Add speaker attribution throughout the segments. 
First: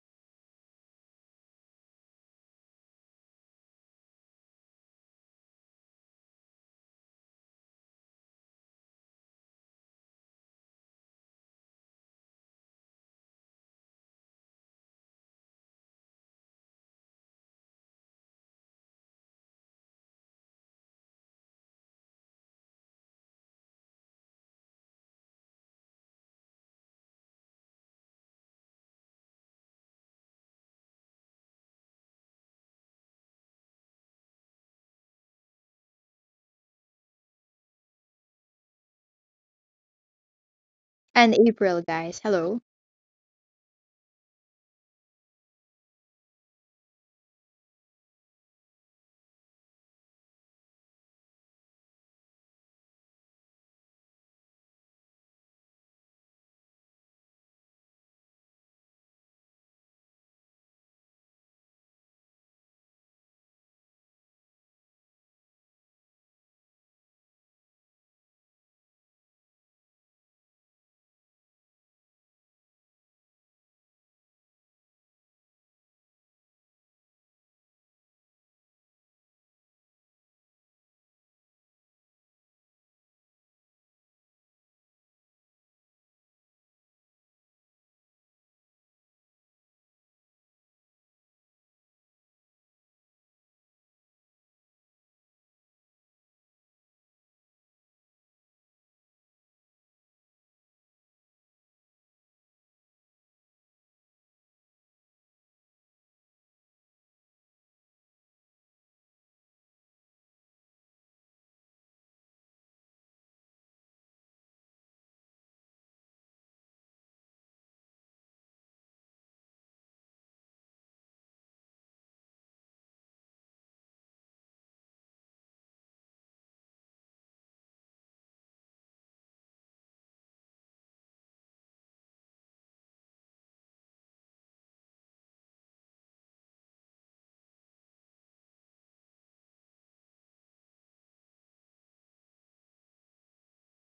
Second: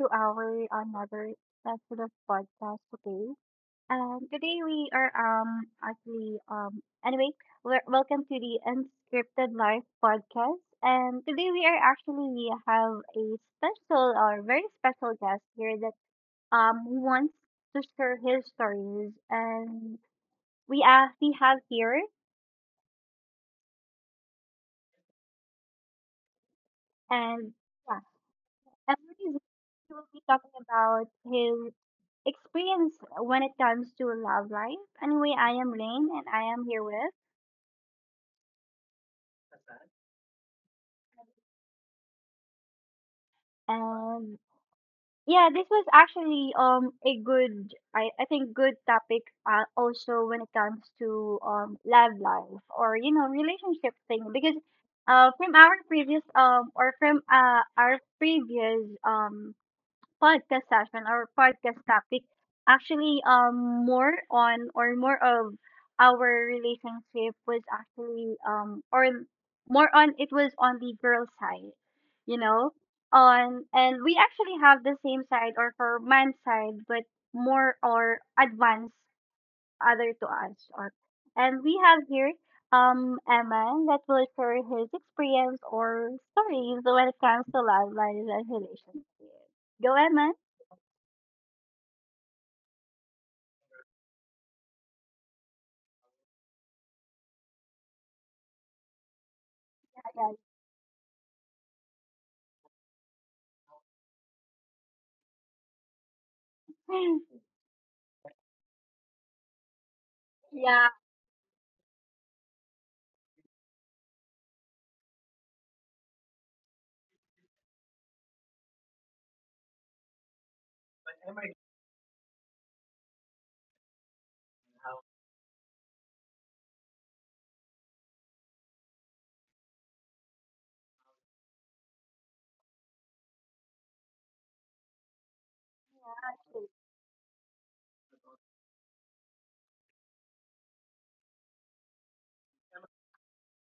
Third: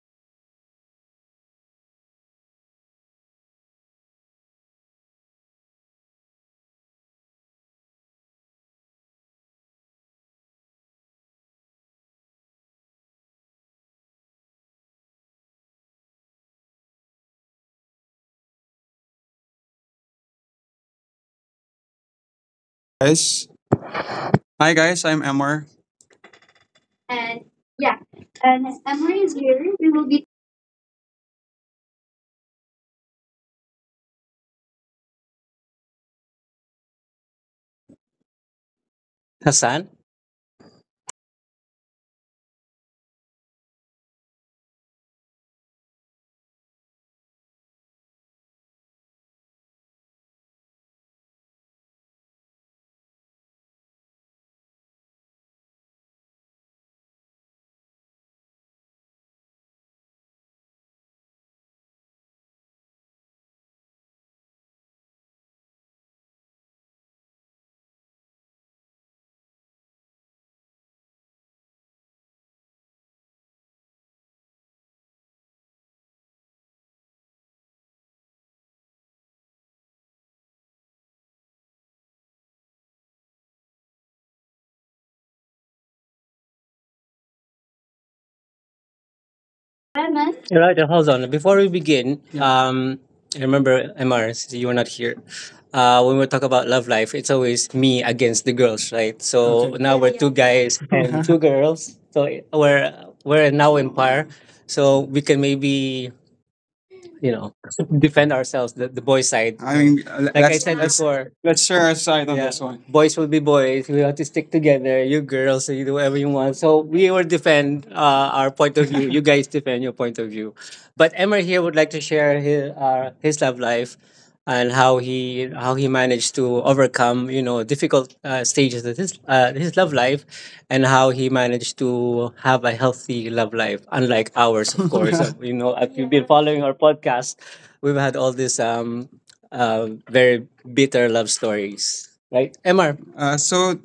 Speaker 1: to our another session of podcast today. Today we are we welcome to the Unscripted Life podcast. And today we are actually we have a special or very special guest here that wants to share his stories, and we have here
Speaker 2: Guys. Hi guys, I'm Emmer. And
Speaker 1: and.
Speaker 2: yeah,
Speaker 1: Yeah,
Speaker 2: and as
Speaker 1: and
Speaker 2: Emery
Speaker 1: pretty
Speaker 2: is
Speaker 1: soon
Speaker 2: here, we
Speaker 1: we
Speaker 2: will
Speaker 1: will be
Speaker 2: be
Speaker 1: talking about his experience when it comes to love life. Anyway, I am Rain and I am here with
Speaker 2: Hassan.
Speaker 3: And April, guys. Hello.
Speaker 1: and yeah, this was actually a good I think good topic also when it comes to love life or you know relationship thing because from our previous or from our previous podcast session or podcast topic actually more on or more of our relationship was actually or more on it was on the girl side, you know, on and we actually have the same side or for man's side but more or advanced other to us or and we have here Emma that will share his experience or stories when it comes to love life and relationship. Go
Speaker 2: Raymond.
Speaker 1: Emma.
Speaker 2: All right, and hold on. Before we begin, yeah. I remember Mr. since you were not here. When we talk about love life, it's always me against the girls, right? So okay, now we're two guys and two girls. So we're we're now in par. So we can maybe
Speaker 1: Right.
Speaker 2: you know defend ourselves the boy side. I you mean, like I let's said let's
Speaker 1: Yeah,
Speaker 2: before let's share our side on yeah this one. Boys will be boys, we have to stick together. You girls, you do whatever you want, so we will defend our point of view. You guys defend your point of view, but Emma here would like to share his love life and how he managed to overcome you know difficult stages of his love life, and how he managed to have a healthy love life, unlike ours, of course. Yeah. You know, if you've been following our podcast, we've had all these very bitter love stories, right, mr So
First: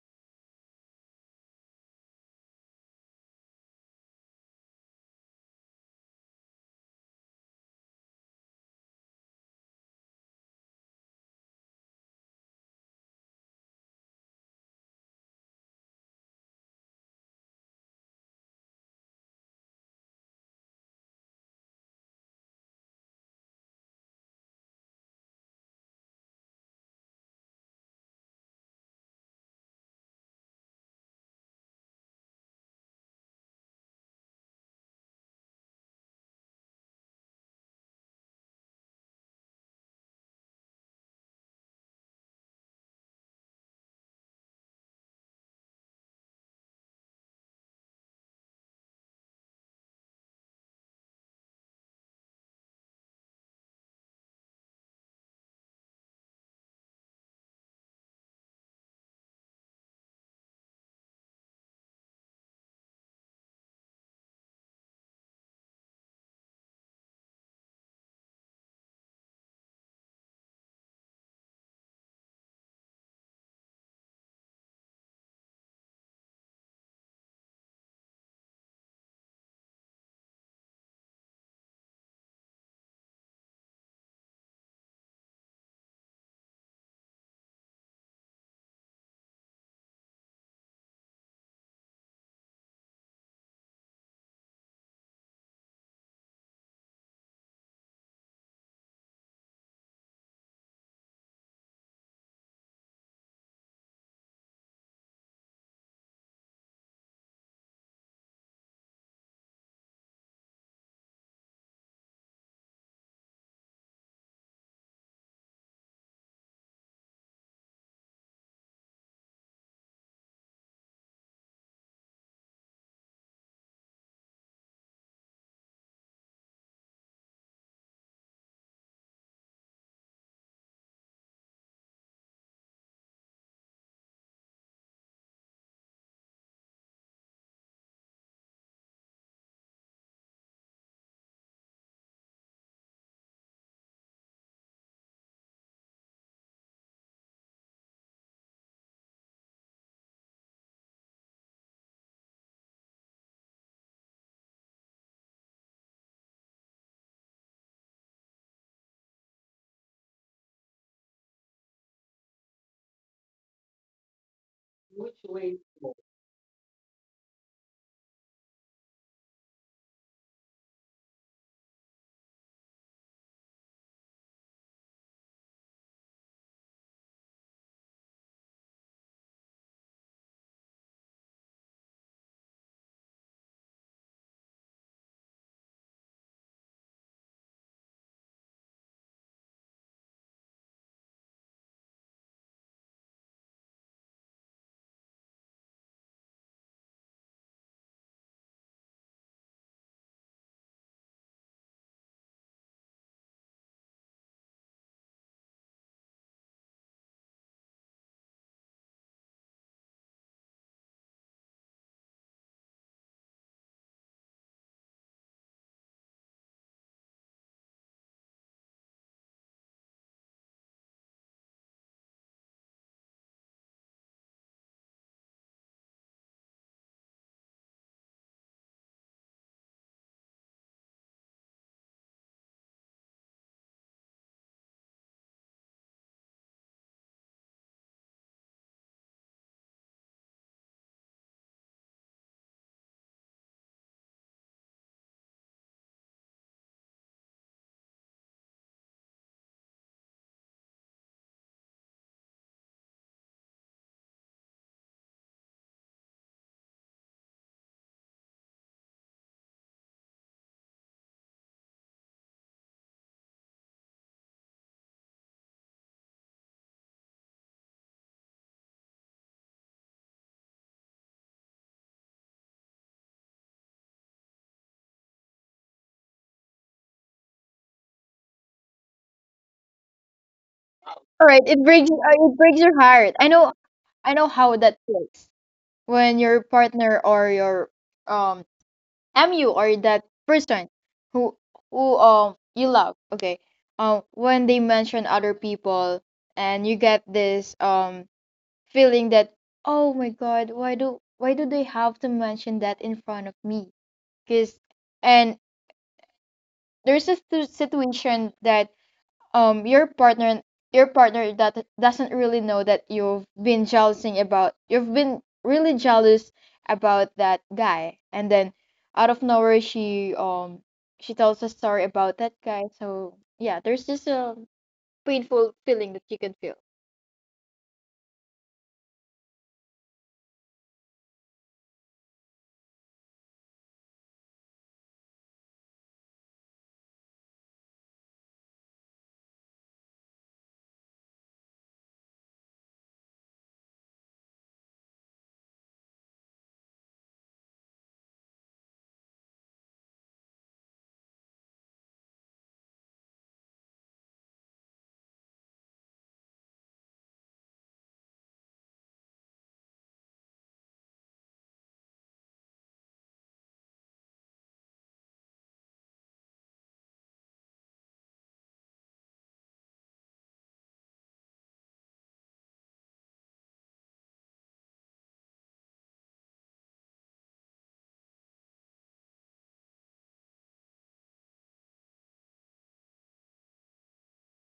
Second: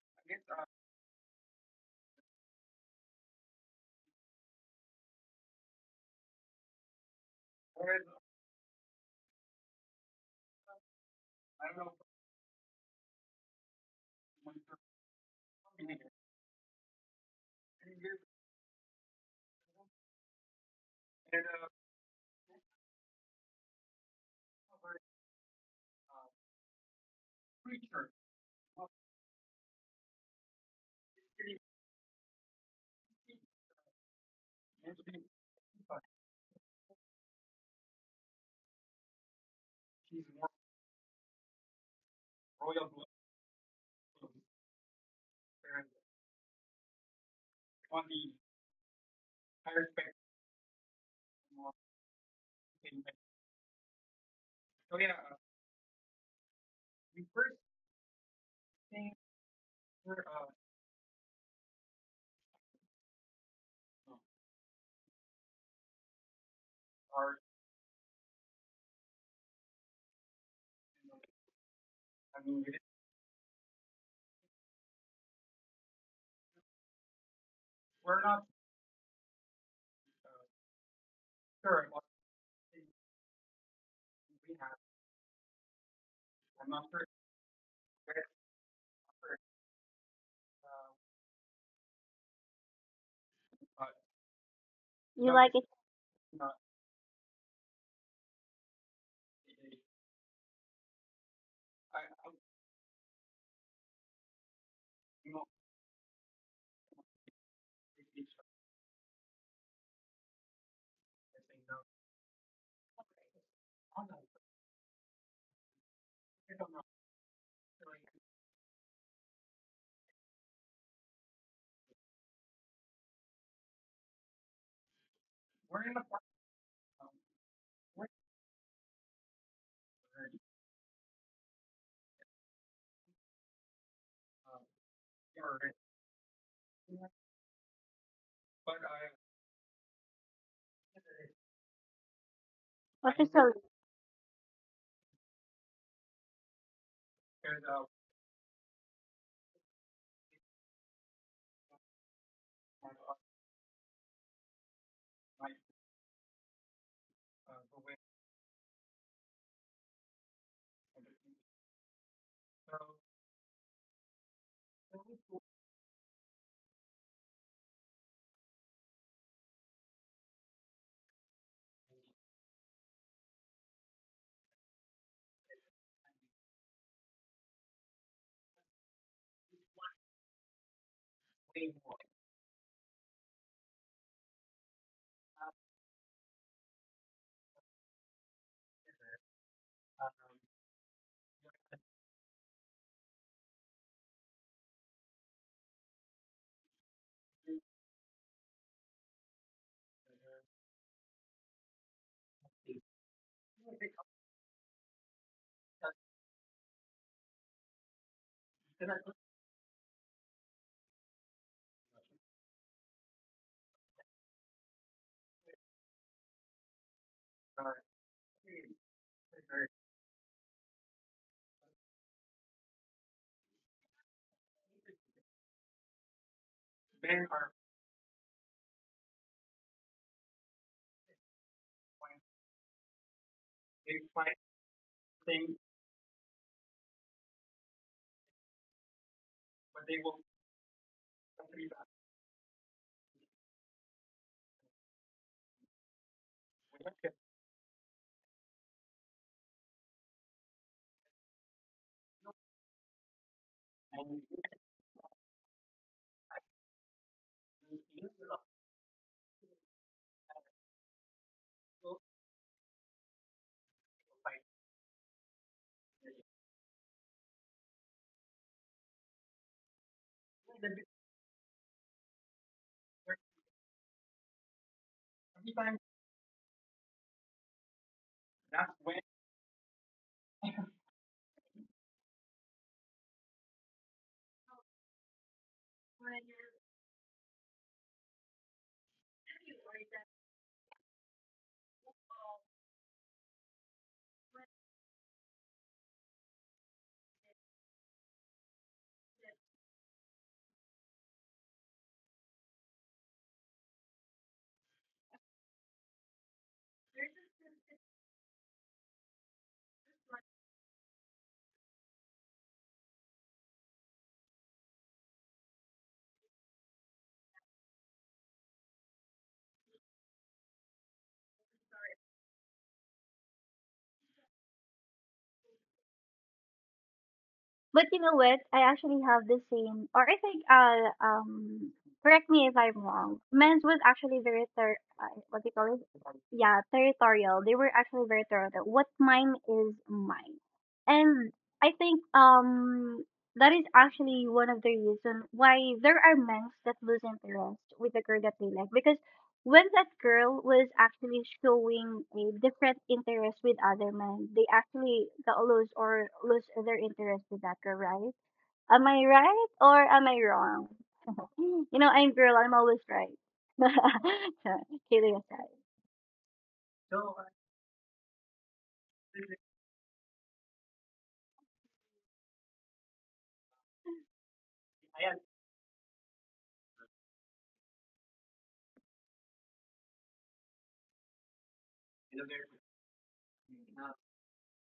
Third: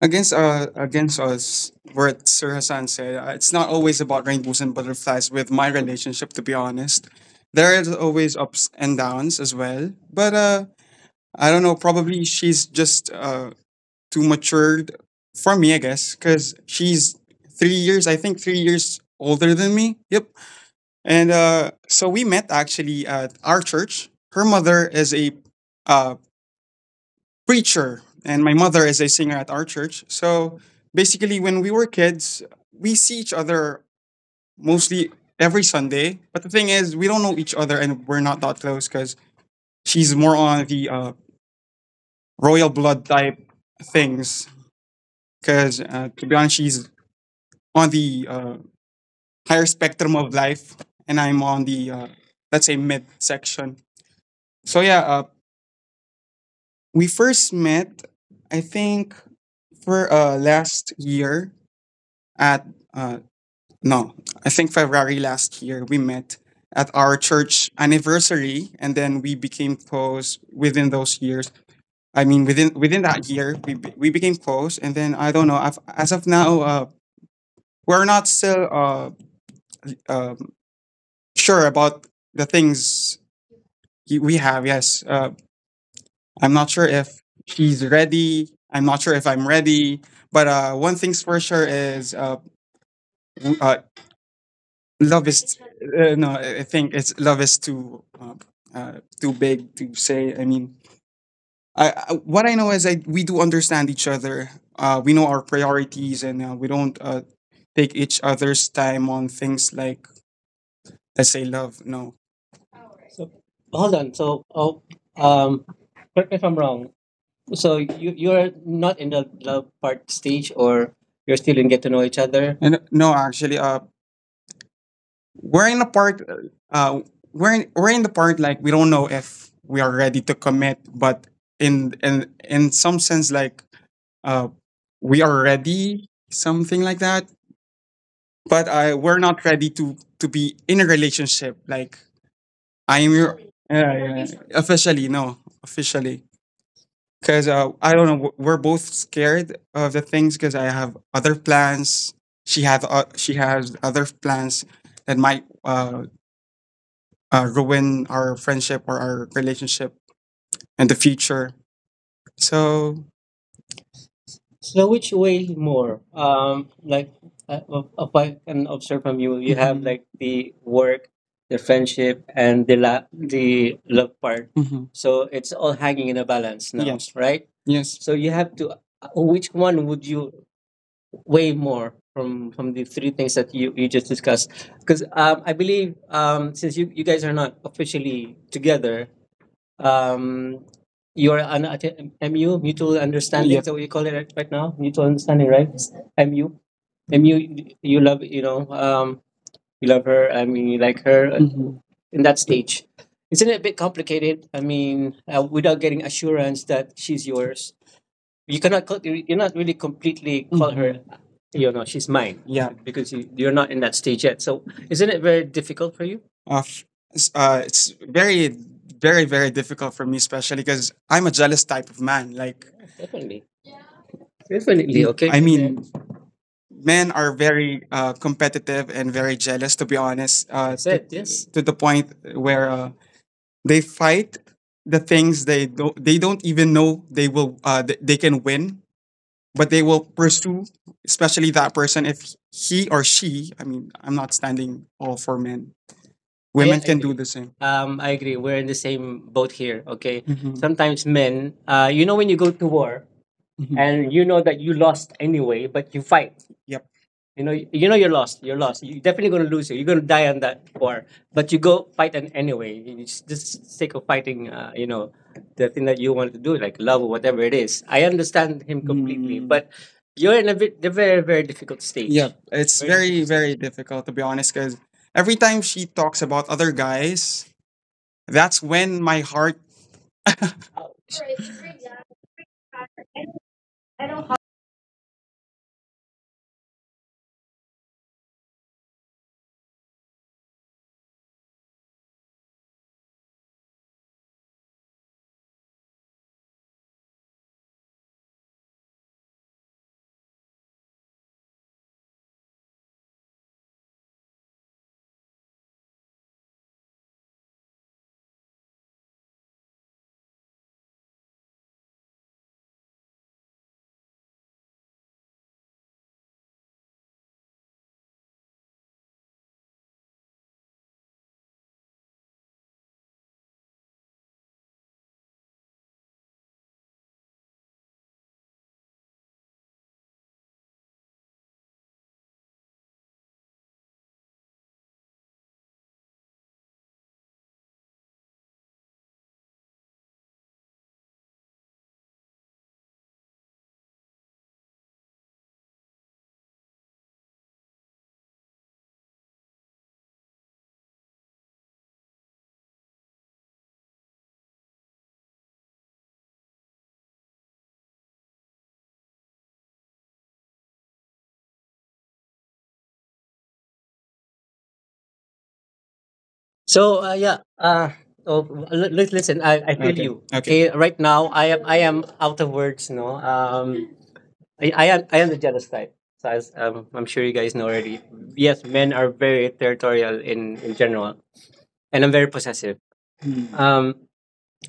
Speaker 2: against against us, what Sir Hassan said, it's not always about rainbows and butterflies with my relationship. To be honest, there is always ups and downs as well. But I don't know. Probably she's just too matured for me, I guess, because she's 3 years. I think 3 years older than me. Yep. And so we met actually at our church. Her mother is a uh, preacher, and my mother is a singer at our church. So basically, when we were kids, we see each other mostly every Sunday. But the thing is, we don't know each other, and we're not that close because she's more on the royal blood type things. Because to be honest, she's on the higher spectrum of life, and I'm on the let's say mid section. So yeah, we first met I think for last year at uh, no, I think February last year we met at our church anniversary, and then we became close within those years. I mean, within that year, we became close, and then I don't know. As of now, we're not still um sure about the things we have. Yes, I'm not sure if she's ready. I'm not sure if I'm ready. But one thing's for sure is w- uh, love
Speaker 1: you like
Speaker 2: is
Speaker 1: it
Speaker 2: uh, no. I think it's love is too uh, too big to say. I mean I, I what I know is we do understand each other. We know our priorities and we don't take each other's time on things like let's say love no. So hold on. So oh, um, correct me if I'm wrong. So you're not in the love part stage, or you're still in get to know each other. And no, actually, we're in a part, uh we're in the part like we don't know if we are ready to commit, but in some sense like uh we are ready, something like that. But we're not ready to be in a relationship like I'm your,
Speaker 1: officially.
Speaker 2: yeah, yeah. Officially, no. Officially, because I don't know, we're both scared of the things because I have other plans. She has other plans that might ruin our friendship or our relationship in the future. So so which way more? Like if I can observe from you, you have mhm, like the work, the friendship, and the love part. Mhm. So it's all hanging in a balance now, yes, right? Yes. So you have to. Which one would you weigh more from the three things that you just discussed? Because I believe since you guys are not officially together, um, you're an MU, mutual understanding. Yep. Is that what you call it right right now, mutual understanding, right? MU, MU. You love you know you love her. I mean, you like her mhm, in that stage. Isn't it a bit complicated? I mean, without getting assurance that she's yours, you cannot call, you- are not really completely call her you know she's mine. Yeah. Because you, you're not in that stage yet, so isn't it very difficult for you? Of it's very, very, very difficult for me, especially because I'm a jealous type of man. Like, definitely, definitely okay. I mean, men are very competitive and very jealous, to be honest. That's to, it, yes. To the point where they fight the things they don't even know they will they can win but they will pursue, especially that person if he or she. I'm not standing all for men. Yes, women, yes, I can do agree. The same. I agree. We're in the same boat here. Okay. Mhm. Sometimes men, you know, when you go to war, mhm, and you know that you lost anyway, but you fight. Yep. You know you're lost. You're lost. You're definitely gonna lose. You're gonna die on that war. But you go fight and anyway. You just sick of fighting. You know, the thing that you want to do, like love or whatever it is. I understand him completely, mm, but you're in a bit, the very, very difficult stage. Yep, it's very very difficult very stage. Difficult to be honest, because every time she talks about other guys, that's when my heart.
Speaker 3: All right, it breaks your heart. I know how that feels when your partner or your um MU or that person who who you love, okay? When they mention other people and you get this feeling that oh my god, why do they have to mention that in front of me? Cuz and There's a situation that um your partner your partner that doesn't really know that you've been really jealous about that guy, and then out of nowhere she tells a story about that guy. So yeah, there's just a painful feeling that you can feel.
Speaker 1: But you know what? I actually have the same, or I think, correct me if I'm wrong. Men's was actually very, what do you call it? Yeah, territorial. They were actually very territorial. What mine is mine. And I think, that is actually one of the reason why there are men that lose interest with the girl that they like because when that girl was actually showing a different interest with other men, they actually got lose or lose their interest with that girl, right? Am I right or am I wrong? You know, I'm girl, I'm always right. No, kidding aside.
Speaker 2: So oh, listen, I feel okay you. Okay. Okay, right now I am out of words. No, I am the jealous type. So as I'm sure you guys know already. Yes, men are very territorial in general, and I'm very possessive. Um,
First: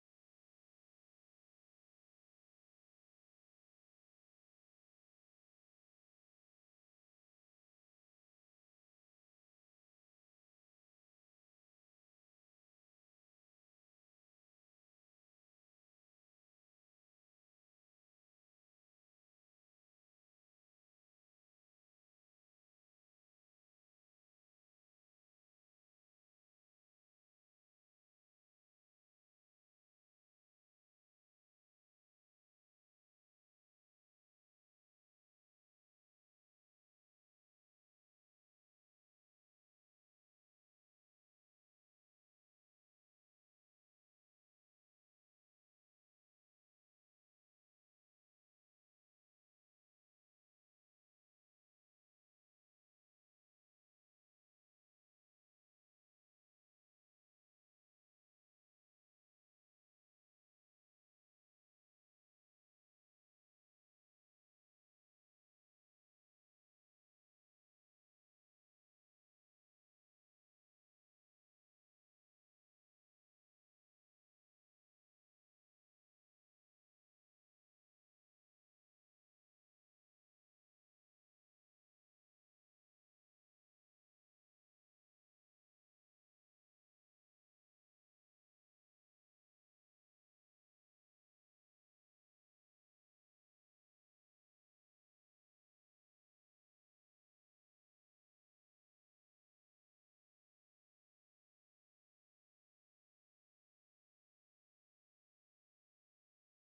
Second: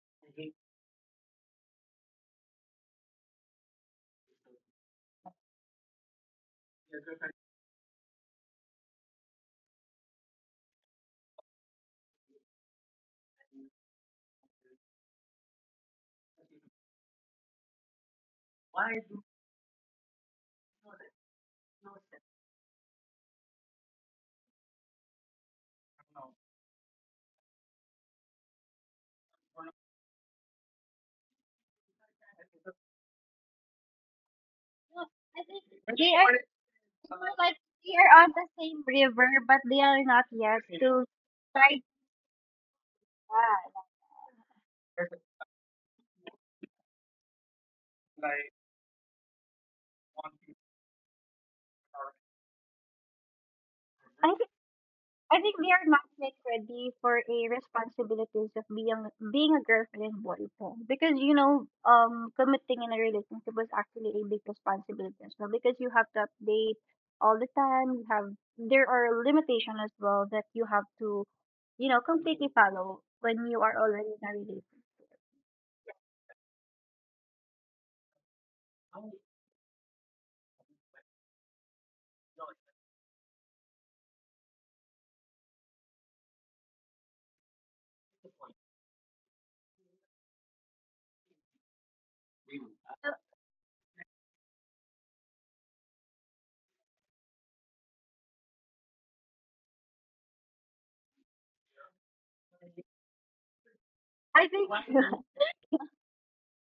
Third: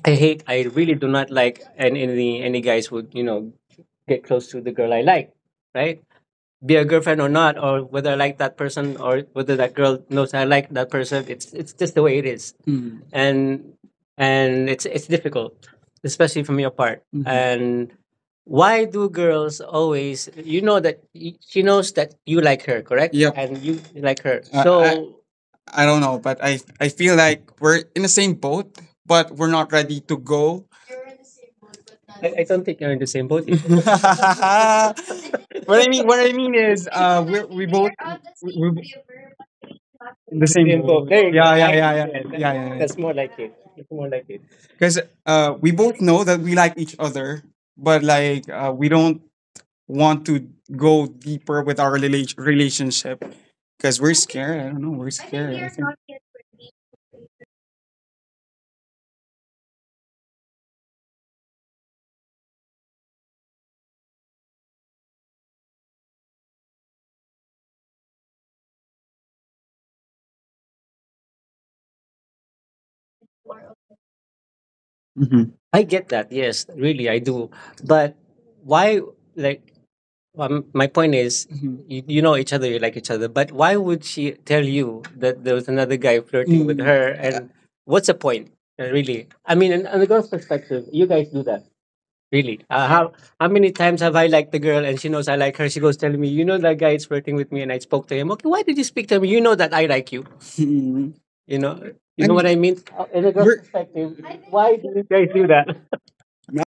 Speaker 2: I hate. I really do not like and any guys would you know get close to the girl I like, right? Be a girlfriend or not, or whether I like that person or whether that girl knows I like that person. It's just the way it is, mm. And it's difficult, especially from your part. Mhm. And why do girls always? You know that she knows that you like her, correct? Yep. And you like her. I don't know, but I feel like we're in the same boat, but we're not ready to go. I don't think you're in the same boat.
Speaker 1: No, I think
Speaker 2: What I mean,
Speaker 1: they
Speaker 2: what
Speaker 1: are
Speaker 2: I mean is,
Speaker 1: more like
Speaker 2: we both,
Speaker 1: they are on the
Speaker 2: we
Speaker 1: same
Speaker 2: we-
Speaker 1: river but they are not
Speaker 2: in the
Speaker 1: yet
Speaker 2: same. Same
Speaker 1: to
Speaker 2: boat. Boat. There you yeah, go. Yeah,
Speaker 1: try
Speaker 2: yeah, yeah, yeah, yeah. Yeah. That's more like it.
Speaker 1: paths.
Speaker 2: That's more like it. Because we both know that we like each other, but like we don't want to go deeper with our relationship because we're scared. I don't know. We're
Speaker 1: I think
Speaker 2: scared. I
Speaker 1: we are
Speaker 2: think.
Speaker 1: not yet ready for a responsibilities of being being a girlfriend and boyfriend because you know committing in a relationship was actually a big responsibility as well because you have to update all the time you have there are limitations as well that you have to you know completely follow when you are already in a relationship.
Speaker 2: Hmm, I get that. Yes, really, I do. But why, like, my point is, mhm, you know each other, you like each other, but why would she tell you that there was another guy flirting with mm her? And what's the point, really? I mean, on the girl's perspective, you guys do that. Really?
Speaker 1: So
Speaker 2: How many times have I liked the girl and she knows I like her? She goes telling me, you know that guy is flirting with me, and I spoke to him. Okay, why did you speak to me? You know that I like you. Mm. You know, you know mean, what I mean. In a girl's we're, perspective,
Speaker 1: I think
Speaker 2: why do you guys do that? No,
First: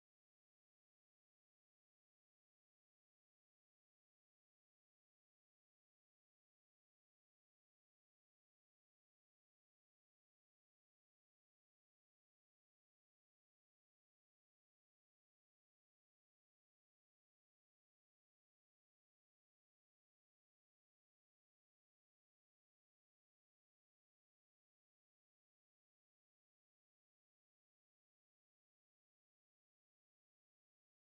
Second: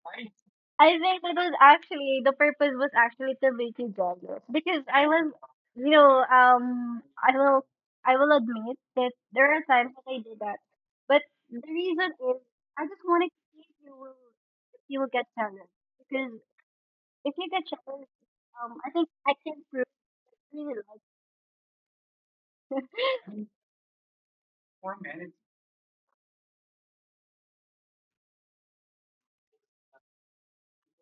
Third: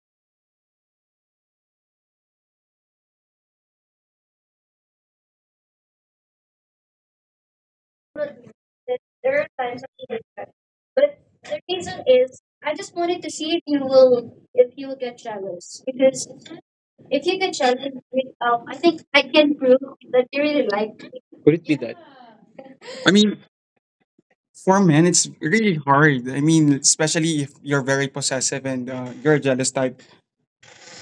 Speaker 1: I think it was actually the purpose was actually to make you jealous because I was, you know, I
Speaker 2: there
Speaker 1: will admit that
Speaker 2: are
Speaker 1: there are
Speaker 2: times, I
Speaker 1: times that
Speaker 2: feel
Speaker 1: I
Speaker 2: like
Speaker 1: do
Speaker 2: that.
Speaker 1: that,
Speaker 2: But
Speaker 1: but
Speaker 2: the
Speaker 1: the
Speaker 2: reason
Speaker 1: reason is
Speaker 2: is I
Speaker 1: I
Speaker 2: just
Speaker 1: just
Speaker 2: wanted
Speaker 1: wanted
Speaker 2: to
Speaker 1: to
Speaker 2: see
Speaker 1: see
Speaker 2: if you
Speaker 1: if
Speaker 2: will
Speaker 1: you will
Speaker 2: get
Speaker 1: get jealous
Speaker 2: jealous. Because
Speaker 1: because
Speaker 2: if
Speaker 1: if
Speaker 2: you
Speaker 1: you
Speaker 2: get
Speaker 1: get
Speaker 2: jealous,
Speaker 1: jealous,
Speaker 2: jealous, because
Speaker 1: I
Speaker 2: think
Speaker 1: think
Speaker 2: I
Speaker 1: I
Speaker 2: can
Speaker 1: can
Speaker 2: prove
Speaker 1: prove
Speaker 2: that you
Speaker 1: you
Speaker 2: really
Speaker 1: really
Speaker 2: like
Speaker 1: like.
Speaker 2: me. Could it be that? I mean, for men, it's really hard. I mean, especially if you're very possessive and you're a jealous type.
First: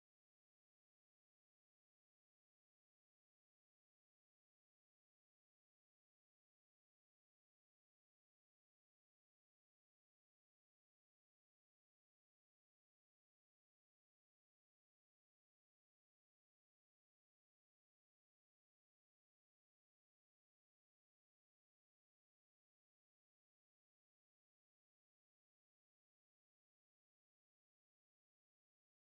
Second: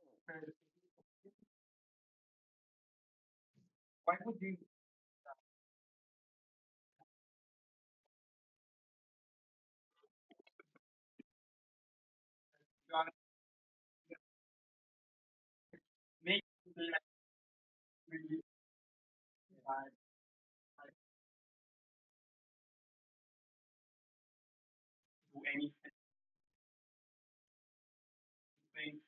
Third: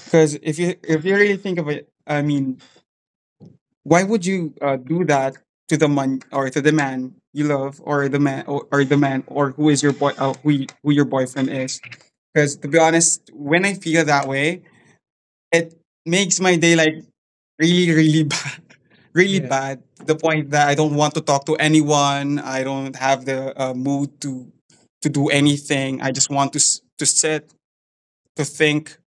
Speaker 2: Because if you really think of it, I mean, why would you do that to the man or to the man you love or the man or the man or who is your boy who who your boyfriend is? Because to be honest, when I feel that way, it makes my day like really really bad, really yeah, Bad to the point that I don't want to talk to anyone. I don't have the mood to do anything. I just want to to sit, to think.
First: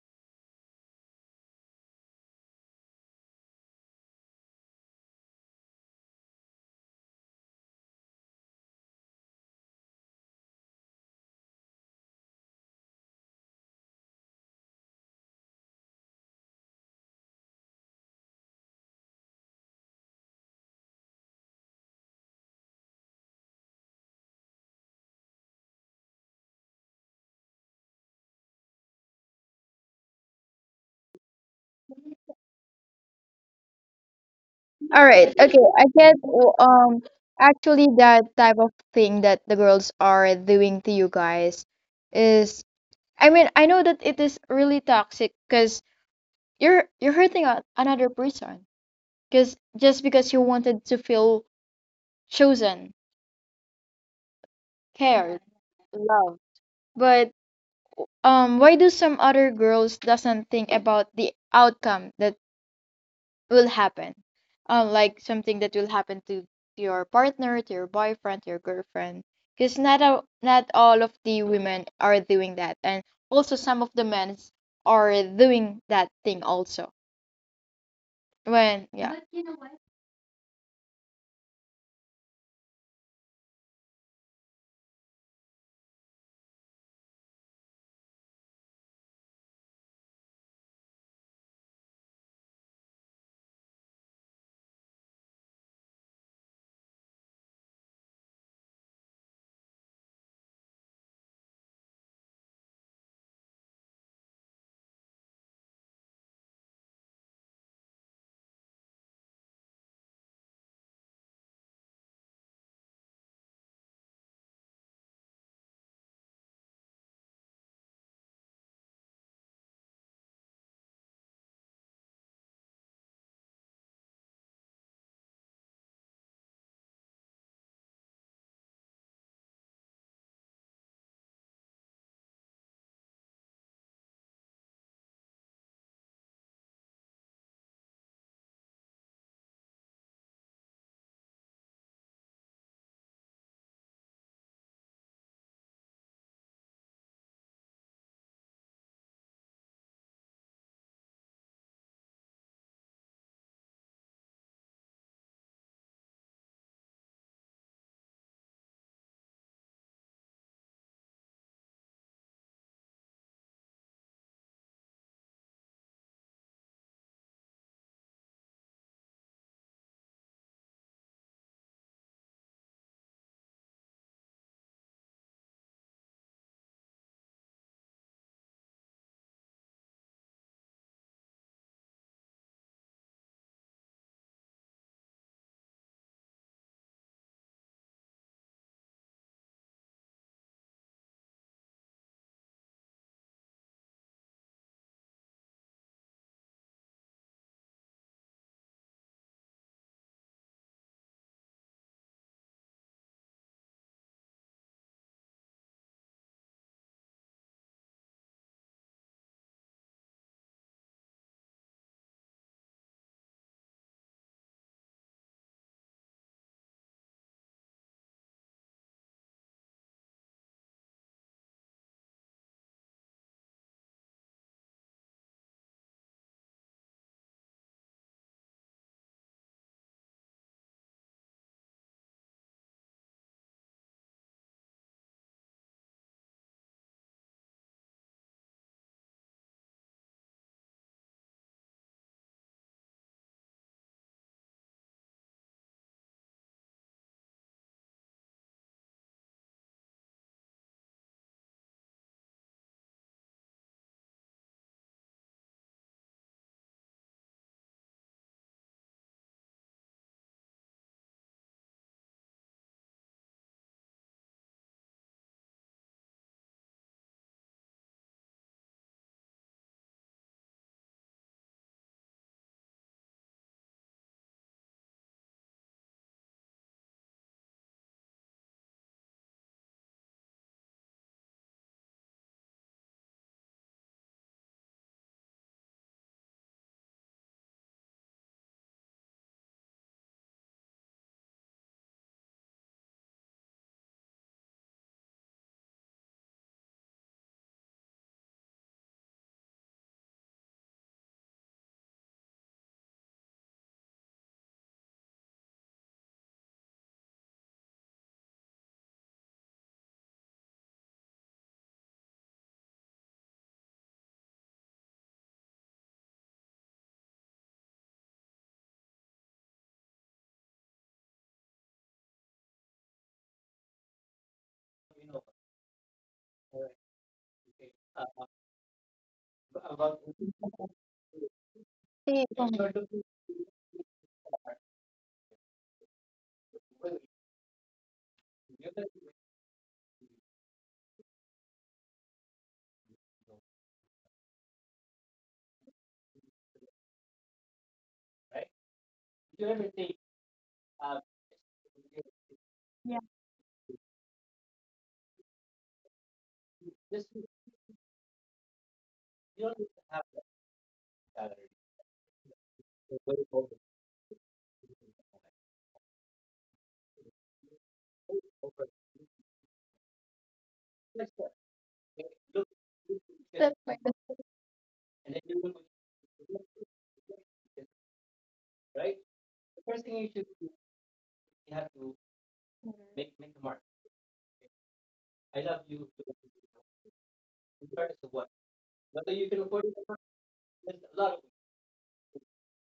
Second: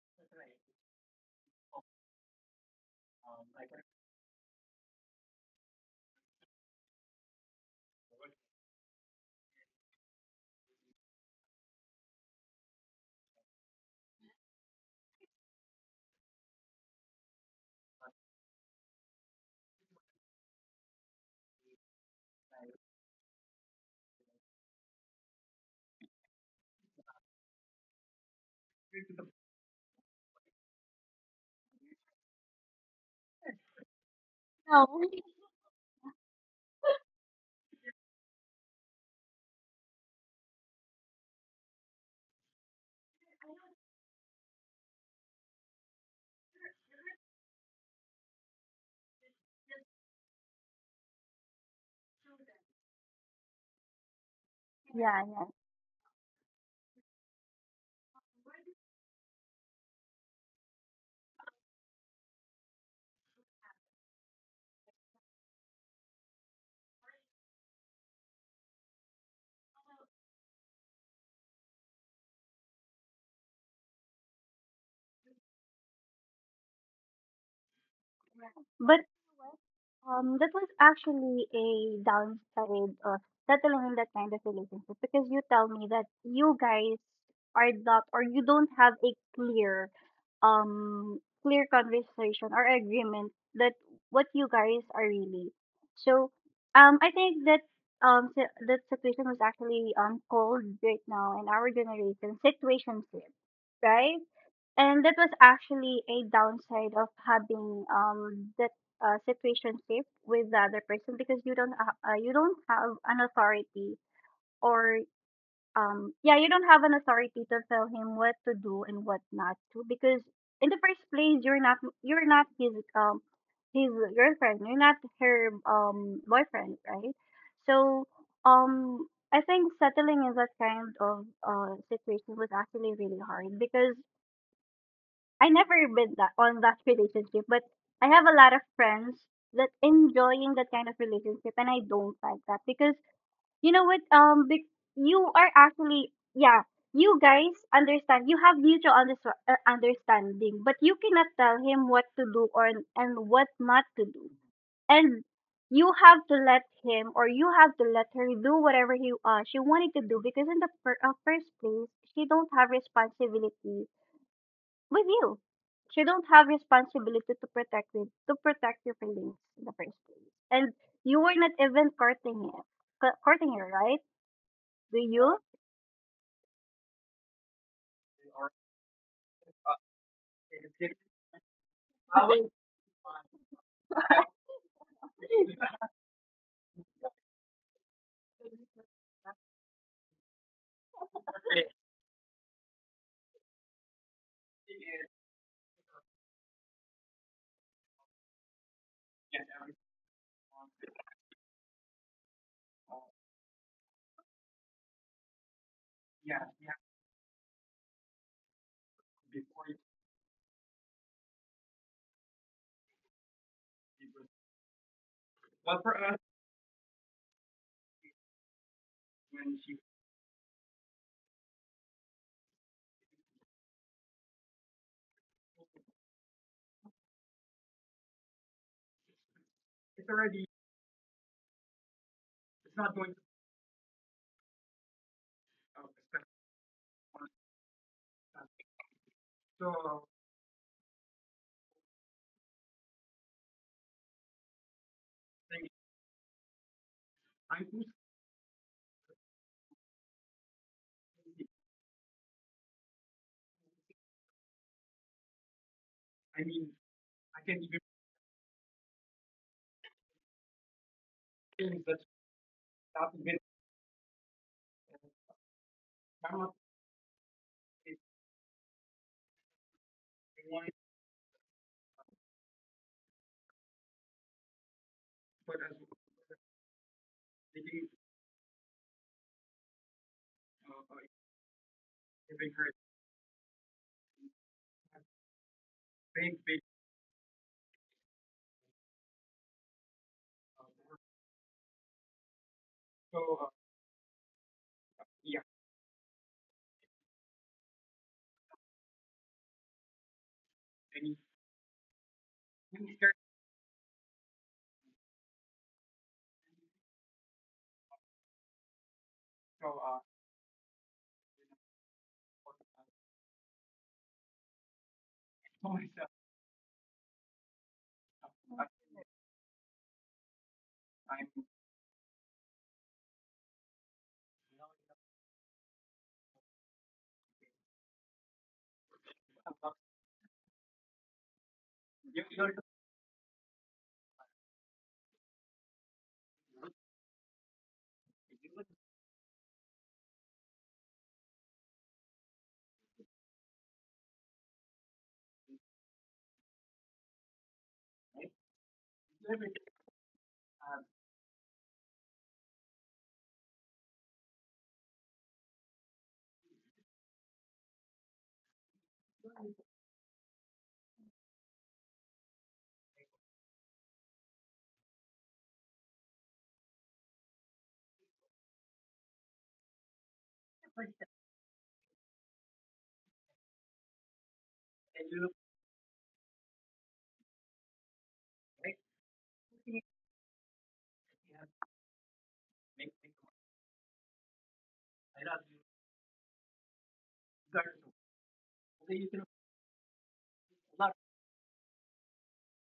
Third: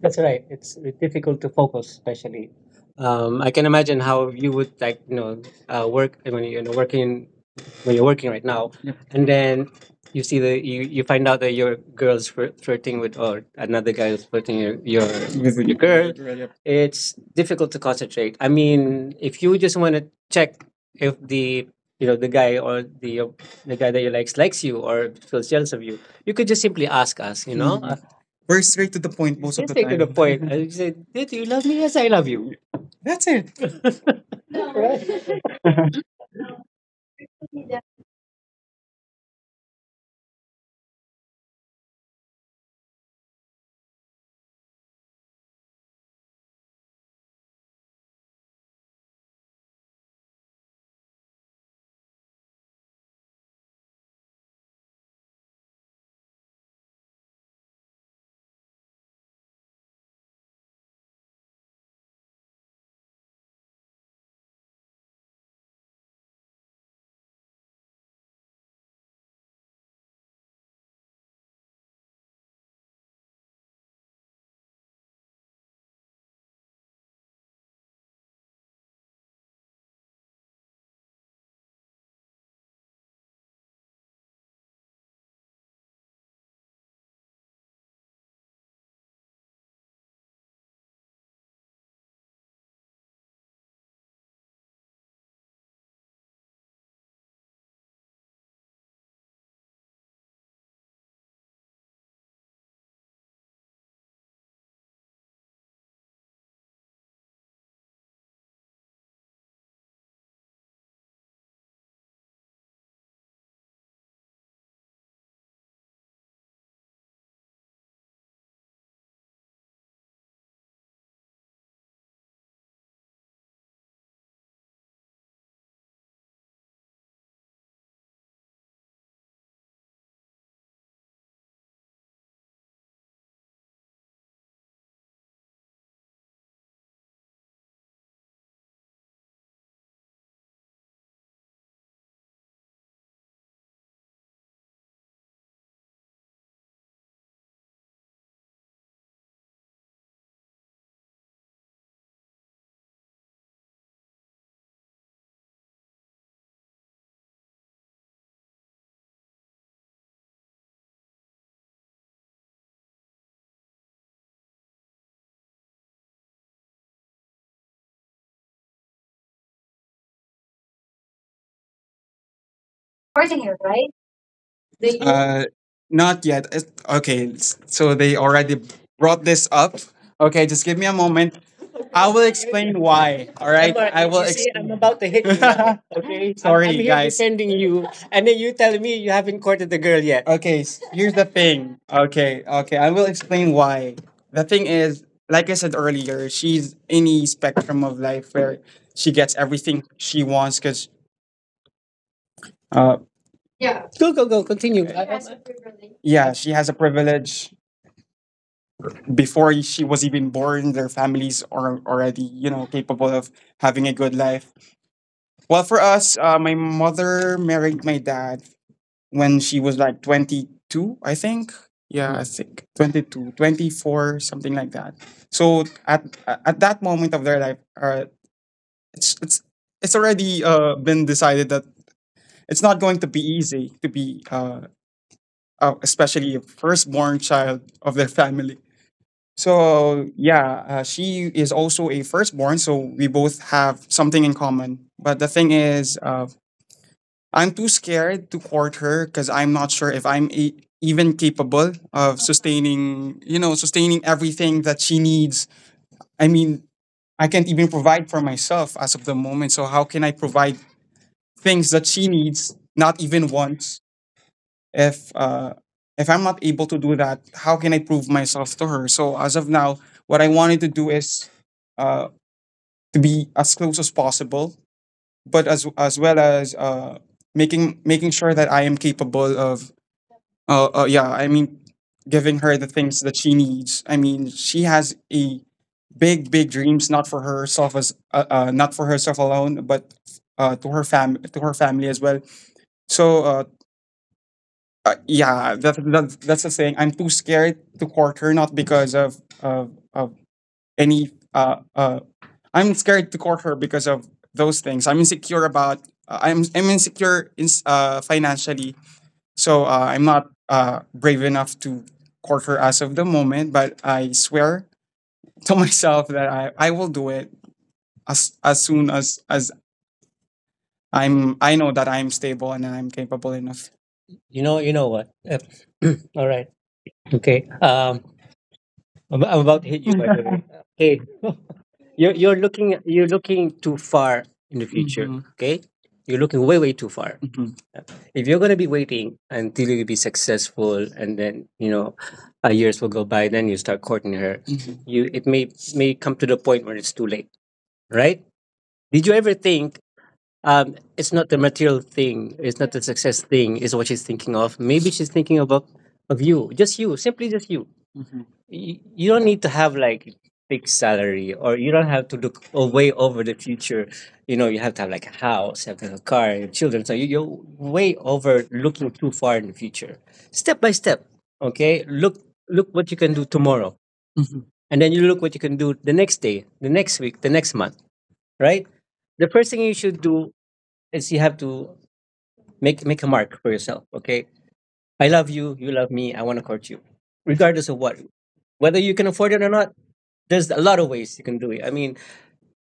Speaker 2: That's right. It's difficult to focus, especially. I can imagine how you would, like, work when you know, working, when you're working right now, yep, and then you see the, you find out that your girl's flirting with, or another guy is flirting your with your the, girl, girl, yep. It's difficult to concentrate. I mean, if you just want to check if the, you know, the guy or the guy that you likes, likes you or feels jealous of you, you could just simply ask us. You know. Mhm. We're straight to the point most of just the take to time the time. point. I said, "Did you love me?" "Yes, I love you." That's it.
Speaker 1: No,
Speaker 3: All
Speaker 2: Right?
Speaker 3: right, okay, I get um actually that type of thing that the girls are doing to you guys is, I mean, I know that it is really toxic because you're hurting a, another person because just because you wanted to feel chosen,
Speaker 1: yeah,
Speaker 3: cared,
Speaker 1: yeah.
Speaker 3: loved. But why do some other girls doesn't think about the outcome that will happen? Like something that will happen to your partner, to your boyfriend, to your girlfriend. Because not all, not all of the women are doing that, and also some of the men are doing that thing also. When
Speaker 1: But
Speaker 3: yeah.
Speaker 1: that was actually a downside of settling in that kind of relationship because you tell me that you guys are not or you don't have a clear um clear conversation or agreement that what you guys are really. So I think that that situation was actually called right now in our generation situationship, right? And that was actually a downside of having that situationship with the other person because you don't you don't have an authority or yeah you don't have an authority to tell him what to do and what not to because in the first place you're not his his girlfriend you're not her boyfriend, right? So um I think settling in that kind of situation was actually really hard because I never been that on that relationship, but I have a lot of friends that enjoying that kind of relationship, and I don't like that because you know what? You are actually, yeah, you guys understand. You have mutual understanding, but you cannot tell him what to do or and what not to do, and you have to let him or you have to let her do whatever he she wanted to do because in the first place she don't have responsibility with you. So you don't have responsibility to protect it, to protect your feelings in the first place. And you were not even courting it,
Speaker 2: Recording
Speaker 1: courting
Speaker 2: it,
Speaker 1: her,
Speaker 2: right?
Speaker 1: right? Do
Speaker 2: They
Speaker 1: you?
Speaker 2: Not yet. It's okay, so they already brought this up. Okay, just give me a moment. I will explain why. All right, come on, I will, you see, I'm explain about to hit you. Okay, sorry, I'm sorry here, guys, defending you, and then you tell me you haven't courted the girl yet. Okay, here's the thing. Okay, I will explain why. The thing is, like I said earlier, she's in the spectrum of life where she gets everything she wants because, uh, go, go, go, continue. Yeah, she has a privilege. Before she was even born, their families are already, you know, capable of having a good life. Well, for us, my mother married my dad when she was like 22, I think. Yeah, I think 22, 24, something like that. So at that moment of their life, it's it's already been decided that it's not going to be easy to be especially a firstborn child of their family. So yeah, she is also a firstborn, so we both have something in common. But the thing is, I'm too scared to court her because I'm not sure if I'm e even capable of sustaining, you know, sustaining everything that she needs. I mean, I can't even provide for myself as of the moment. So how can I provide things that she needs, not even once? If uh, if I'm not able to do that, how can I prove myself to her? So as of now, what I wanted to do is uh, to be as close as possible, but as well as making sure that I am capable of yeah, I mean, giving her the things that she needs. I mean, she has a big dreams, not for herself as, not for herself alone, but to her to her family as well. So, yeah, that's the thing. I'm too scared to court her, not because of any. I'm scared to court her because of those things I'm insecure about. I'm insecure in, financially, so I'm not brave enough to court her as of the moment, but I swear to myself that I will do it as soon as I'm, I know that I'm stable and I'm capable enough. You know what? All right. Okay. I'm about to hit you, by the way. Hey, you're
Speaker 3: Hey, go
Speaker 2: you're looking too far in the future. Mhm. Okay, you're looking way too far. If you're going to be waiting until you be successful and then, you know, years will go by, then you start courting her. Mhm. You, it may come to the point where it's too late, right? Did you ever think, it's not the material thing. It's not the success thing. Is what she's thinking of. Maybe she's thinking about of you, just you, simply just you. Hmm. You don't need to have like big salary, or you don't have to look way over the future. You know, you have to have like a house, have to have a car, and children. So you're way over looking too far in the future. Step by step, okay. Look, look what you can do
Speaker 3: ahead.
Speaker 2: tomorrow, hmm, and then you look what you can do the next day, the next week, the next month. Right. The first thing you should do is you have to make a mark for yourself. Okay, I love you. You love me. I want to court you, regardless of what, whether you can afford it or not. There's a lot of ways you can do it. I mean,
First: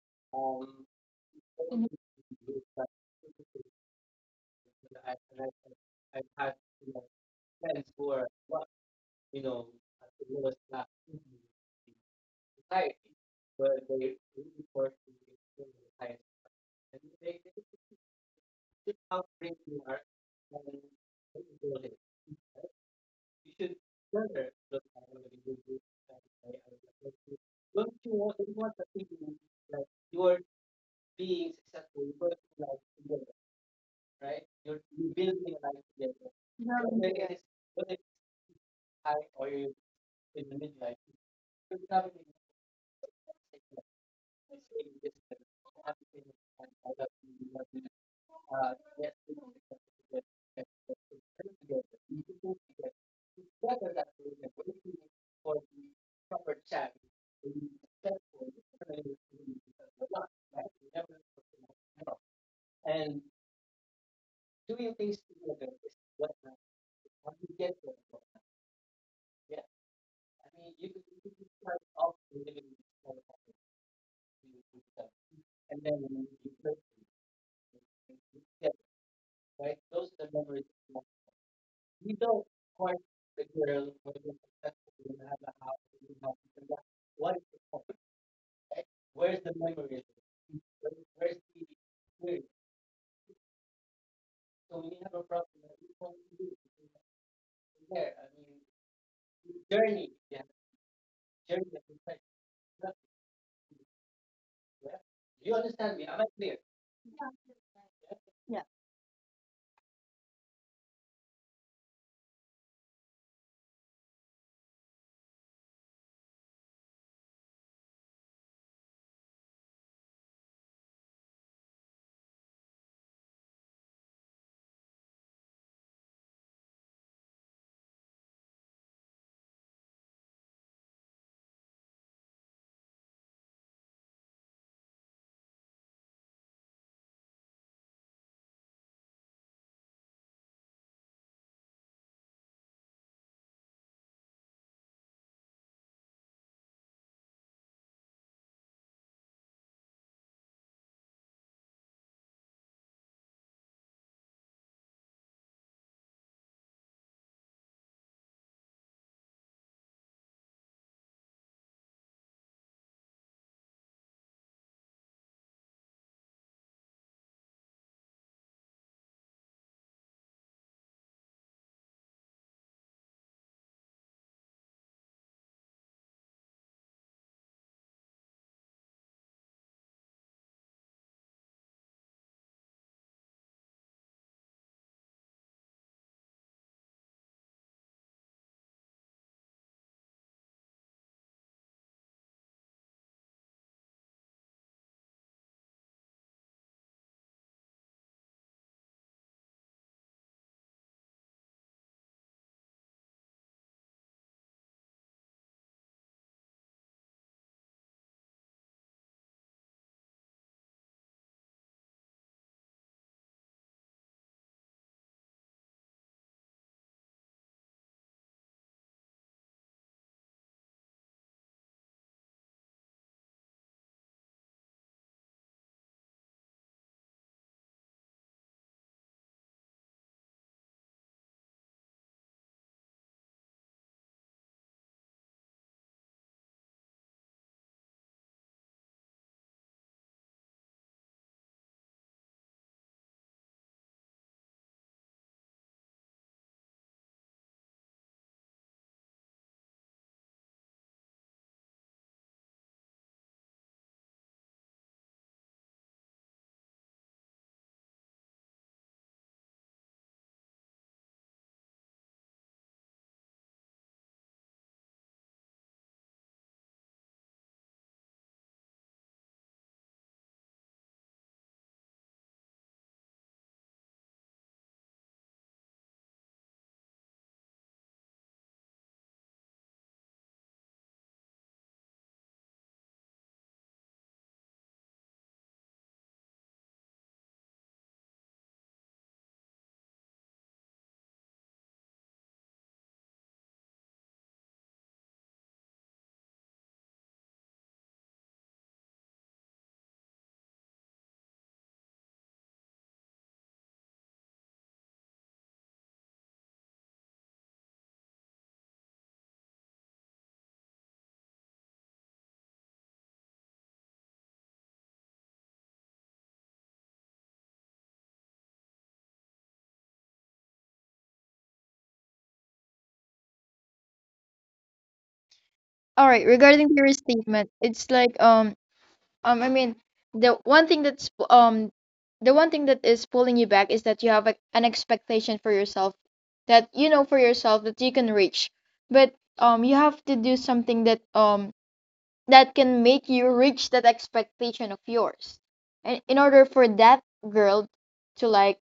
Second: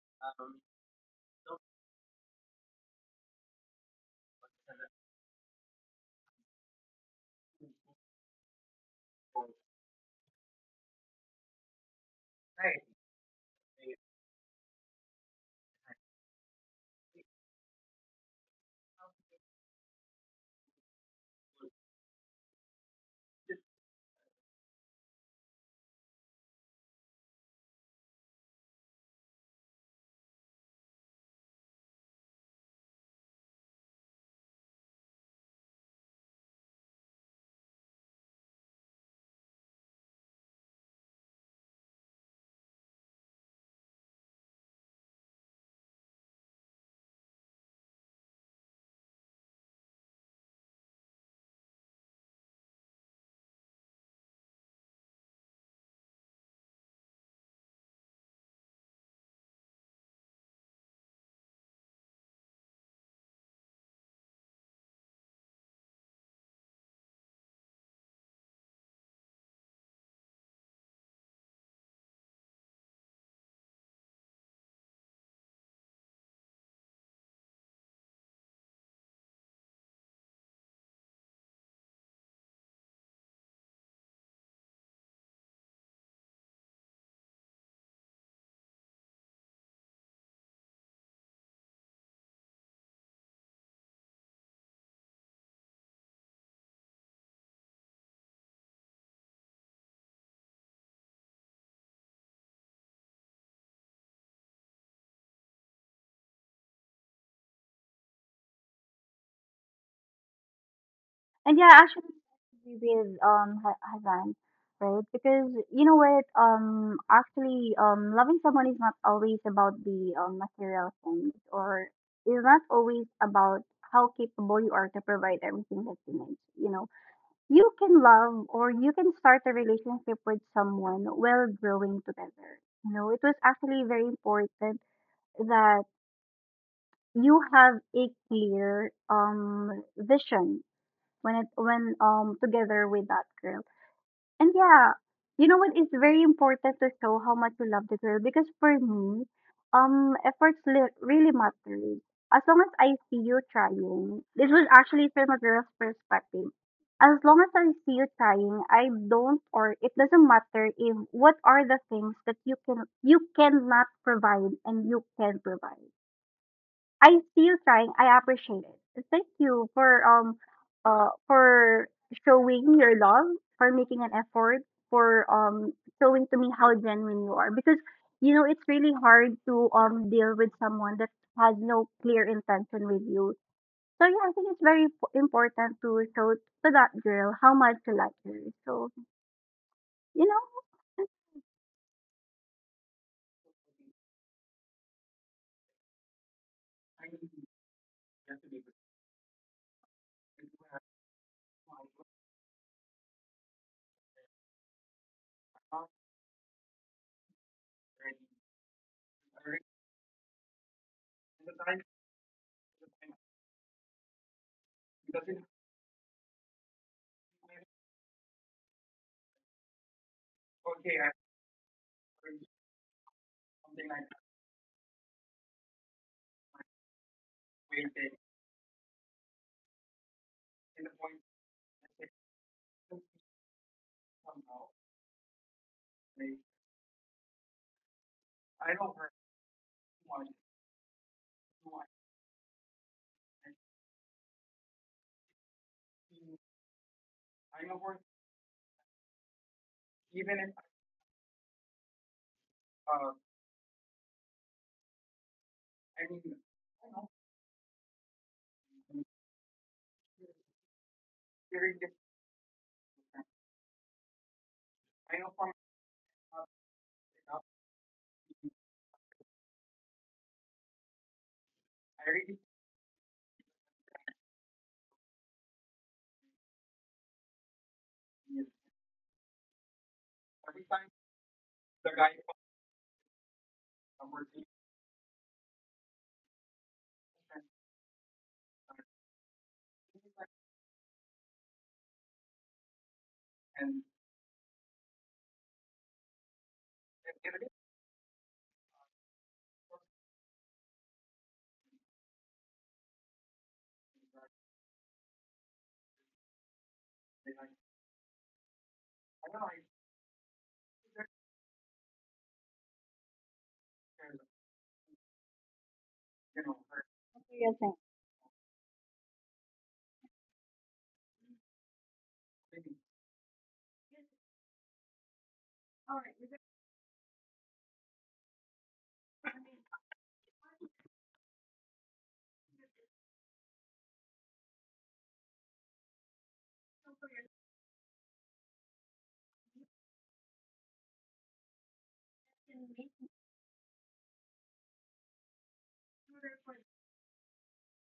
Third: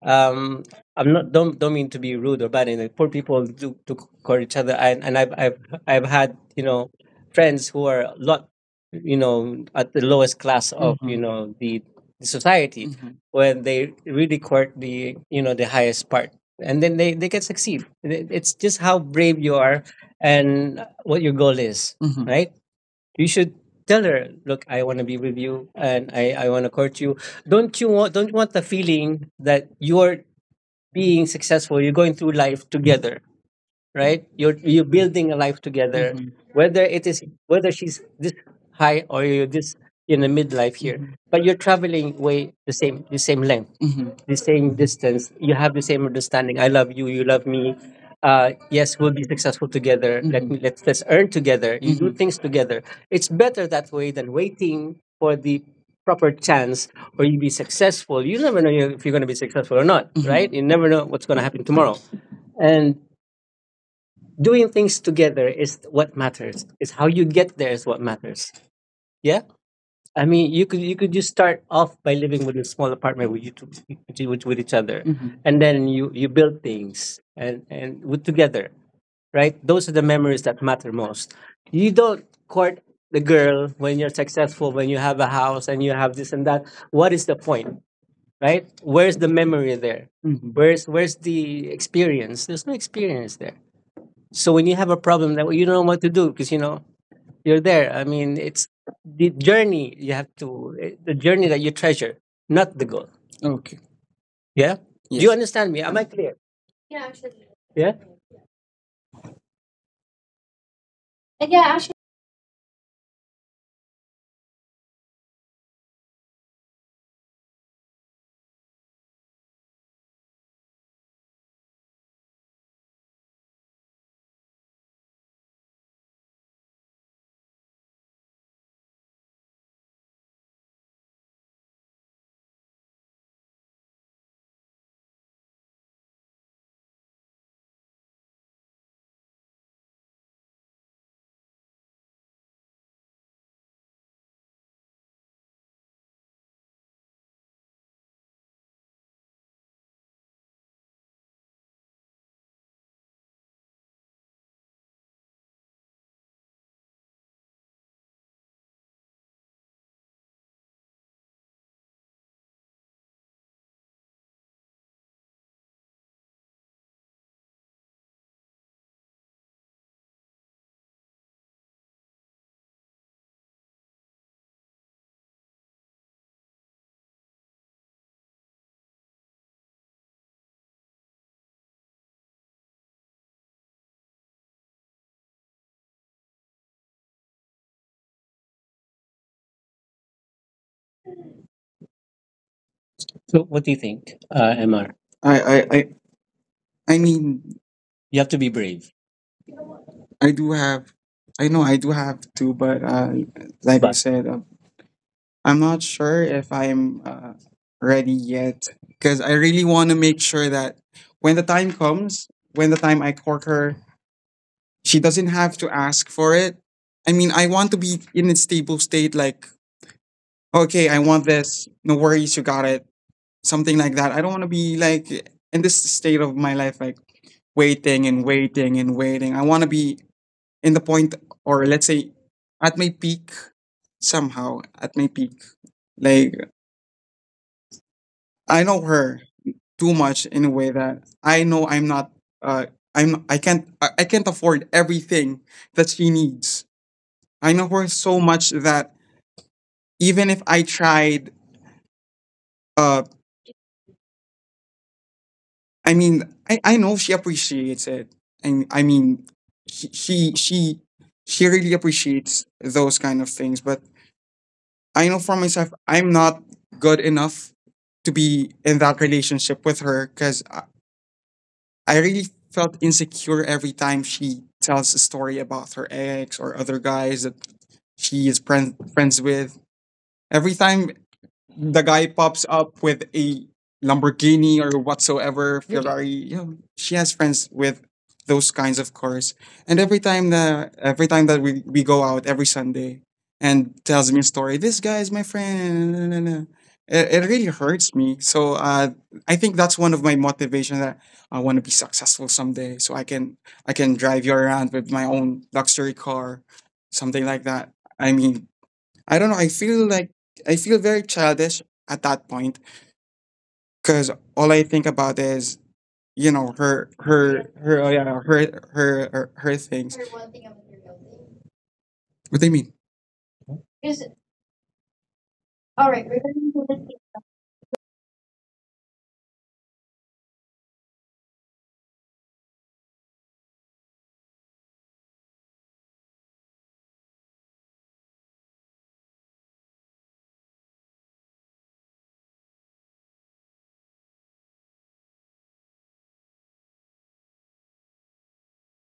Speaker 2: um I'm not, don't mean to be rude or bad and, like, poor people do to call each other and, I've had, you know, friends who are a lot, you know, at the lowest class of you, mm-hmm, know the society, mm-hmm, when they really court the, you know, the highest part, and then they can succeed. It- it's just how brave you are and what your goal is. Mm-hmm. Right, you should tell her, look, I want to be with you and I want to court you. Don't you want the feeling that you're being successful, you're going through life together, right? You're building a life together, mhm,
Speaker 3: No,
Speaker 2: whether
Speaker 3: no,
Speaker 2: it is,
Speaker 3: yes.
Speaker 2: whether she's this high or you're this in the midlife here, mhm, but you're traveling way, the same length, mhm, the same distance. You have the same understanding. I love you. You love me. Yes, we'll be successful together. Let, mhm, me, let's earn together. You do, mhm, things together. It's better that way than waiting for the proper chance or you be successful. You never know if you're going to be successful or not, mhm, right? You never know what's going to happen tomorrow, and doing things together is what matters. It's how you get there is what matters. Yeah. I mean, you could, you could just start off by living with a small apartment with you two, with each other, mhm, and then you build things and with together, right? Those are the memories that matter most. You don't court the girl when you're successful, when you have a house and you have this and that. What is the point, right? Where's the memory there? Mhm. Where's the experience? There's no experience there. So when you have a problem, that, well, you don't know what to do because, you know, you're there. I mean, it's the journey you have to eh, the journey that you treasure, not the goal. Okay. Yeah. Do you, yes, understand me? Am I clear? Yeah. Like, yeah,
Speaker 3: Yeah.
Speaker 1: And yeah,
Speaker 2: actually.
Speaker 1: actually, I agree with Hazan, right? Because you know what? Actually, loving someone is not always about the material things, or it's not always about how capable you are to provide everything that you need. You know, you can love or you can start a relationship with someone while growing together. You know, it was actually very important that you have a clear vision when it when together with that girl. And yeah, you know what? It's very important to show how much you love the girl because for me, efforts really matter. As long as I see you trying, this was actually from a girl's perspective. As long as I see you trying, I don't or it doesn't matter if what are the things that you can you cannot provide and you can provide. I still trying. I appreciate it. Thank you for showing your love, for making an effort, for showing to me how genuine you are. Because you know it's really hard to deal with someone that has no clear intention with you. So yeah, I think it's very important to show to that girl how much you like her. So you know,
Speaker 2: So what do you think, Mr. I I I I mean, you have to be brave. I do have, I know I do have to, but like I but said. I'm not sure if I'm ready yet because I really want to make sure that when the time comes, when the time I court her, she doesn't have to ask for it. I mean, I want to be in a stable state, like, okay, I want this, no worries, you got it, something like that. I don't want to be like in this state of my life, like, waiting and waiting and waiting. I want to be in the point, or let's say, at my peak somehow, at my peak. Like, I know her too much in a way that I know I'm not uh I'm, I can't afford everything that she needs. I know her so much that even if I tried uh I mean, I know she appreciates it. And I mean she, she she she really appreciates those kind of things, but I know for myself I'm not good enough to be in that relationship with her because I really felt insecure every time she tells a story about her ex or other guys that she is friends with. Every time the guy pops up with a Lamborghini or whatsoever, really? Ferrari. You know, she has friends with those kinds of cars. And every time that we go out every Sunday and tells me a story, "This guy is my friend, na, na, na, na," it really hurts me. So I think that's one of my motivation that I want to be successful someday. So I can drive you around with my own luxury car, something like that. I mean, I don't know. I feel like I feel very childish at that point because all I think about is, you know, her, oh yeah, her, things. What do you mean? Wait.
Speaker 3: All right. Regarding your statement, it's like I mean the one thing that's p- the one thing that is pulling you back is that you have a, an expectation for yourself that you know for yourself that you can reach, but you have to do something that that can make you reach that expectation of yours, and in order for that girl to like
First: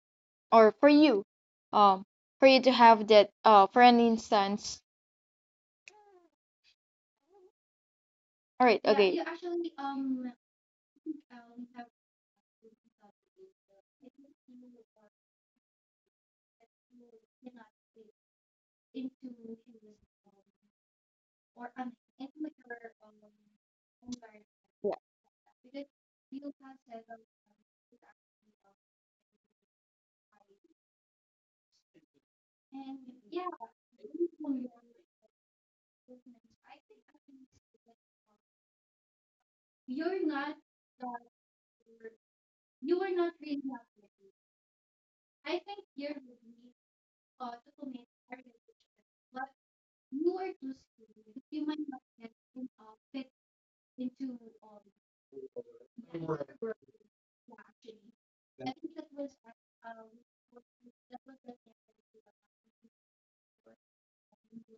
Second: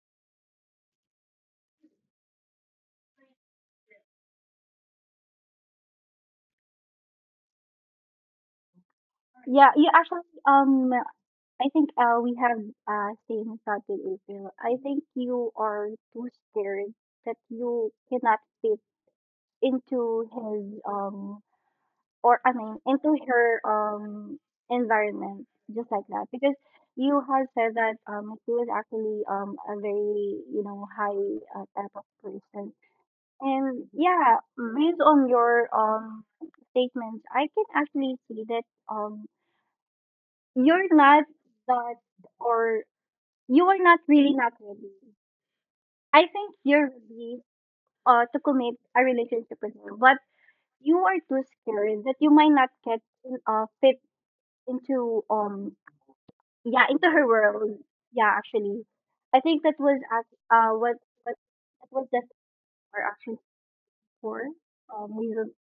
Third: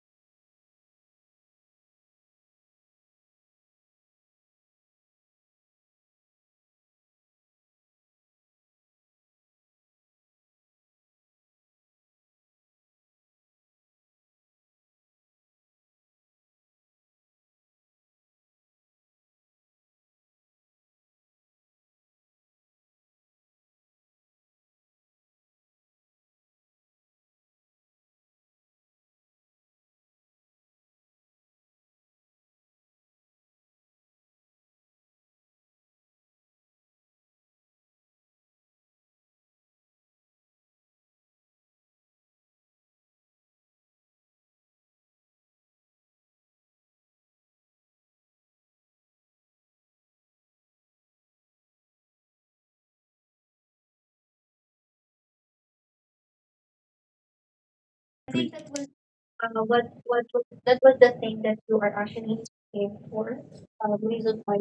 Speaker 3: or um for you to have that for an instance. All right. Okay.
Speaker 1: yeah, you actually I think we have same thought with April. I think you are too scared that you cannot fit into his or I mean into her environment
Speaker 3: Yeah.
Speaker 1: just like that because you have said that he was actually a very you know high type of person and yeah based on your statements I can actually see that um you're not that or you are not really not ready. I think you're ready to commit a relationship with her, but you are too scared that you might not get in, fit into yeah into her world. Yeah, actually, I think that was what that was just our action for reason.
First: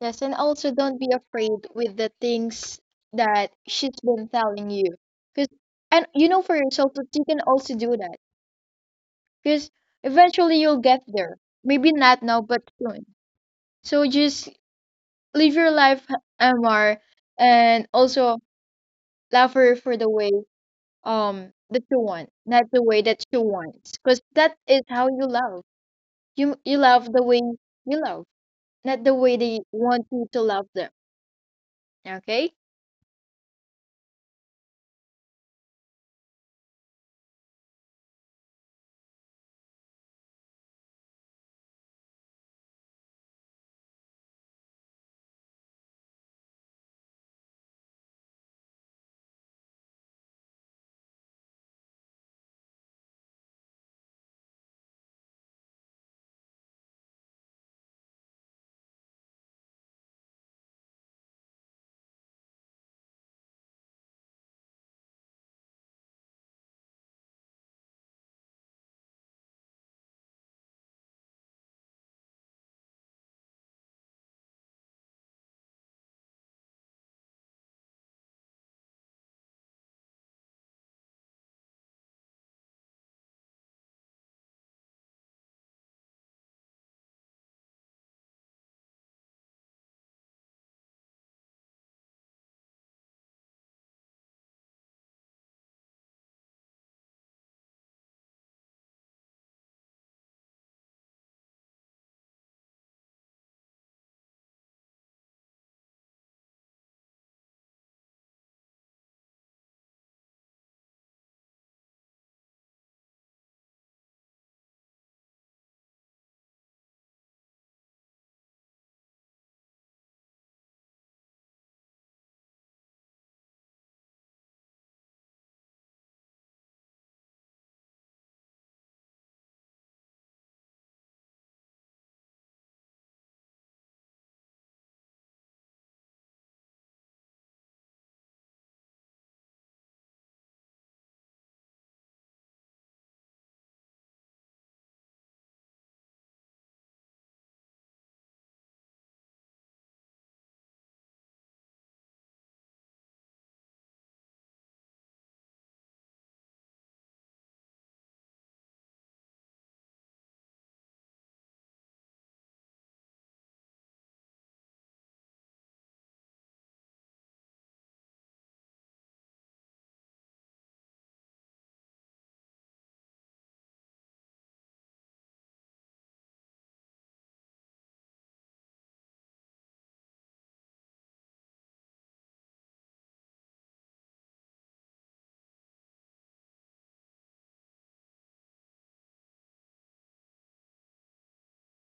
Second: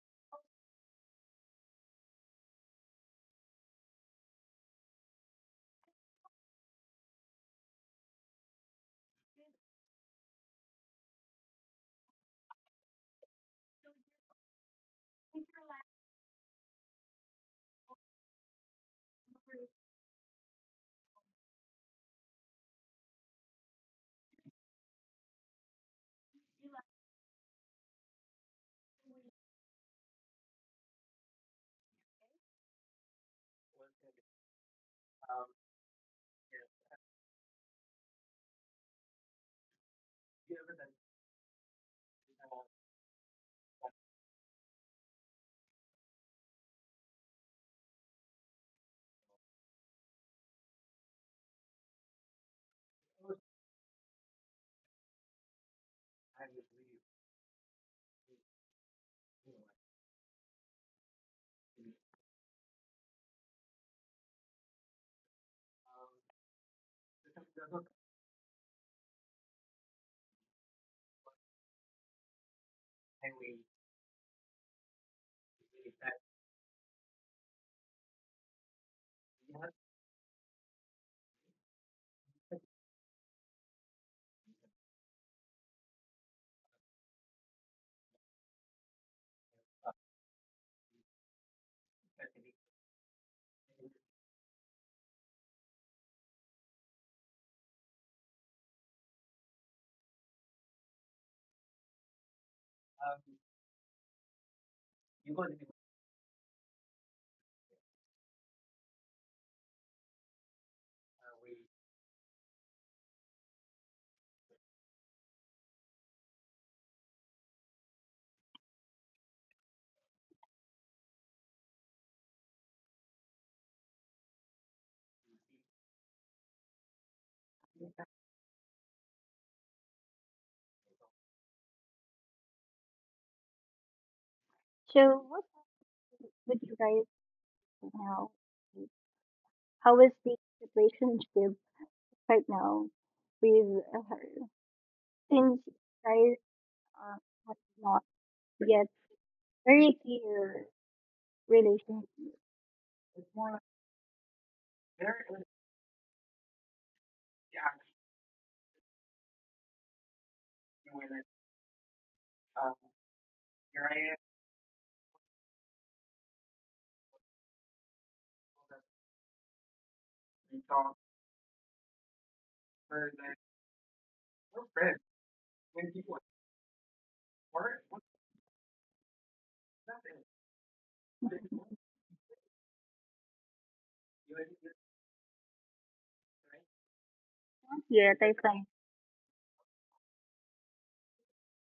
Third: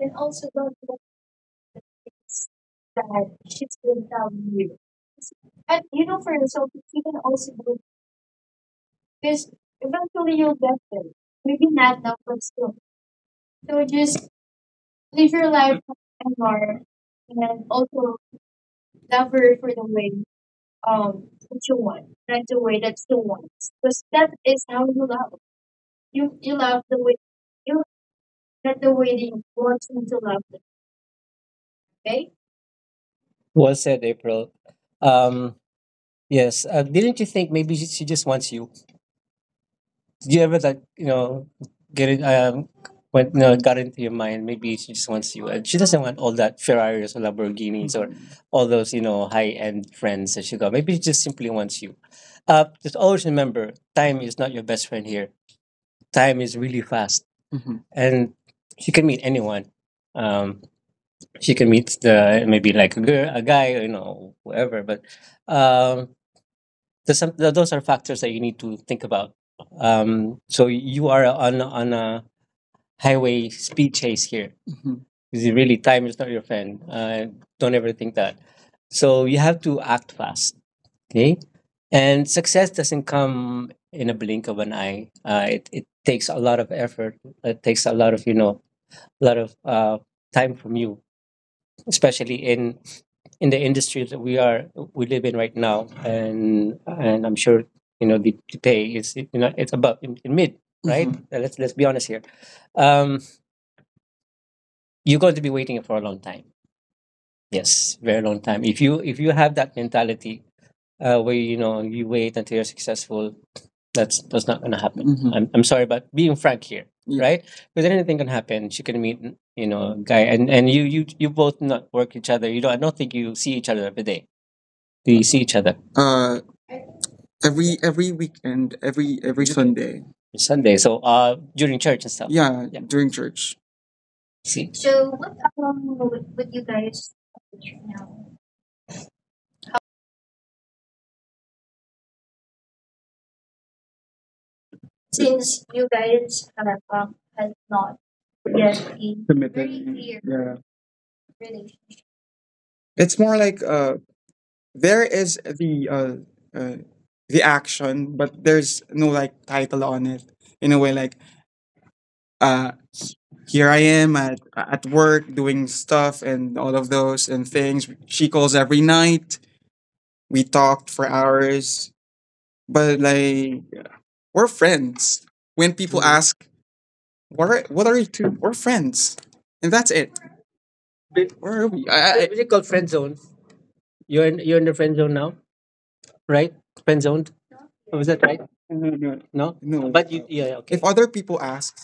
Speaker 3: Yes, and also don't be afraid with the things that she's been telling you. Cause and you know for yourself that you can also do that.
Speaker 2: Because
Speaker 3: Because
Speaker 2: eventually you'll
Speaker 3: eventually you'll
Speaker 2: get
Speaker 3: get
Speaker 2: there.
Speaker 3: there.
Speaker 2: Maybe
Speaker 3: Maybe
Speaker 2: not now,
Speaker 3: not now,
Speaker 2: but
Speaker 3: but
Speaker 2: still.
Speaker 3: soon.
Speaker 2: So
Speaker 3: So
Speaker 2: just
Speaker 3: just
Speaker 2: live
Speaker 3: live
Speaker 2: your
Speaker 3: your
Speaker 2: life
Speaker 3: life,
Speaker 2: and learn,
Speaker 3: Amar,
Speaker 2: and
Speaker 3: and
Speaker 2: also
Speaker 3: also love
Speaker 2: lover for
Speaker 3: her
Speaker 2: the
Speaker 3: for the
Speaker 2: way
Speaker 3: way
Speaker 2: that you
Speaker 3: that you
Speaker 2: want,
Speaker 3: want,
Speaker 2: not the
Speaker 3: not
Speaker 2: way
Speaker 3: the
Speaker 2: that
Speaker 3: way
Speaker 2: you
Speaker 3: that she
Speaker 2: want.
Speaker 3: wants.
Speaker 2: Because
Speaker 3: Because
Speaker 2: that
Speaker 3: that
Speaker 2: is
Speaker 3: is
Speaker 2: how
Speaker 3: how
Speaker 2: you
Speaker 3: you
Speaker 2: love.
Speaker 3: love.
Speaker 2: You
Speaker 3: You
Speaker 2: love the
Speaker 3: love
Speaker 2: way
Speaker 3: the way
Speaker 2: you
Speaker 3: you love,
Speaker 2: not the
Speaker 3: not
Speaker 2: way
Speaker 3: the
Speaker 2: that
Speaker 3: way
Speaker 2: you
Speaker 3: they
Speaker 2: want
Speaker 3: want
Speaker 2: them to
Speaker 3: you to
Speaker 2: love them.
Speaker 3: love them.
Speaker 2: Okay.
Speaker 3: Okay?
Speaker 2: Well said, April. Um, yes. Didn't you think maybe she just wants you? Did you ever like get it? Went got into your mind. Maybe she just wants you. She doesn't want all that Ferraris or Lamborghinis or all those high end friends that she got. Maybe she just simply wants you. Just always remember, time is not your best friend here. Time is really fast, mhm, and she can meet anyone. Um, she can meet the maybe like a girl, a guy, whoever. But um, those are factors that you need to think about. So you are on a highway speed chase here. Mhm. Is really time is not your friend? Don't ever think that. So you have to act fast. Okay, and success doesn't come in a blink of an eye. It takes a lot of effort. It takes a lot of a lot of time from you, especially in the industry that we live in right now, and I'm sure the pay is it's above in mid, right? Mhm. Let's be honest here, um you're going to be waiting for a long time, yes, very long time, if you have that mentality where you wait until you're successful. That's not going to happen. Mhm. I'm sorry, but being frank here. Yeah, right, because anything can happen. She can meet a guy and you both not work each other. You don't. I don't think you see each other every day. We see each other, every weekend, every Sunday. Sunday. So, during church and stuff. Yeah, yeah, during church. See. So
Speaker 1: So
Speaker 2: what
Speaker 1: what
Speaker 2: would
Speaker 1: would
Speaker 2: you
Speaker 1: you guys
Speaker 2: guys do
Speaker 1: do
Speaker 2: now?
Speaker 1: now? How is the relationship right now with her
Speaker 2: Since
Speaker 1: since you
Speaker 2: you
Speaker 1: guys
Speaker 2: guys have
Speaker 1: uh,
Speaker 2: has
Speaker 1: have
Speaker 2: not
Speaker 1: not
Speaker 2: yet a
Speaker 1: yet,
Speaker 2: very committed,
Speaker 1: very
Speaker 2: clear, yeah,
Speaker 1: clear
Speaker 2: relationship.
Speaker 1: relationship.
Speaker 2: It's more like there is uh, the action, but there's no like title on it. In a way, like uh here I am at work doing stuff and all of those and things. She calls every night. We talked for hours, but like we're friends. When people, mhm, ask, What are you two?" We're friends, and that's it. Where are we? What is it called? Friend zone. You're in, the friend zone now, right? Friend zoned.
Speaker 1: Not
Speaker 2: Was that
Speaker 1: yet, I
Speaker 2: right?
Speaker 1: find
Speaker 2: No. But you, yeah, if okay, other people ask,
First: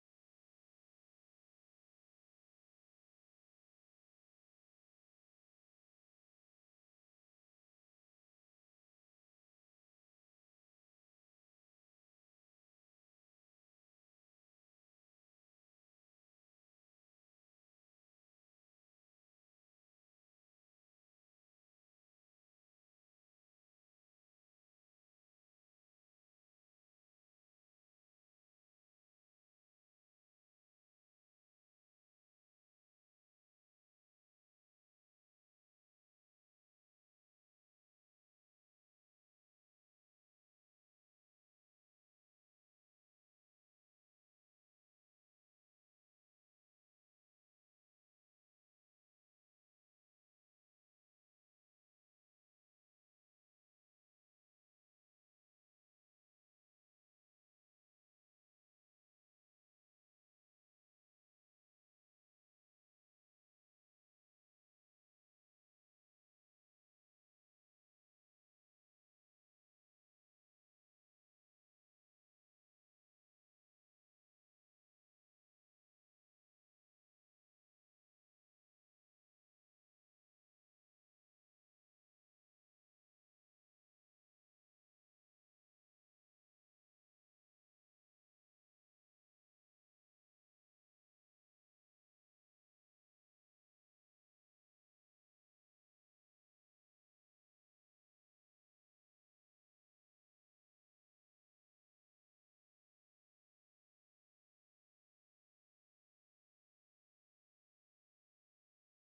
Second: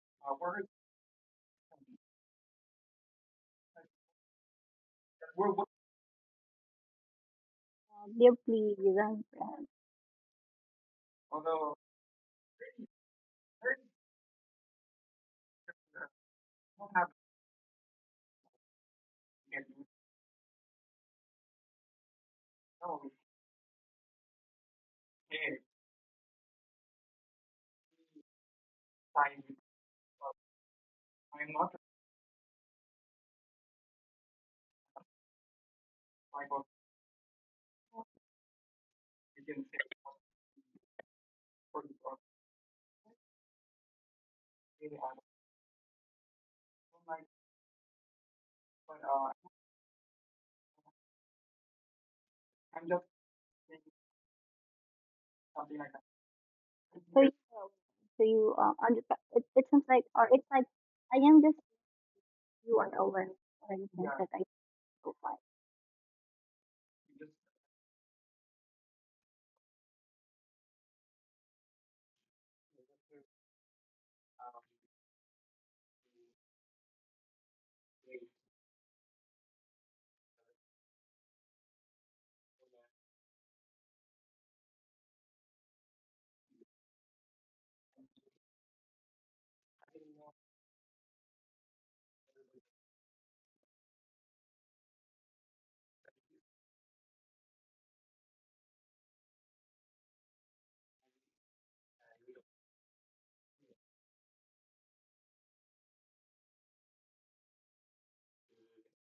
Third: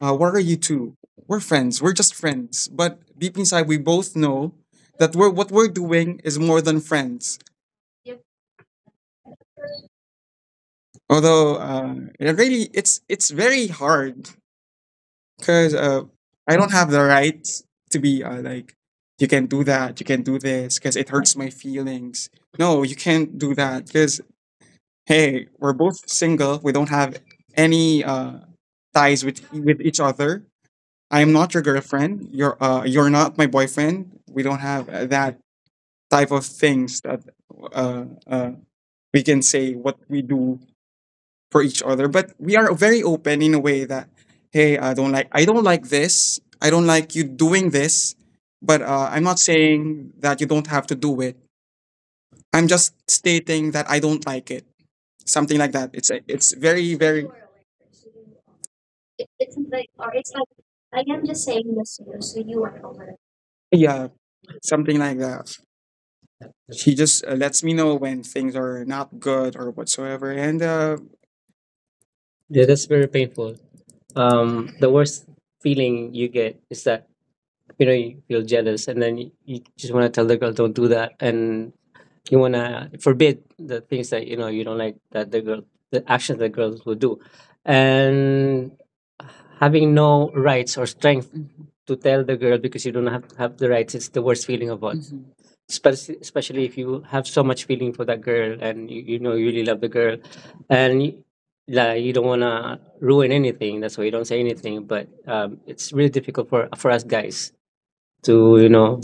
Speaker 2: What are you two? We're friends. We're just friends. But deep inside, we both know that what we're doing is more than friends.
Speaker 1: deeply design friends.
Speaker 2: Although, it's very hard because, I don't have the right to be, like, you can do that, you can do this, because it hurts my feelings. No, you can't do that because hey, we're both single. We don't have any, ties with each other. I am not your girlfriend. You're, you're not my boyfriend. We don't have, that type of things that uh, uh, we can say what we do for each other. But we are very open in a way that hey, I don't like this. I don't like you doing this. But I'm not saying that you don't have to do it. I'm just stating that I don't like it. Something like that. It's a, it's very
Speaker 1: So
Speaker 2: very
Speaker 1: you know, so you understand. It, it sounds like, or
Speaker 2: It's
Speaker 1: it's like,
Speaker 2: like,
Speaker 1: I
Speaker 2: I am
Speaker 1: am
Speaker 2: just
Speaker 1: just
Speaker 2: saying this to you, so you
Speaker 1: you are
Speaker 2: are over.
Speaker 1: aware or the
Speaker 2: Yeah,
Speaker 1: that I
Speaker 2: something like
Speaker 1: provide.
Speaker 2: that. She just, lets me know when things are not good or whatsoever. And, yeah, that's very painful. The worst feeling you get is that you feel jealous, and then you just want to tell the girl don't do that, and you want to forbid the things that you don't like that the girl, the actions that girls will do, and having no rights or strength to tell the girl, because you don't have the rights. It's the worst feeling of all. Mhm. Especially, especially if you have so much feeling for that girl, and you really love the girl, and you, like, you don't want to ruin anything. That's why you don't say anything, but it's really difficult for us guys to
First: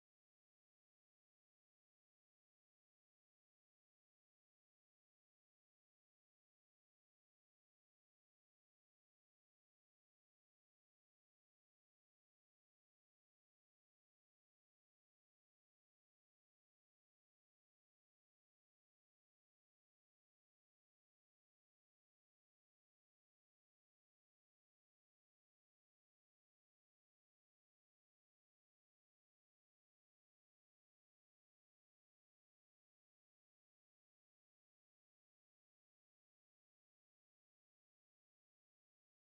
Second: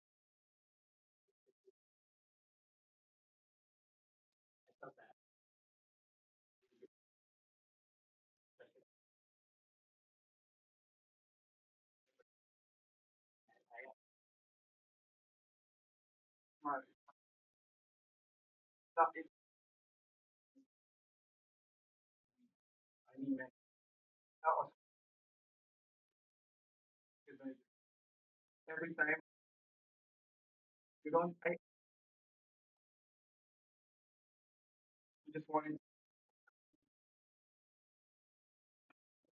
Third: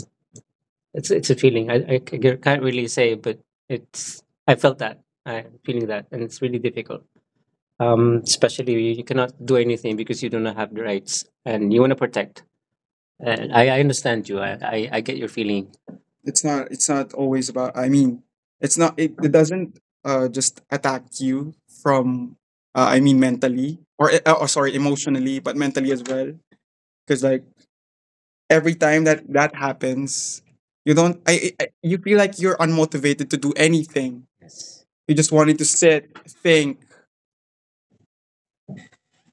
Speaker 2: it's a feeling I can't really say, but it's I felt that I'm feeling that, and it's really difficult, especially you cannot do anything because you do not have the rights, and you want to protect. And I understand you. I get your feeling. It's not, it's not always about, I mean, it's not, it it doesn't just attack you from, I mean, mentally, or oh, sorry, emotionally, but mentally as well, because like, every time that happens, you don't. You feel like you're unmotivated to do anything. You just wanted to sit, think.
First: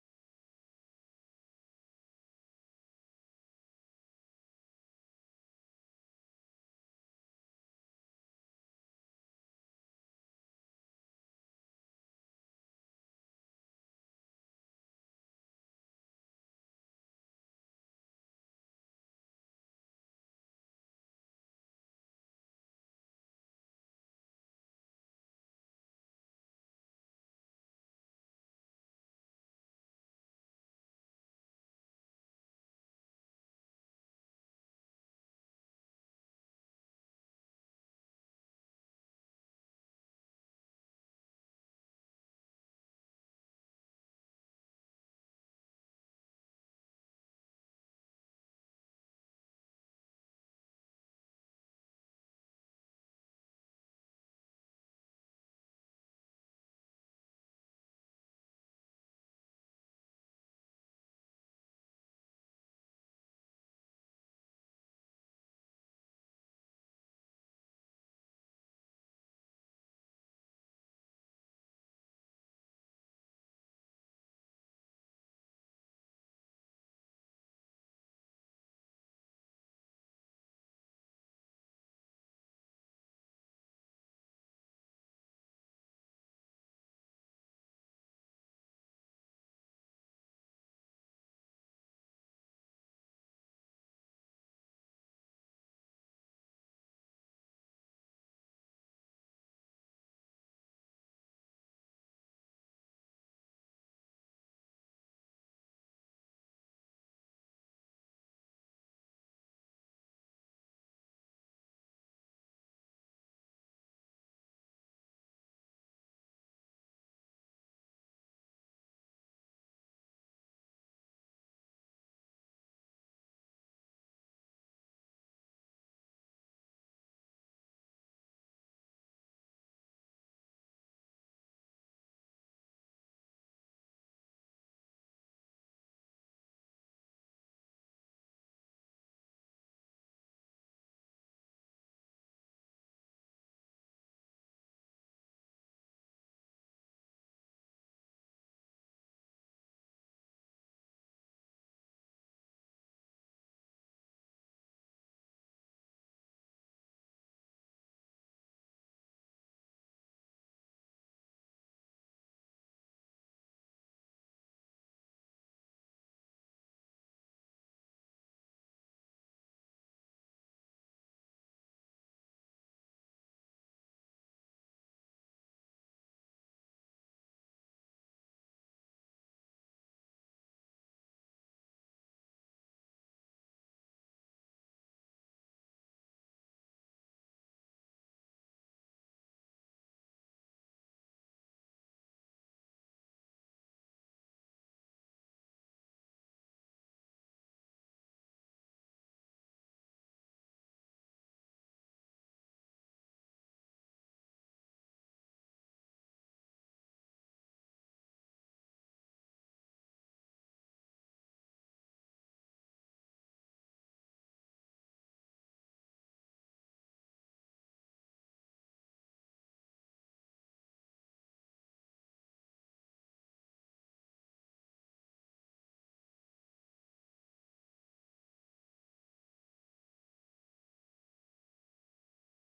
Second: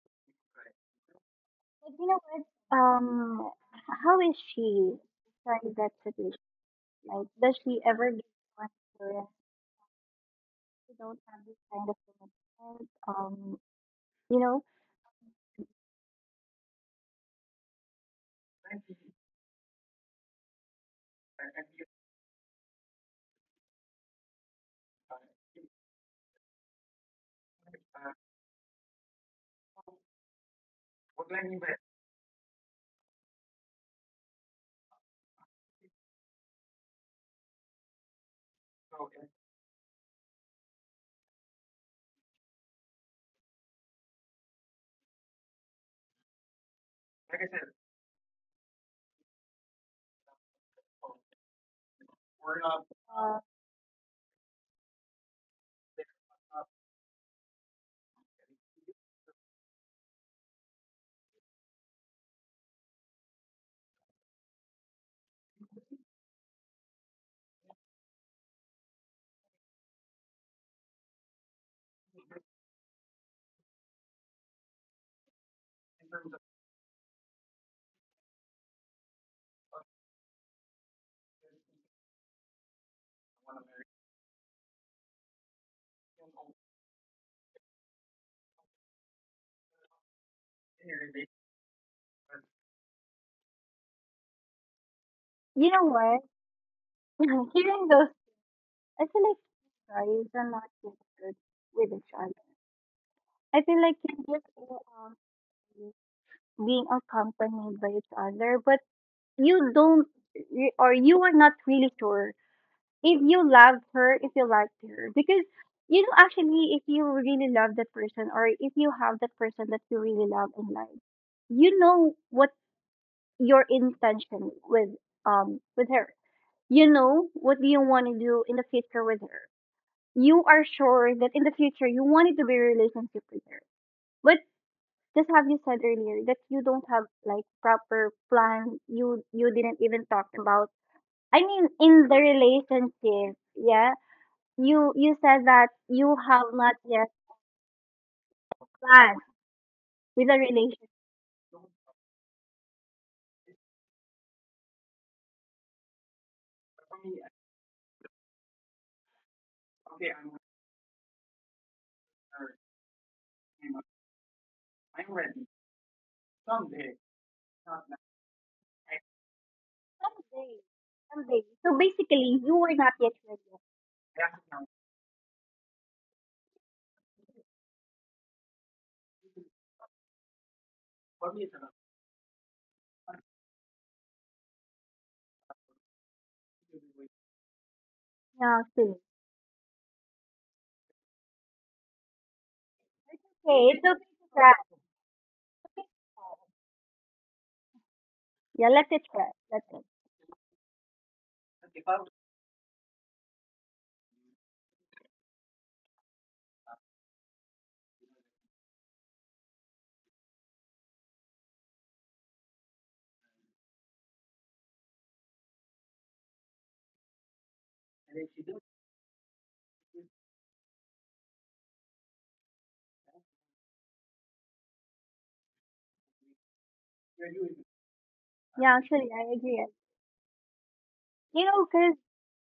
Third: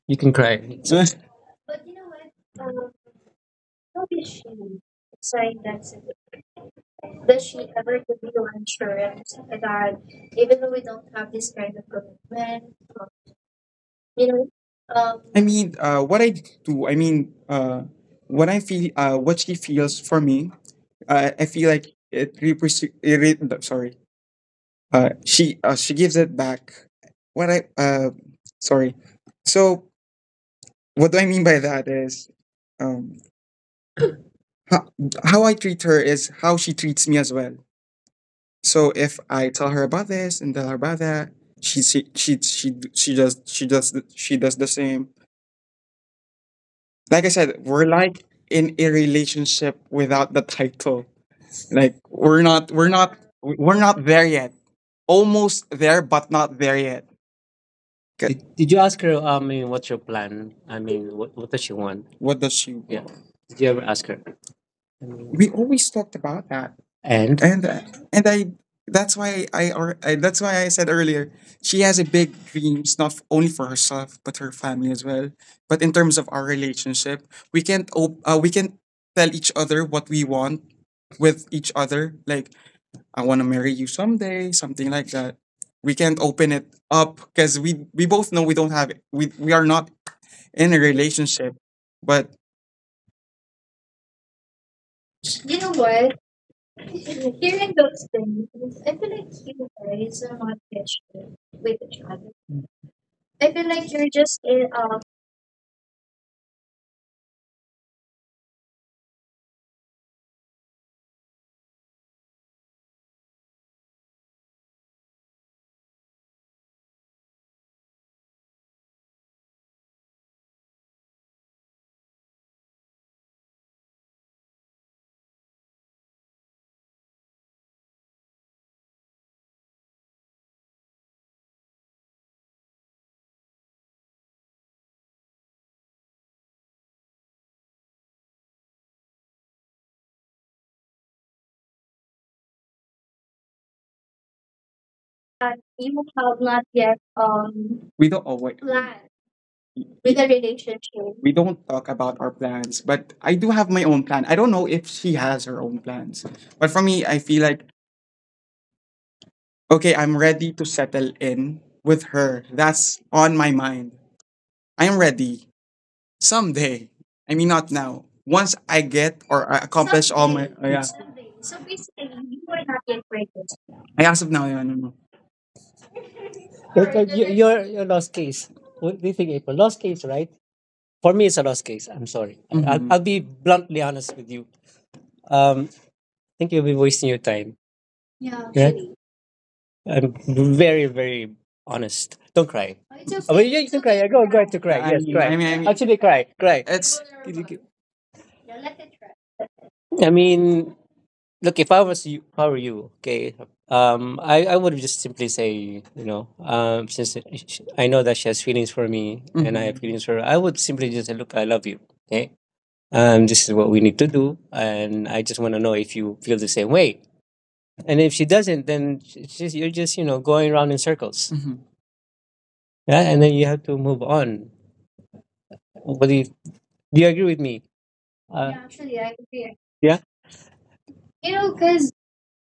Speaker 2: You can cry. It's okay. But you
Speaker 1: But you
Speaker 2: know
Speaker 1: know
Speaker 2: what?
Speaker 1: what?
Speaker 2: Um, how
Speaker 1: How
Speaker 2: did
Speaker 1: is
Speaker 2: she
Speaker 1: she
Speaker 2: decide
Speaker 1: during
Speaker 2: that?
Speaker 1: that situation? Like,
Speaker 2: Does
Speaker 1: does
Speaker 2: she
Speaker 1: she
Speaker 2: ever
Speaker 1: ever
Speaker 2: give
Speaker 1: get
Speaker 2: you
Speaker 1: reassurance?
Speaker 2: insurance that even though we
Speaker 1: You don't
Speaker 2: don't have
Speaker 1: have this
Speaker 2: this kind
Speaker 1: kind
Speaker 2: of
Speaker 1: of
Speaker 2: commitment,
Speaker 1: commitment.
Speaker 2: you
Speaker 1: You
Speaker 2: know,
Speaker 1: know,
Speaker 2: I mean, what I do. I mean, what I feel. What she feels for me. I feel like it represents. Sorry. She gives it back. What I, sorry. So what do I mean by that is, um, how, how I treat her is how she treats me as well. So if I tell her about this and tell her about that, she does th- she does the same. Like I said, we're like in a relationship without the title. Like
Speaker 1: uh,
Speaker 2: we're not there yet. Almost there, but not there yet. Good. Did you ask her? I mean, what's your plan? I mean, what does she want? What does she Yeah. want? Did you ever ask her? I mean, we always talked about that, and I. That's why I, or I. That's why I said earlier, she has a big dreams, not only for herself but her family as well. But in terms of our relationship, we can't. We can tell each other what we want with each other. Like I want to marry you someday, something like that. We can't open it up because we both know we don't have it. We are not in a relationship, but you know
Speaker 1: you know
Speaker 2: what?
Speaker 1: what?
Speaker 2: Hearing
Speaker 1: Hearing
Speaker 2: those
Speaker 1: those
Speaker 2: things, I
Speaker 1: I
Speaker 2: feel
Speaker 1: feel
Speaker 2: like
Speaker 1: like
Speaker 2: you guys
Speaker 1: stories
Speaker 2: are
Speaker 1: are
Speaker 2: not
Speaker 1: not just good
Speaker 2: patient with
Speaker 1: with
Speaker 2: each
Speaker 1: each
Speaker 2: other.
Speaker 1: other.
Speaker 2: I
Speaker 1: I
Speaker 2: feel
Speaker 1: feel
Speaker 2: like
Speaker 1: like
Speaker 2: you're
Speaker 1: you
Speaker 2: just
Speaker 1: just
Speaker 2: in
Speaker 1: being accompanied by each other, but you don't, or you are not really sure if you loved her, if you liked her, because you know actually if you really love that person or if you have that person that you really love in life, you know what your intention with her. You know what do you want to do in the future with her you are sure that in the future you wanted to be a relationship leader. But just have you said earlier that you don't have like proper plan. You didn't even talk about. I mean, in the relationship, yeah. You said that
Speaker 2: that
Speaker 1: you
Speaker 2: you
Speaker 1: have
Speaker 2: have
Speaker 1: not
Speaker 2: not
Speaker 1: yet
Speaker 2: yet we don't. Oh wait,
Speaker 1: planned
Speaker 2: planned with
Speaker 1: with
Speaker 2: a
Speaker 1: a relationship
Speaker 2: relationship. We don't talk about our plans. But I do have my own plan. I don't know if she has her own plans, but for me, I feel like, okay, I'm ready to settle in with her. That's on my mind. I am ready. Someday. I mean, not now. Once I get or I accomplish all my.
Speaker 1: someday,
Speaker 2: Oh, yeah, someday.
Speaker 1: someday.
Speaker 2: So
Speaker 1: So
Speaker 2: basically,
Speaker 1: basically,
Speaker 2: you
Speaker 1: you
Speaker 2: were
Speaker 1: were
Speaker 2: not
Speaker 1: not
Speaker 2: yet
Speaker 1: yet
Speaker 2: ready.
Speaker 1: ready.
Speaker 2: I asked of now, yeah, no, no. You're, right, you're, next. You're lost case. What do you think, April? Lost case, right? For me, it's a lost case. I'm sorry. I'll be bluntly honest with you. I think you'll be wasting your time. Yeah,
Speaker 1: Yeah,
Speaker 2: yeah.
Speaker 1: actually.
Speaker 2: I'm very, very honest. Don't cry. Oh, well, yeah, you
Speaker 1: Okay,
Speaker 2: can
Speaker 1: it's
Speaker 2: cry.
Speaker 1: okay
Speaker 2: Yeah, go,
Speaker 1: to
Speaker 2: go ahead
Speaker 1: try.
Speaker 2: to cry. I, yes, mean, cry. Actually, cry, cry. It's,
Speaker 1: Yeah, let it try. Let it.
Speaker 2: I mean, look, if I was you, if I were you, okay, I would just simply say, you know, since I know that she has feelings for me and I have, mhm, feelings for her, I would simply just say, look, I love you, okay? This is what we need to do, and I just want to know if you feel the same way. And if she doesn't, then you're just, you know, going around in circles. Yeah, and then you have to move on. But do you agree with me, yeah?
Speaker 1: Yeah,
Speaker 2: Actually,
Speaker 1: actually,
Speaker 2: I
Speaker 1: I
Speaker 2: agree.
Speaker 1: agree.
Speaker 2: Yeah. You
Speaker 1: You
Speaker 2: know,
Speaker 1: know,
Speaker 2: because
Speaker 1: 'cause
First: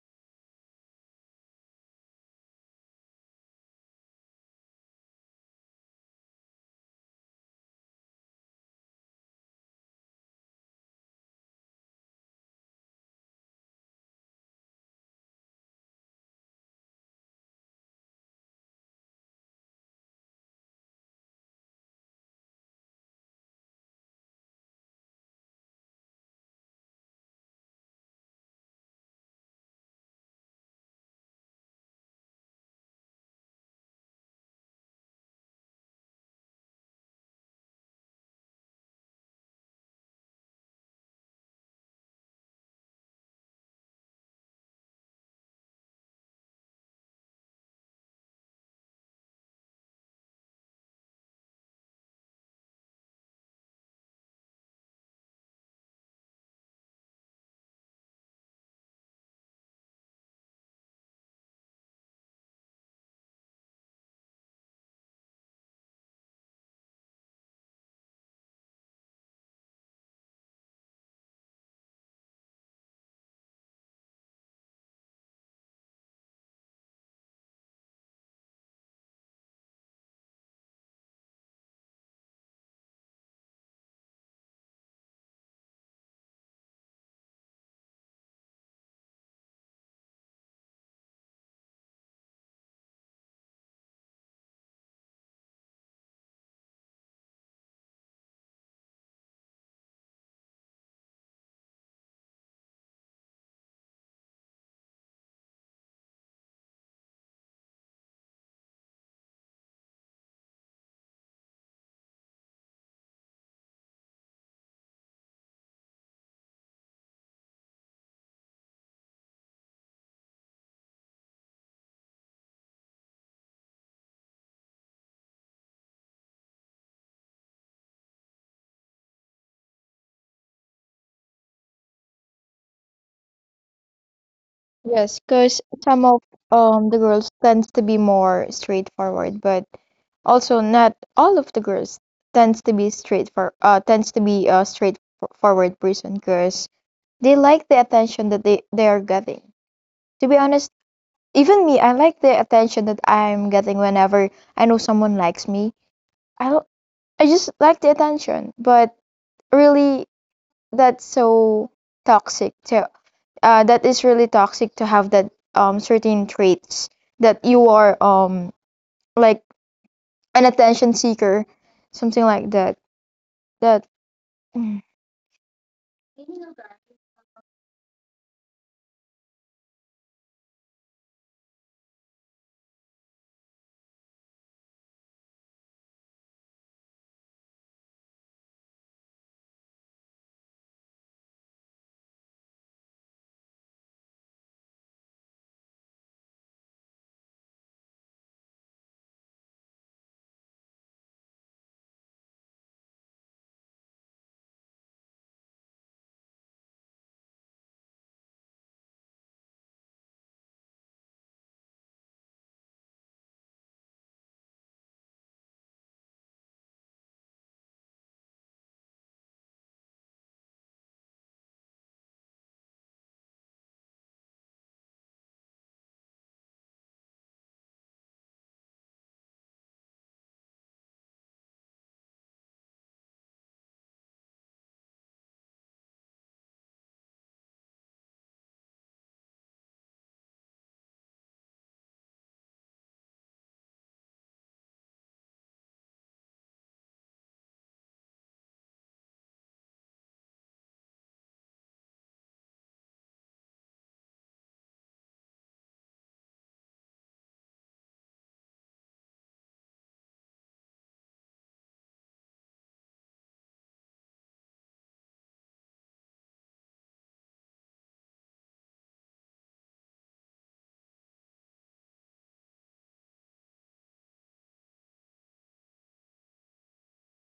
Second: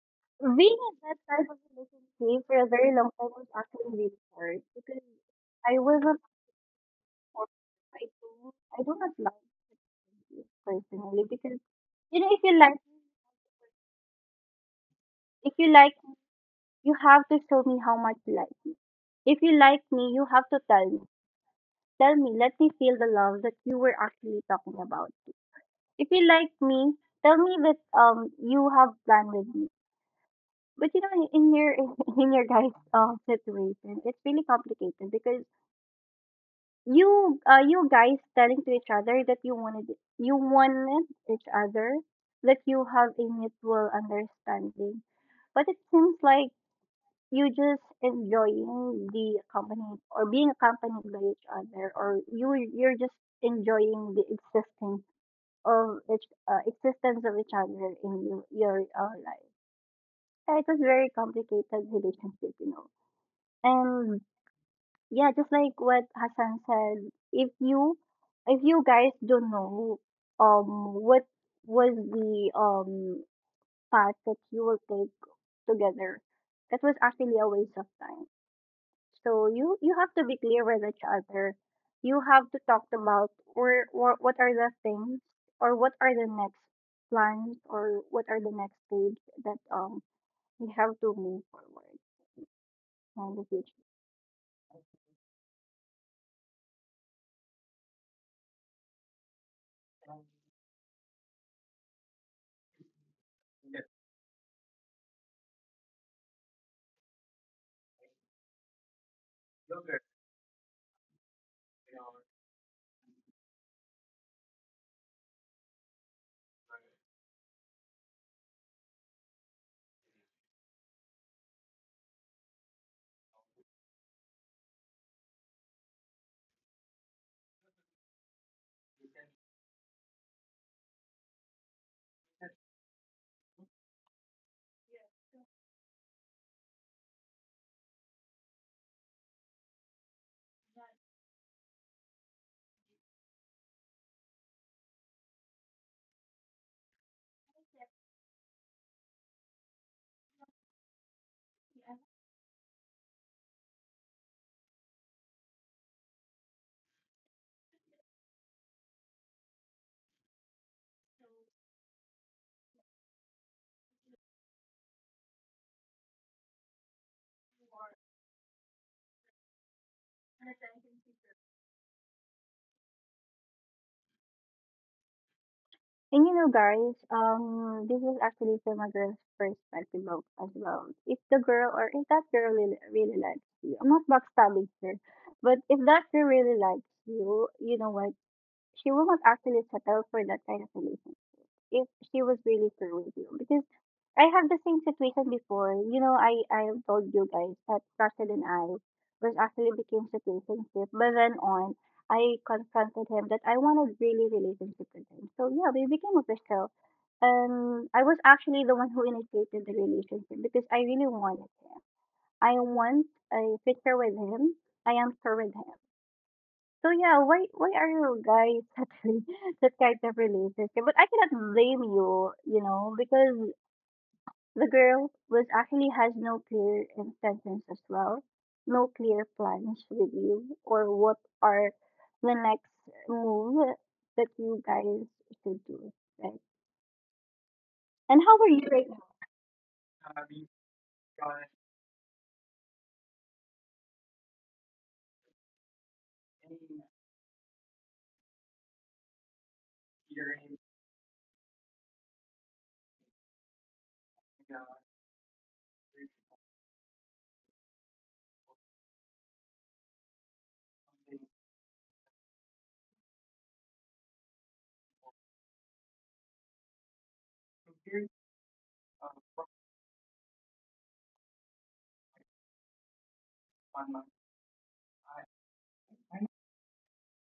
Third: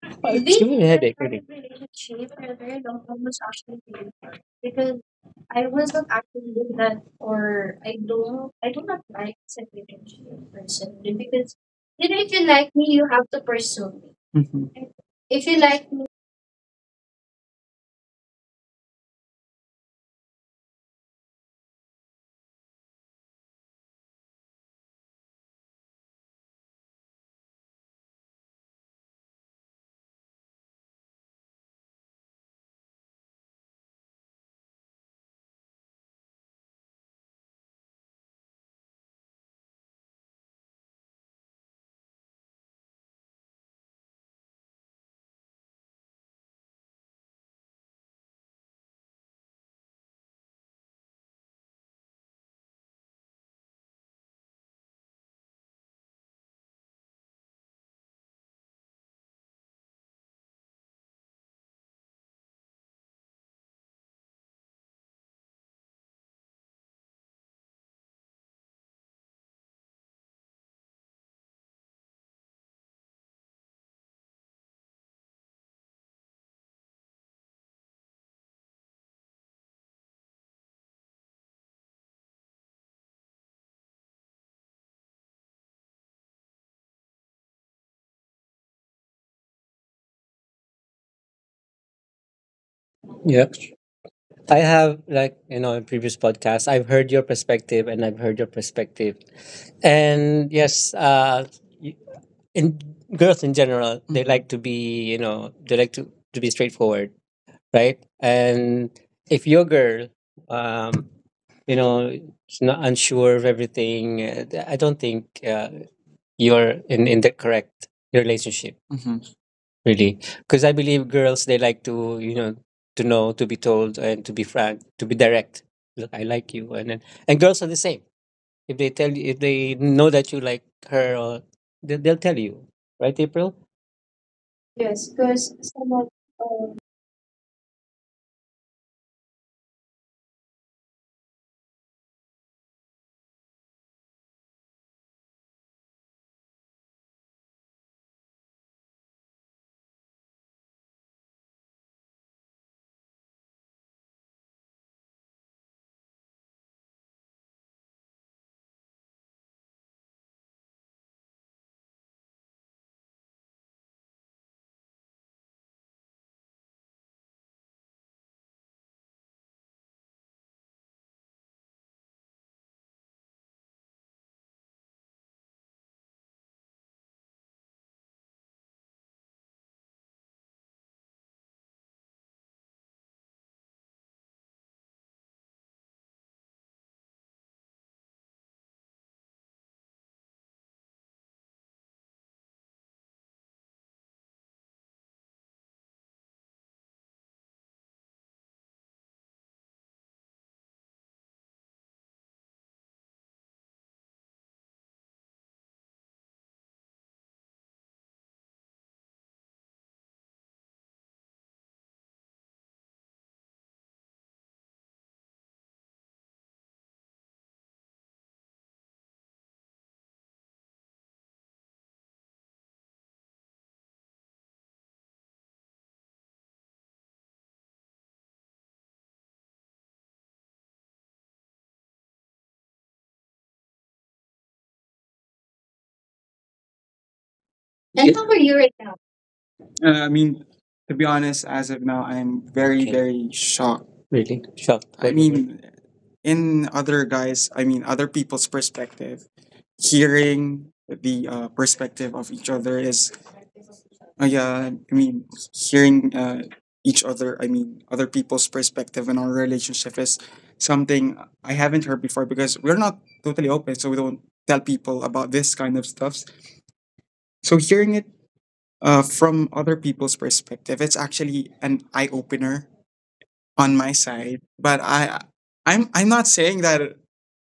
Speaker 2: It's being giving
Speaker 1: being
Speaker 2: me a
Speaker 1: in
Speaker 2: headache,
Speaker 1: that
Speaker 2: really.
Speaker 1: type of
Speaker 2: Relationship
Speaker 1: relationship
Speaker 2: for a
Speaker 1: for a
Speaker 2: very
Speaker 1: very
Speaker 2: long
Speaker 1: long
Speaker 2: time
Speaker 1: time
Speaker 2: was
Speaker 1: was
Speaker 2: actually
Speaker 1: actually really
Speaker 2: painful
Speaker 1: hard
Speaker 2: because
Speaker 1: because
Speaker 2: I
Speaker 1: I
Speaker 2: was not
Speaker 1: wasn't
Speaker 2: actually with that,
Speaker 1: forced.
Speaker 2: or
Speaker 1: I do
Speaker 2: I do
Speaker 1: I do
Speaker 2: not
Speaker 1: not
Speaker 2: like
Speaker 1: like
Speaker 2: said relationship
Speaker 1: you
Speaker 2: personally
Speaker 1: personally
Speaker 2: because
Speaker 1: because you
Speaker 2: if
Speaker 1: know
Speaker 2: you like me, you have to pursue me. Mhm. If you
Speaker 1: if you
Speaker 2: like
Speaker 1: like
Speaker 2: me,
Speaker 1: me, you have to show me how much you like me. If you like me, you have to tell me. Tell me, let me feel the love that you were actually talking about. If you like me, tell me that you have plan with me. But you know in your in your guys' situation, it's really complicated because you you guys telling to each other that you wanted each other, that you have a mutual understanding. But it seems like you just enjoying the company or being accompanied by each other or you you're just enjoying the existing of each existence of each other in your life. Yeah, it was very complicated relationship, you know. And Yeah, just like what Hassan said, if you guys don't know what was the path that you will take together, that was actually a waste of time. So you have to be clear with each other. You have to talk about where or what are the things or what are the next plans or what are the next stage that we have to move forward in
Speaker 2: yeah,
Speaker 1: the future.
Speaker 2: I have, like, in previous podcasts, I've heard your perspective and I've heard your perspective, and yes, y- in girls in general, they, Mhm, like to be, they like to be straightforward, right? And if your girl, um, is not unsure of everything, I don't think you're in the correct relationship. Really, because I believe girls they like to know to be told and to be frank, to be direct. Look, I like you, and then and girls are the same. If they tell you if they know that you like her, or they'll tell you, right, April? Yes,
Speaker 3: Yes,
Speaker 2: because
Speaker 3: because
Speaker 2: someone,
Speaker 3: some of
Speaker 2: um,
Speaker 3: the girls tends to be more straightforward, but also not all of the girls tends to be a straightforward person because they like the attention that they are getting. To be honest, even me, I like the attention that I'm getting whenever I know someone likes me. I l- I just like the attention, but really that's so toxic to that is really toxic to have that certain traits that you are like an attention seeker, something like that that Mm.
Speaker 1: And you know, guys, this is actually from a girl's perspective of, as well. If the girl or if that girl really, really likes you, I'm not backstabbing her, but if that girl really likes you, you know what? She will not actually settle for that kind of relationship if she was really through with you. Because I have the same situation before. You know, I have told you guys that Russell and I was actually became situationship, but then on I confronted him that I wanted really relationship with him. So yeah, we became official. I was actually the one who initiated the relationship because I really wanted him. I want a picture with him. I am sure with him. So yeah, why are you guys actually that kind of relationship? But I cannot blame you, you know, because the girl was actually has no clear intentions as well, no clear plans with you or what are the next move that you guys should do, right?
Speaker 2: and how
Speaker 1: And
Speaker 2: are
Speaker 1: how
Speaker 2: you
Speaker 1: are
Speaker 2: right
Speaker 1: you
Speaker 2: now?
Speaker 1: right now?
Speaker 2: I mean, to be honest, as of now, I'm very, okay, very shocked. Really? Shocked. I, why mean, mean? In other guys, I mean, other people's perspective, hearing the perspective of each other is, yeah, I mean, hearing, each other, I mean, other people's perspective in our relationship is something I haven't heard before because we're not totally open, so we don't tell people about this kind of stuff. So hearing it, from other people's perspective. It's actually an eye opener on my side. But I'm not saying that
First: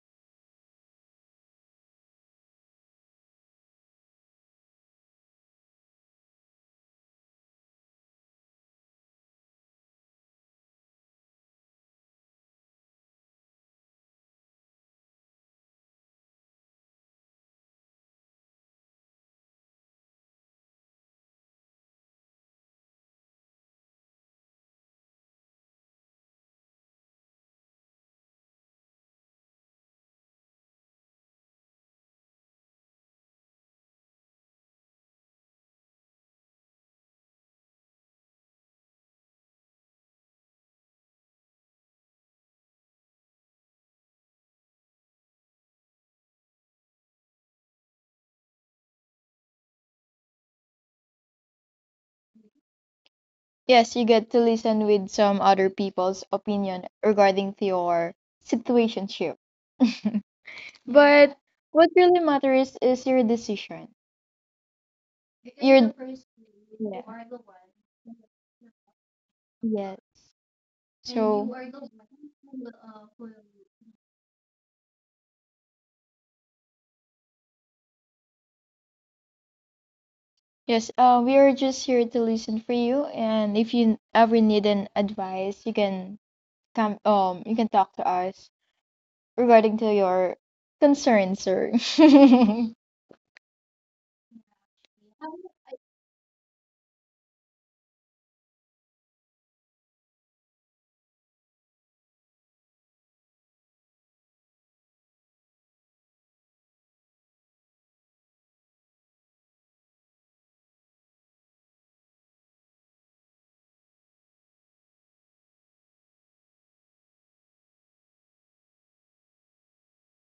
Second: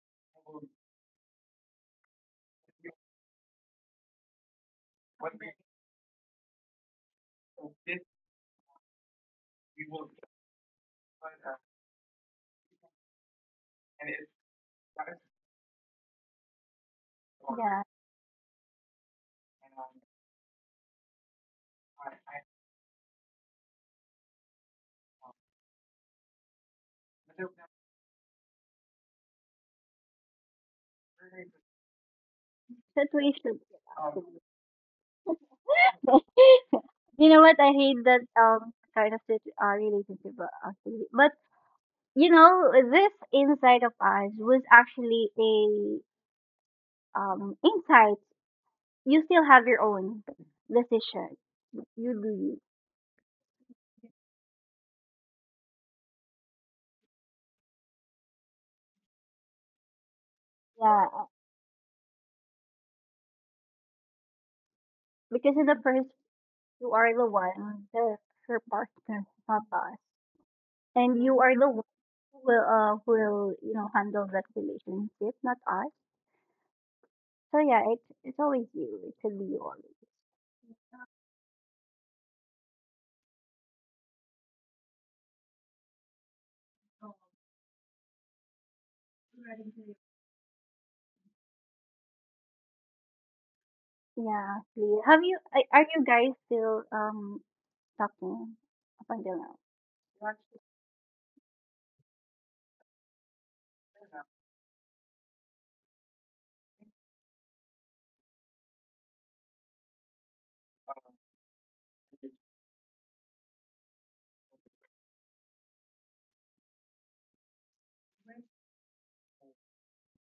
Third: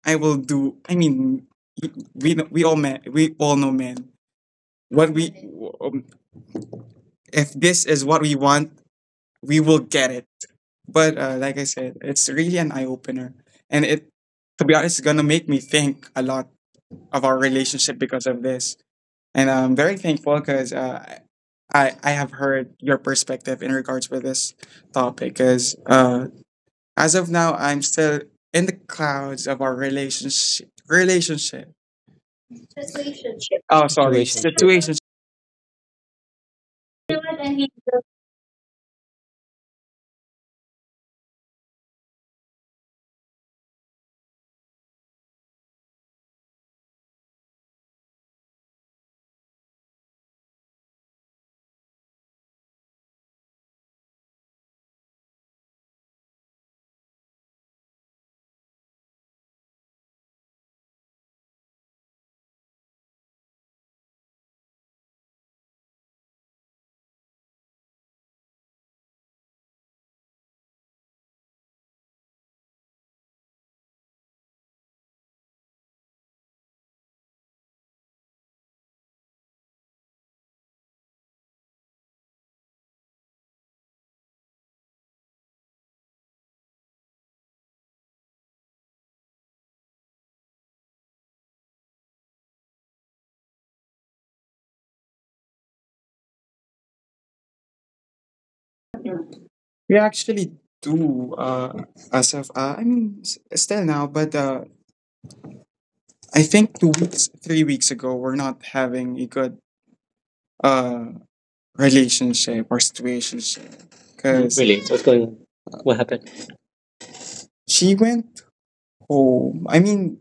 Speaker 2: I will do. I mean, we all know men. What we, um, if this is what we want, we will get it. But like I said, it's really an eye opener, and it to be honest, it's gonna make me think a lot of our
Speaker 1: Yeah,
Speaker 2: relationship because of this. And I'm very thankful because I have heard your perspective in regards with this topic because as of now I'm still in the clouds of our relationship.
Speaker 1: situation.
Speaker 2: Situationship. Oh, sorry. Situation. Situation.
Speaker 1: You know what? I hate that kind of relationship actually, but you know, this insight of ours was actually a insight. You still have your own decision. You do you.
Speaker 3: Yes, you get to listen with some other people's opinion regarding to your situationship.
Speaker 1: Yeah.
Speaker 3: But what really matters is your decision,
Speaker 1: Because in
Speaker 3: your,
Speaker 1: the first you
Speaker 3: yeah,
Speaker 1: are the one the her partner, not
Speaker 3: yeah.
Speaker 1: us. And you
Speaker 3: So
Speaker 1: are the one who will, you know, handle that relationship, not us. So yeah, it's always you. It should be you always.
Speaker 3: yes, we are just here to listen for you, and if you ever need an advice, you can come. You can talk to us regarding to your concerns, sir.
Speaker 1: Yeah, actually. Have you are you guys still talking up until now?
Speaker 2: We actually do, as of, I mean, still now, but I think 2 weeks, 3 weeks ago we're not having a good uh, relationship or situationship because really? What's going on? What happened? She went home. I mean,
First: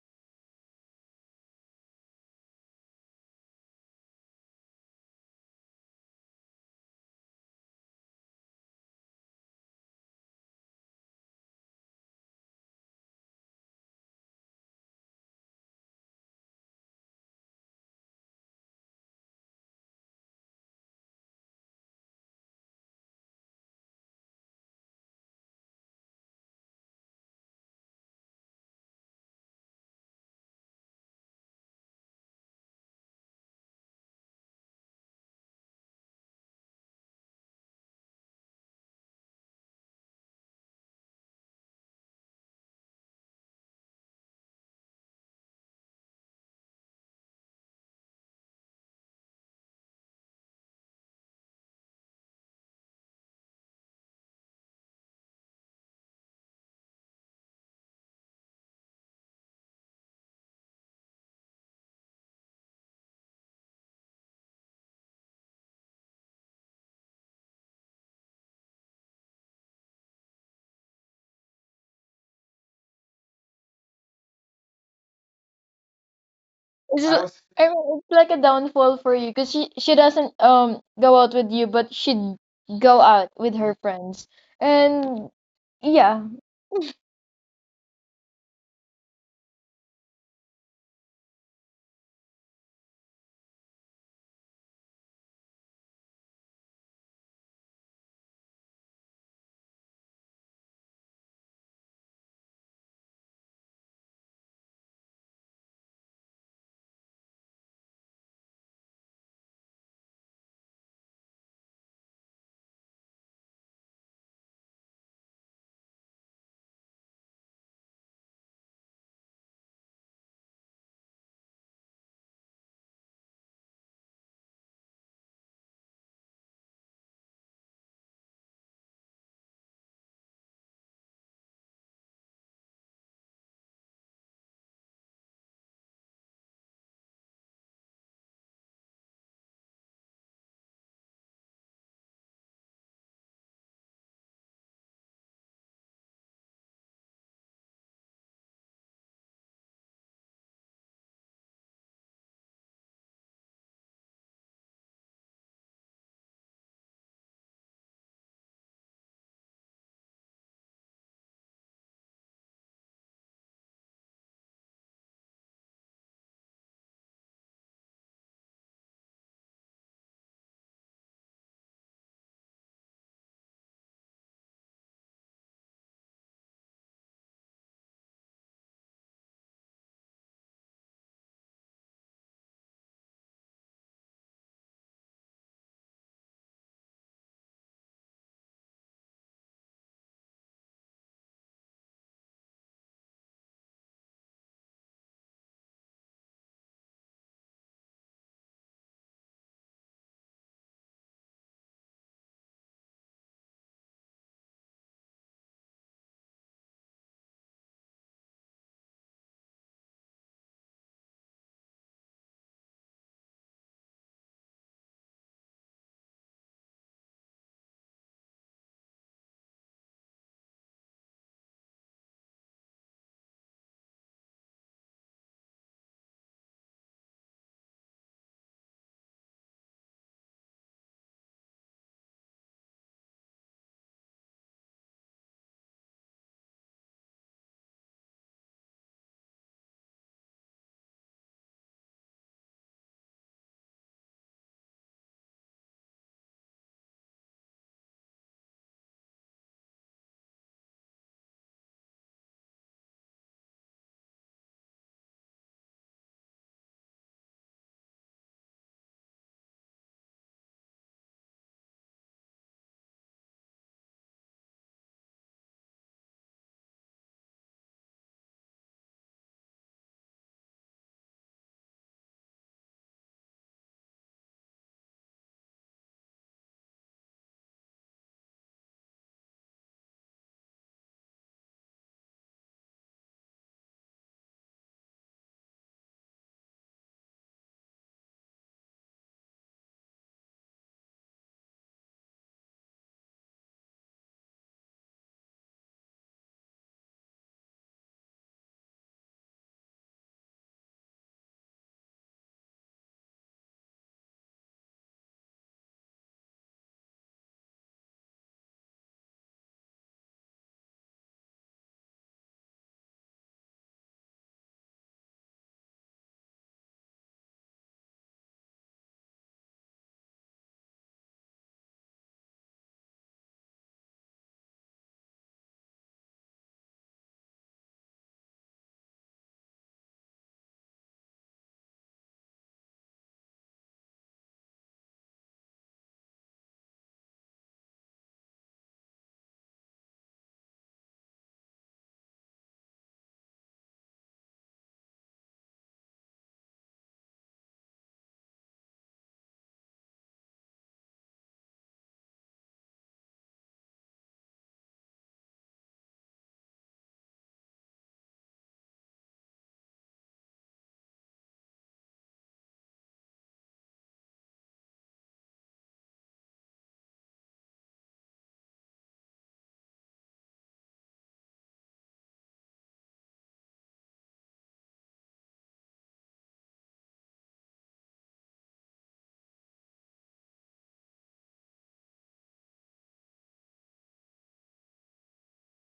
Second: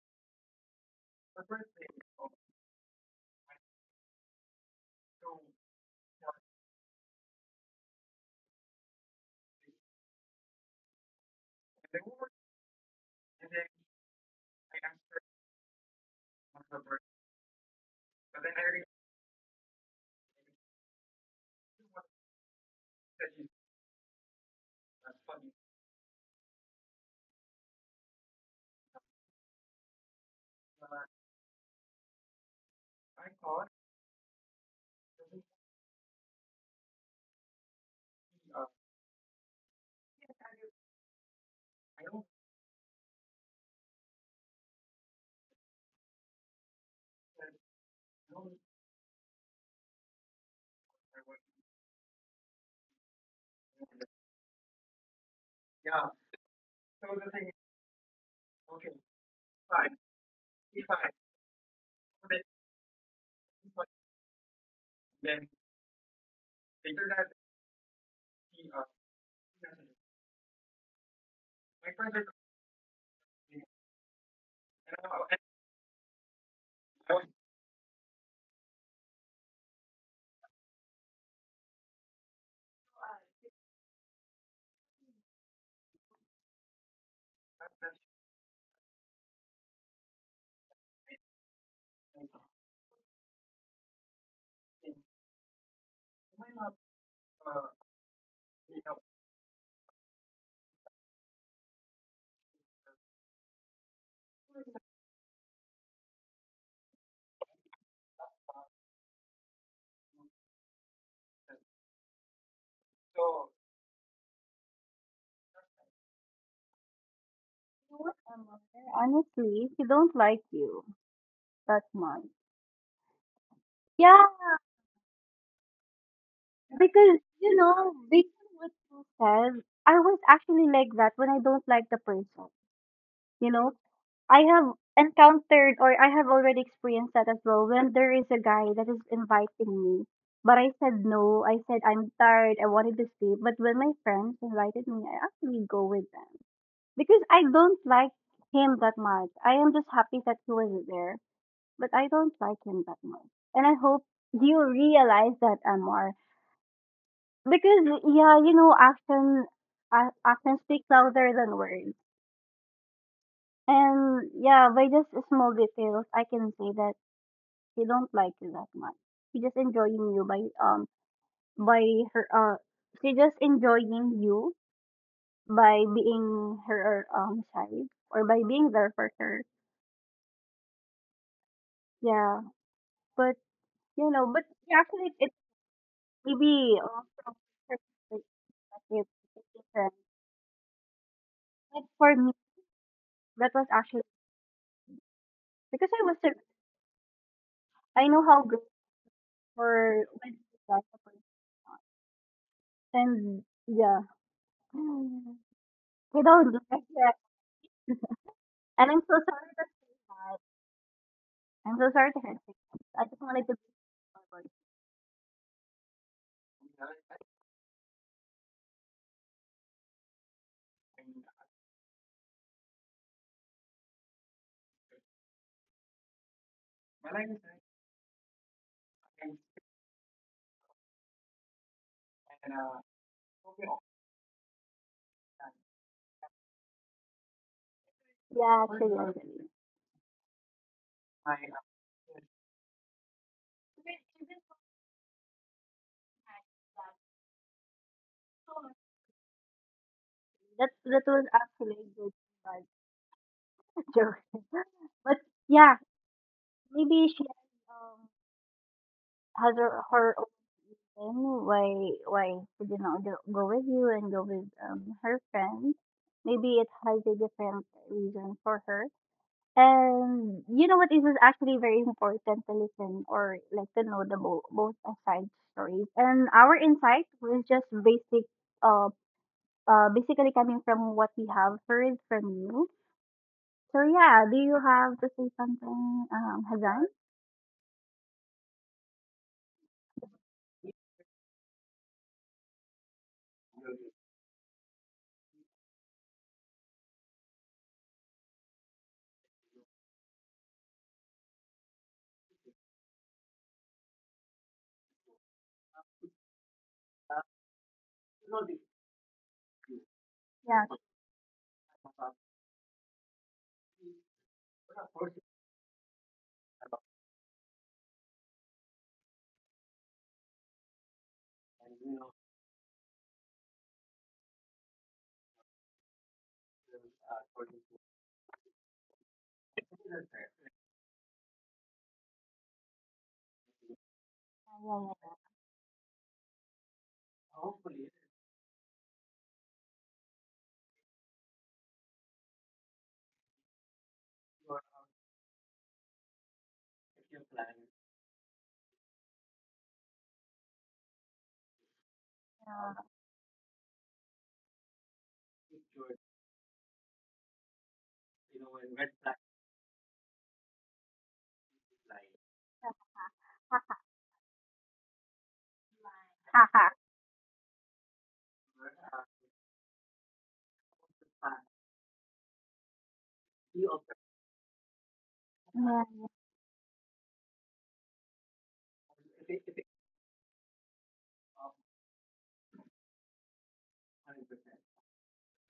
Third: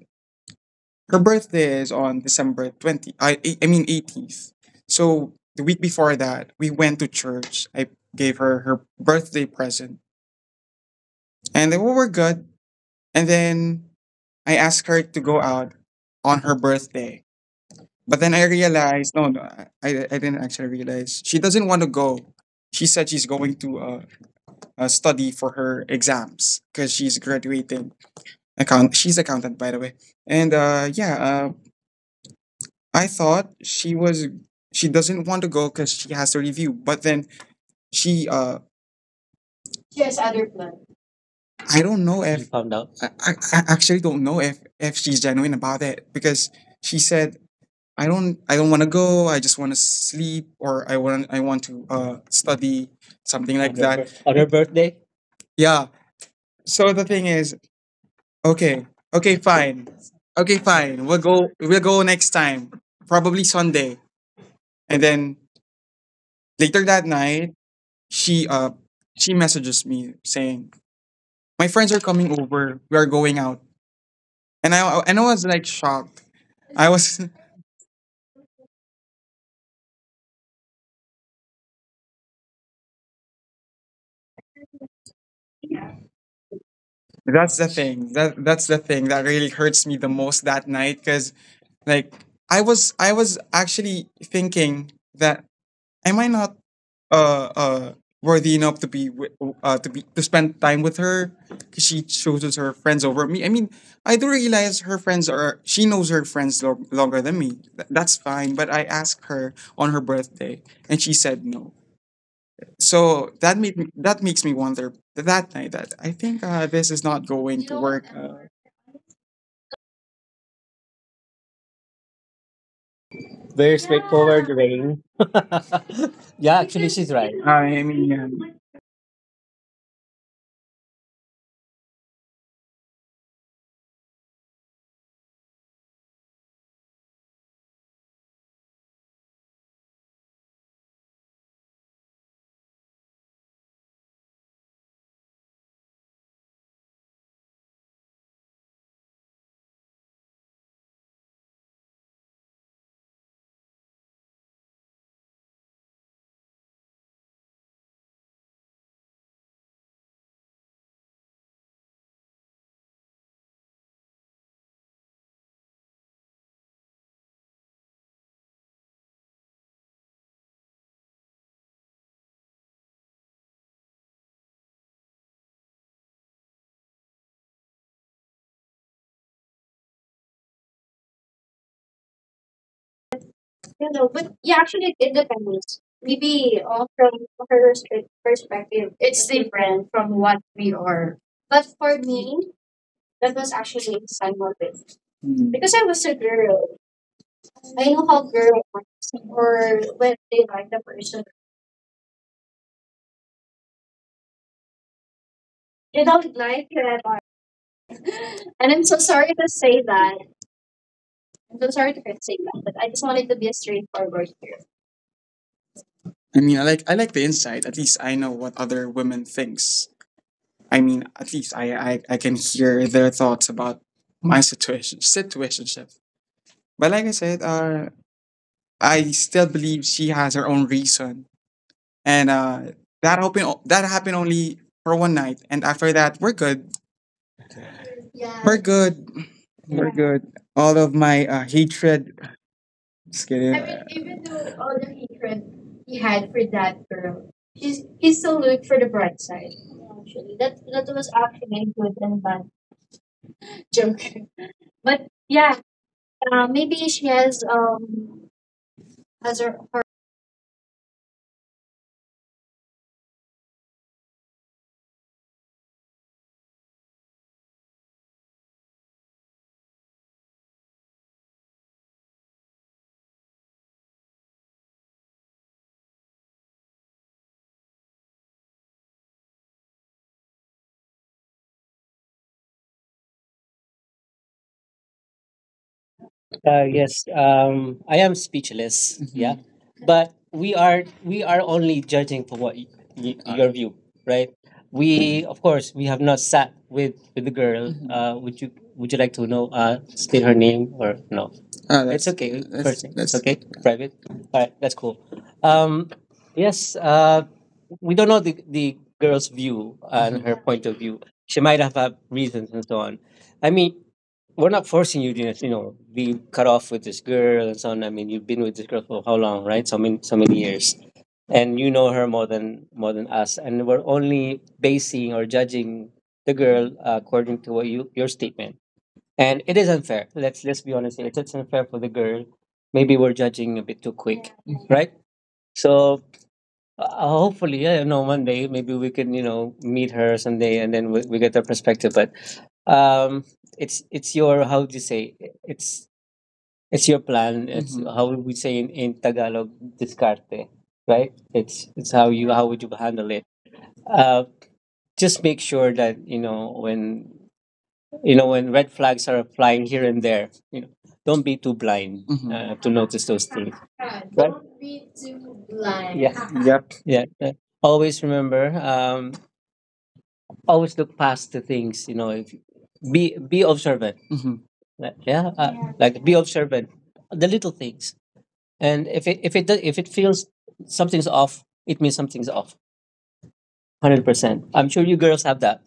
Speaker 2: her birthday is on December 20, I mean 18th. So the week before that, we went to church. I gave her her birthday present and then we were good. And then I asked her to go out on her birthday. But then I realized, no, no, I didn't actually realize. She doesn't want to go. She said she's going to study for her exams because she's graduating. She's accountant, by the way. And yeah, I thought she doesn't want to go because she has to review, but then she uh She has other plans. I don't know, you, if found out. I actually don't know if she's genuine about it because she said I don't want to go, I just want to sleep, or I want to study something like on her birthday. Yeah, so the thing is, okay okay fine okay, fine, we'll go next time, probably Sunday. And then later that night she uh she messages me saying, "My friends are coming over. We are going out." And I was like shocked. I
Speaker 3: It's
Speaker 2: was.
Speaker 3: l- I mean, it's like a downfall for you, cause she doesn't go out with you, but she'd go out with her friends, and yeah.
Speaker 2: That's the thing. That's the thing that really hurts me the most that night, cuz like I was actually thinking that am I not uh uh worthy enough to be with, to spend time with her? 'Cause she chooses her friends over me. I mean, I do realize her friends are she knows her friends longer than me. That's fine. But I asked her on her birthday, and she said no. So that makes me wonder that night that I think, this is not going to
Speaker 1: You know
Speaker 2: work.
Speaker 1: what, Amar? Honestly, he don't like you that much.
Speaker 2: Very
Speaker 1: Yeah,
Speaker 2: straightforward, Rain. Yeah, actually, she's
Speaker 1: because
Speaker 2: right.
Speaker 1: you
Speaker 2: I
Speaker 1: know,
Speaker 2: mean, yeah.
Speaker 1: based on what you said, I was actually like that when I don't like the person. You know, I have encountered or I have already experienced that as well when there is a guy that is inviting me. But I said no. I said I'm tired. I wanted to sleep. But when my friends invited me, I actually go with them because I don't like him that much. I am just happy that he was there but I don't like him that much. And I hope you realize that, Amar. Because, yeah, you know, action, action speaks louder than words. And, yeah, by just small details, I can say that he don't like you that much. He just enjoying you by her, she just enjoying you by being her, side or by being there for her. Yeah. But,
Speaker 2: You know,
Speaker 1: you
Speaker 2: but
Speaker 1: know,
Speaker 2: yeah,
Speaker 1: but
Speaker 2: actually, it
Speaker 1: actually, it's
Speaker 2: depends. Maybe,
Speaker 1: maybe,
Speaker 2: from her
Speaker 1: uh,
Speaker 2: perspective,
Speaker 1: perspective
Speaker 2: it's different
Speaker 1: different.
Speaker 2: from what we are. But
Speaker 1: But
Speaker 2: for
Speaker 1: for
Speaker 2: me,
Speaker 1: me,
Speaker 2: that was
Speaker 1: that was
Speaker 2: actually
Speaker 1: actually
Speaker 2: some of Because I
Speaker 1: because
Speaker 2: was
Speaker 1: I
Speaker 2: a
Speaker 1: was
Speaker 2: girl, I know
Speaker 1: I
Speaker 2: how
Speaker 1: know how good
Speaker 2: girls act or
Speaker 1: for
Speaker 2: when
Speaker 1: when
Speaker 2: they
Speaker 1: you
Speaker 2: like the
Speaker 1: guys are
Speaker 2: person.
Speaker 1: first start. And yeah. They
Speaker 2: They don't
Speaker 1: don't do
Speaker 2: like
Speaker 1: that yet.
Speaker 2: it. And I'm
Speaker 1: And
Speaker 2: so
Speaker 1: I'm so
Speaker 2: sorry to
Speaker 1: sorry to
Speaker 2: say
Speaker 1: say
Speaker 2: that.
Speaker 1: that.
Speaker 2: I'm so
Speaker 1: I'm so
Speaker 2: sorry to
Speaker 1: sorry to
Speaker 2: say
Speaker 1: hear that.
Speaker 2: that, but I just
Speaker 1: I just
Speaker 2: wanted to be
Speaker 1: wanted
Speaker 2: a
Speaker 1: to be
Speaker 2: straightforward
Speaker 1: forward.
Speaker 2: here. I mean, I like the insight. At least I know what other women thinks. I mean, at least I can hear their thoughts about my situation, situationship. But like I said, I still believe she has her own reason, and that happened. That happened only for one night, and after that, we're good. We're
Speaker 1: Yeah, actually,
Speaker 2: good.
Speaker 1: actually.
Speaker 2: We're good. All of my hatred. Just kidding. I mean, even though all the hatred he had for that girl, he still looked for the bright side. Actually,
Speaker 1: That
Speaker 2: that was
Speaker 1: that was
Speaker 2: actually
Speaker 1: actually
Speaker 2: good
Speaker 1: a
Speaker 2: and
Speaker 1: good
Speaker 2: bad
Speaker 1: like,
Speaker 2: joke.
Speaker 1: joke.
Speaker 2: But
Speaker 1: But
Speaker 2: yeah,
Speaker 1: yeah,
Speaker 2: maybe she
Speaker 1: maybe she um
Speaker 2: has her.
Speaker 1: has her Then why she did not go with you and go with her friend? Maybe it has a different reason for her. And you know what? It was actually very important to listen or like to know the both side stories. And our insight was just basic, uh, basically coming from what we have heard from you. So yeah, do you have to say something, Hazan?
Speaker 2: Yes, I am speechless. Yeah, Mhm, but we are only judging for what your view, right? We of course we have not sat with the girl. Mhm. Would you like to know, state her name or no? Ah, it's that's okay, that's first name. It's that's okay, private. All right, that's cool. Um, yes. We don't know the girl's view and, Mhm, her point
Speaker 1: Yeah.
Speaker 2: of view. She might have had reasons and so on. I mean, we're not forcing you to be cut off with this girl and so on. I mean, you've been with this girl for how long, right? So many, so many years, and you know her more than, more than us, and we're only basing or judging the girl, according to what you your statement. And it is unfair. Let's be honest here. It's unfair for the girl. Maybe we're judging a bit too quick, right? So, hopefully, yeah, one day maybe we can, meet her someday, and then we get the perspective. But um, it's your, how do you say, it's it's your plan. It's, how would we say, in, Tagalog, discarte, right? It's how you how would you
Speaker 1: Sure.
Speaker 2: handle it. Uh, just make sure that when red flags are flying here and there, don't be too blind. Mhm. To notice those things,
Speaker 1: Ha
Speaker 2: right? Don't be too blind. Yeah. Yep.
Speaker 1: ha ha.
Speaker 2: Yeah, always remember, always look past the things, if be observant, like, yeah, like be
Speaker 1: Yeah.
Speaker 2: observant, the little things, and if it feels something's off, it means something's off. 100%. I'm sure you girls have that.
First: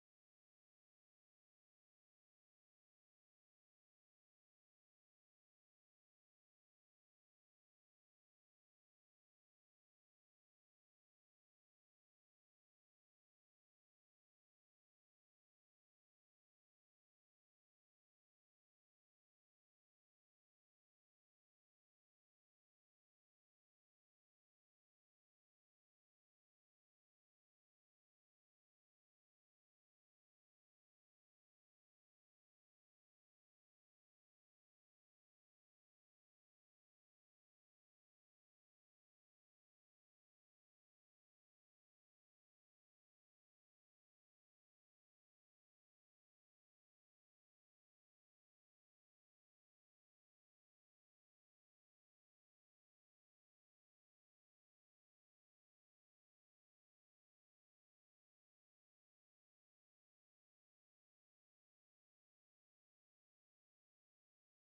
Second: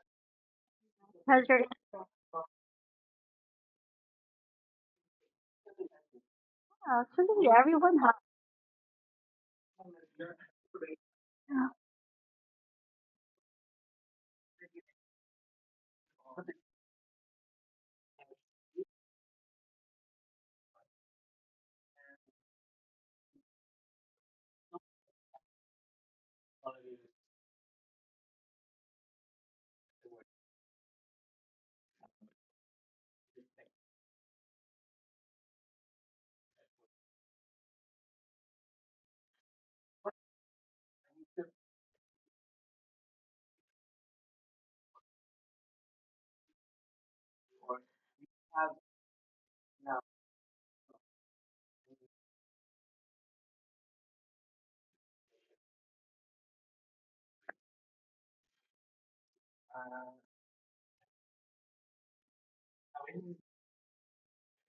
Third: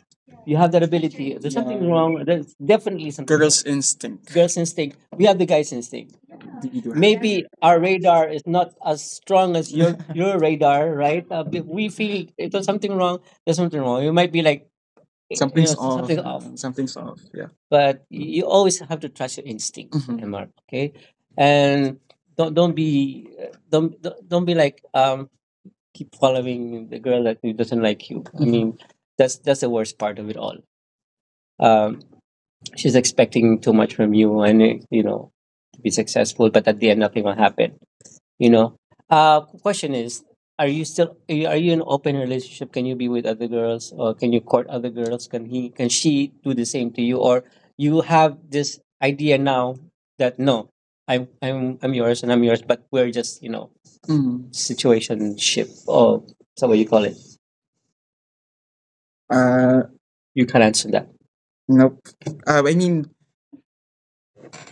Speaker 2: You have that ability. There's
Speaker 1: Pleasure.
Speaker 2: something wrong. There's definitely something wrong. Girls' instinct. Girls instinct. We have the guys instinct. You do have.
Speaker 1: Yeah,
Speaker 2: Maybe
Speaker 1: actually,
Speaker 2: our
Speaker 1: everyone has.
Speaker 2: radar is not as strong as your your radar, right? But we feel if there's something wrong. There's something wrong. You might be like, something's off. Something off. Something's off. Yeah. But you always have to trust your instinct, Mhm, Mr. Okay, and don't be, don't be like, keep following the girl that who doesn't like you. I mean, that's the worst part of it all. Um, she's expecting too much from you, and, to be successful, but at the end, nothing will happen. You know. Question is, are you still are you in an open relationship? Can you be with other girls, or can you court other girls? Can she do the same to you, or you have this idea now that no, I'm yours and I'm yours, but we're just, Mm. situation ship, or so what you call it. Uh, You can't answer that. Nope. I mean,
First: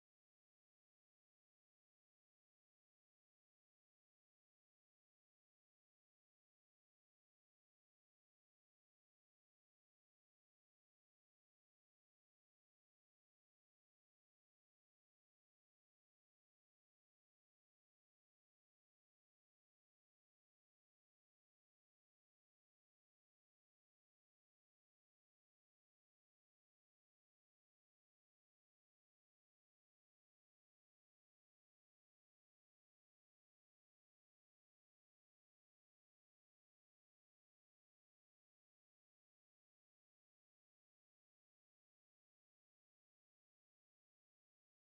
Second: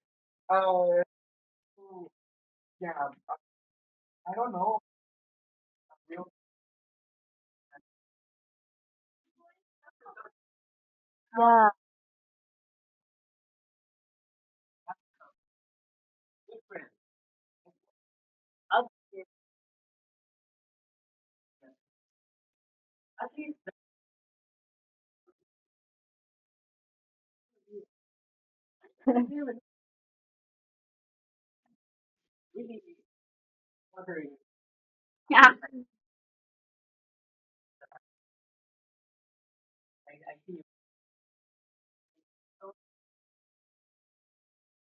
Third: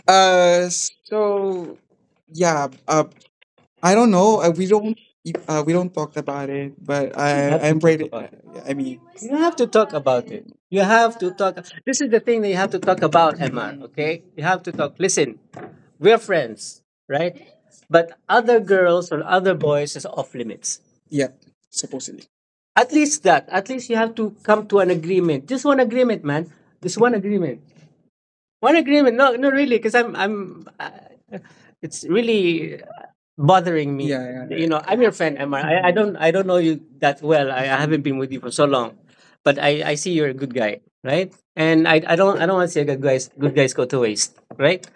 Speaker 2: so, yeah. I don't know. We don't. We don't talk about it. But you, I have to, I'm, talk ready, about it. I mean, you have to talk about it. You have to talk.
Speaker 1: Yeah.
Speaker 2: This is the thing that you have to talk about, Emma. Okay, you have to talk. Listen, we're friends, right? But other girls or other boys is off limits. Yeah, supposedly. At least that. At least you have to come to an agreement. Just one agreement, man. Just one agreement. One agreement. No, no, really, because I'm. It's really bothering me. Yeah, yeah, I'm your friend,
Speaker 1: Yeah.
Speaker 2: Emma. I don't know you that well. I haven't been with you for so long, but I see you're a good guy, right? And I don't want to see a good guys go to waste, right?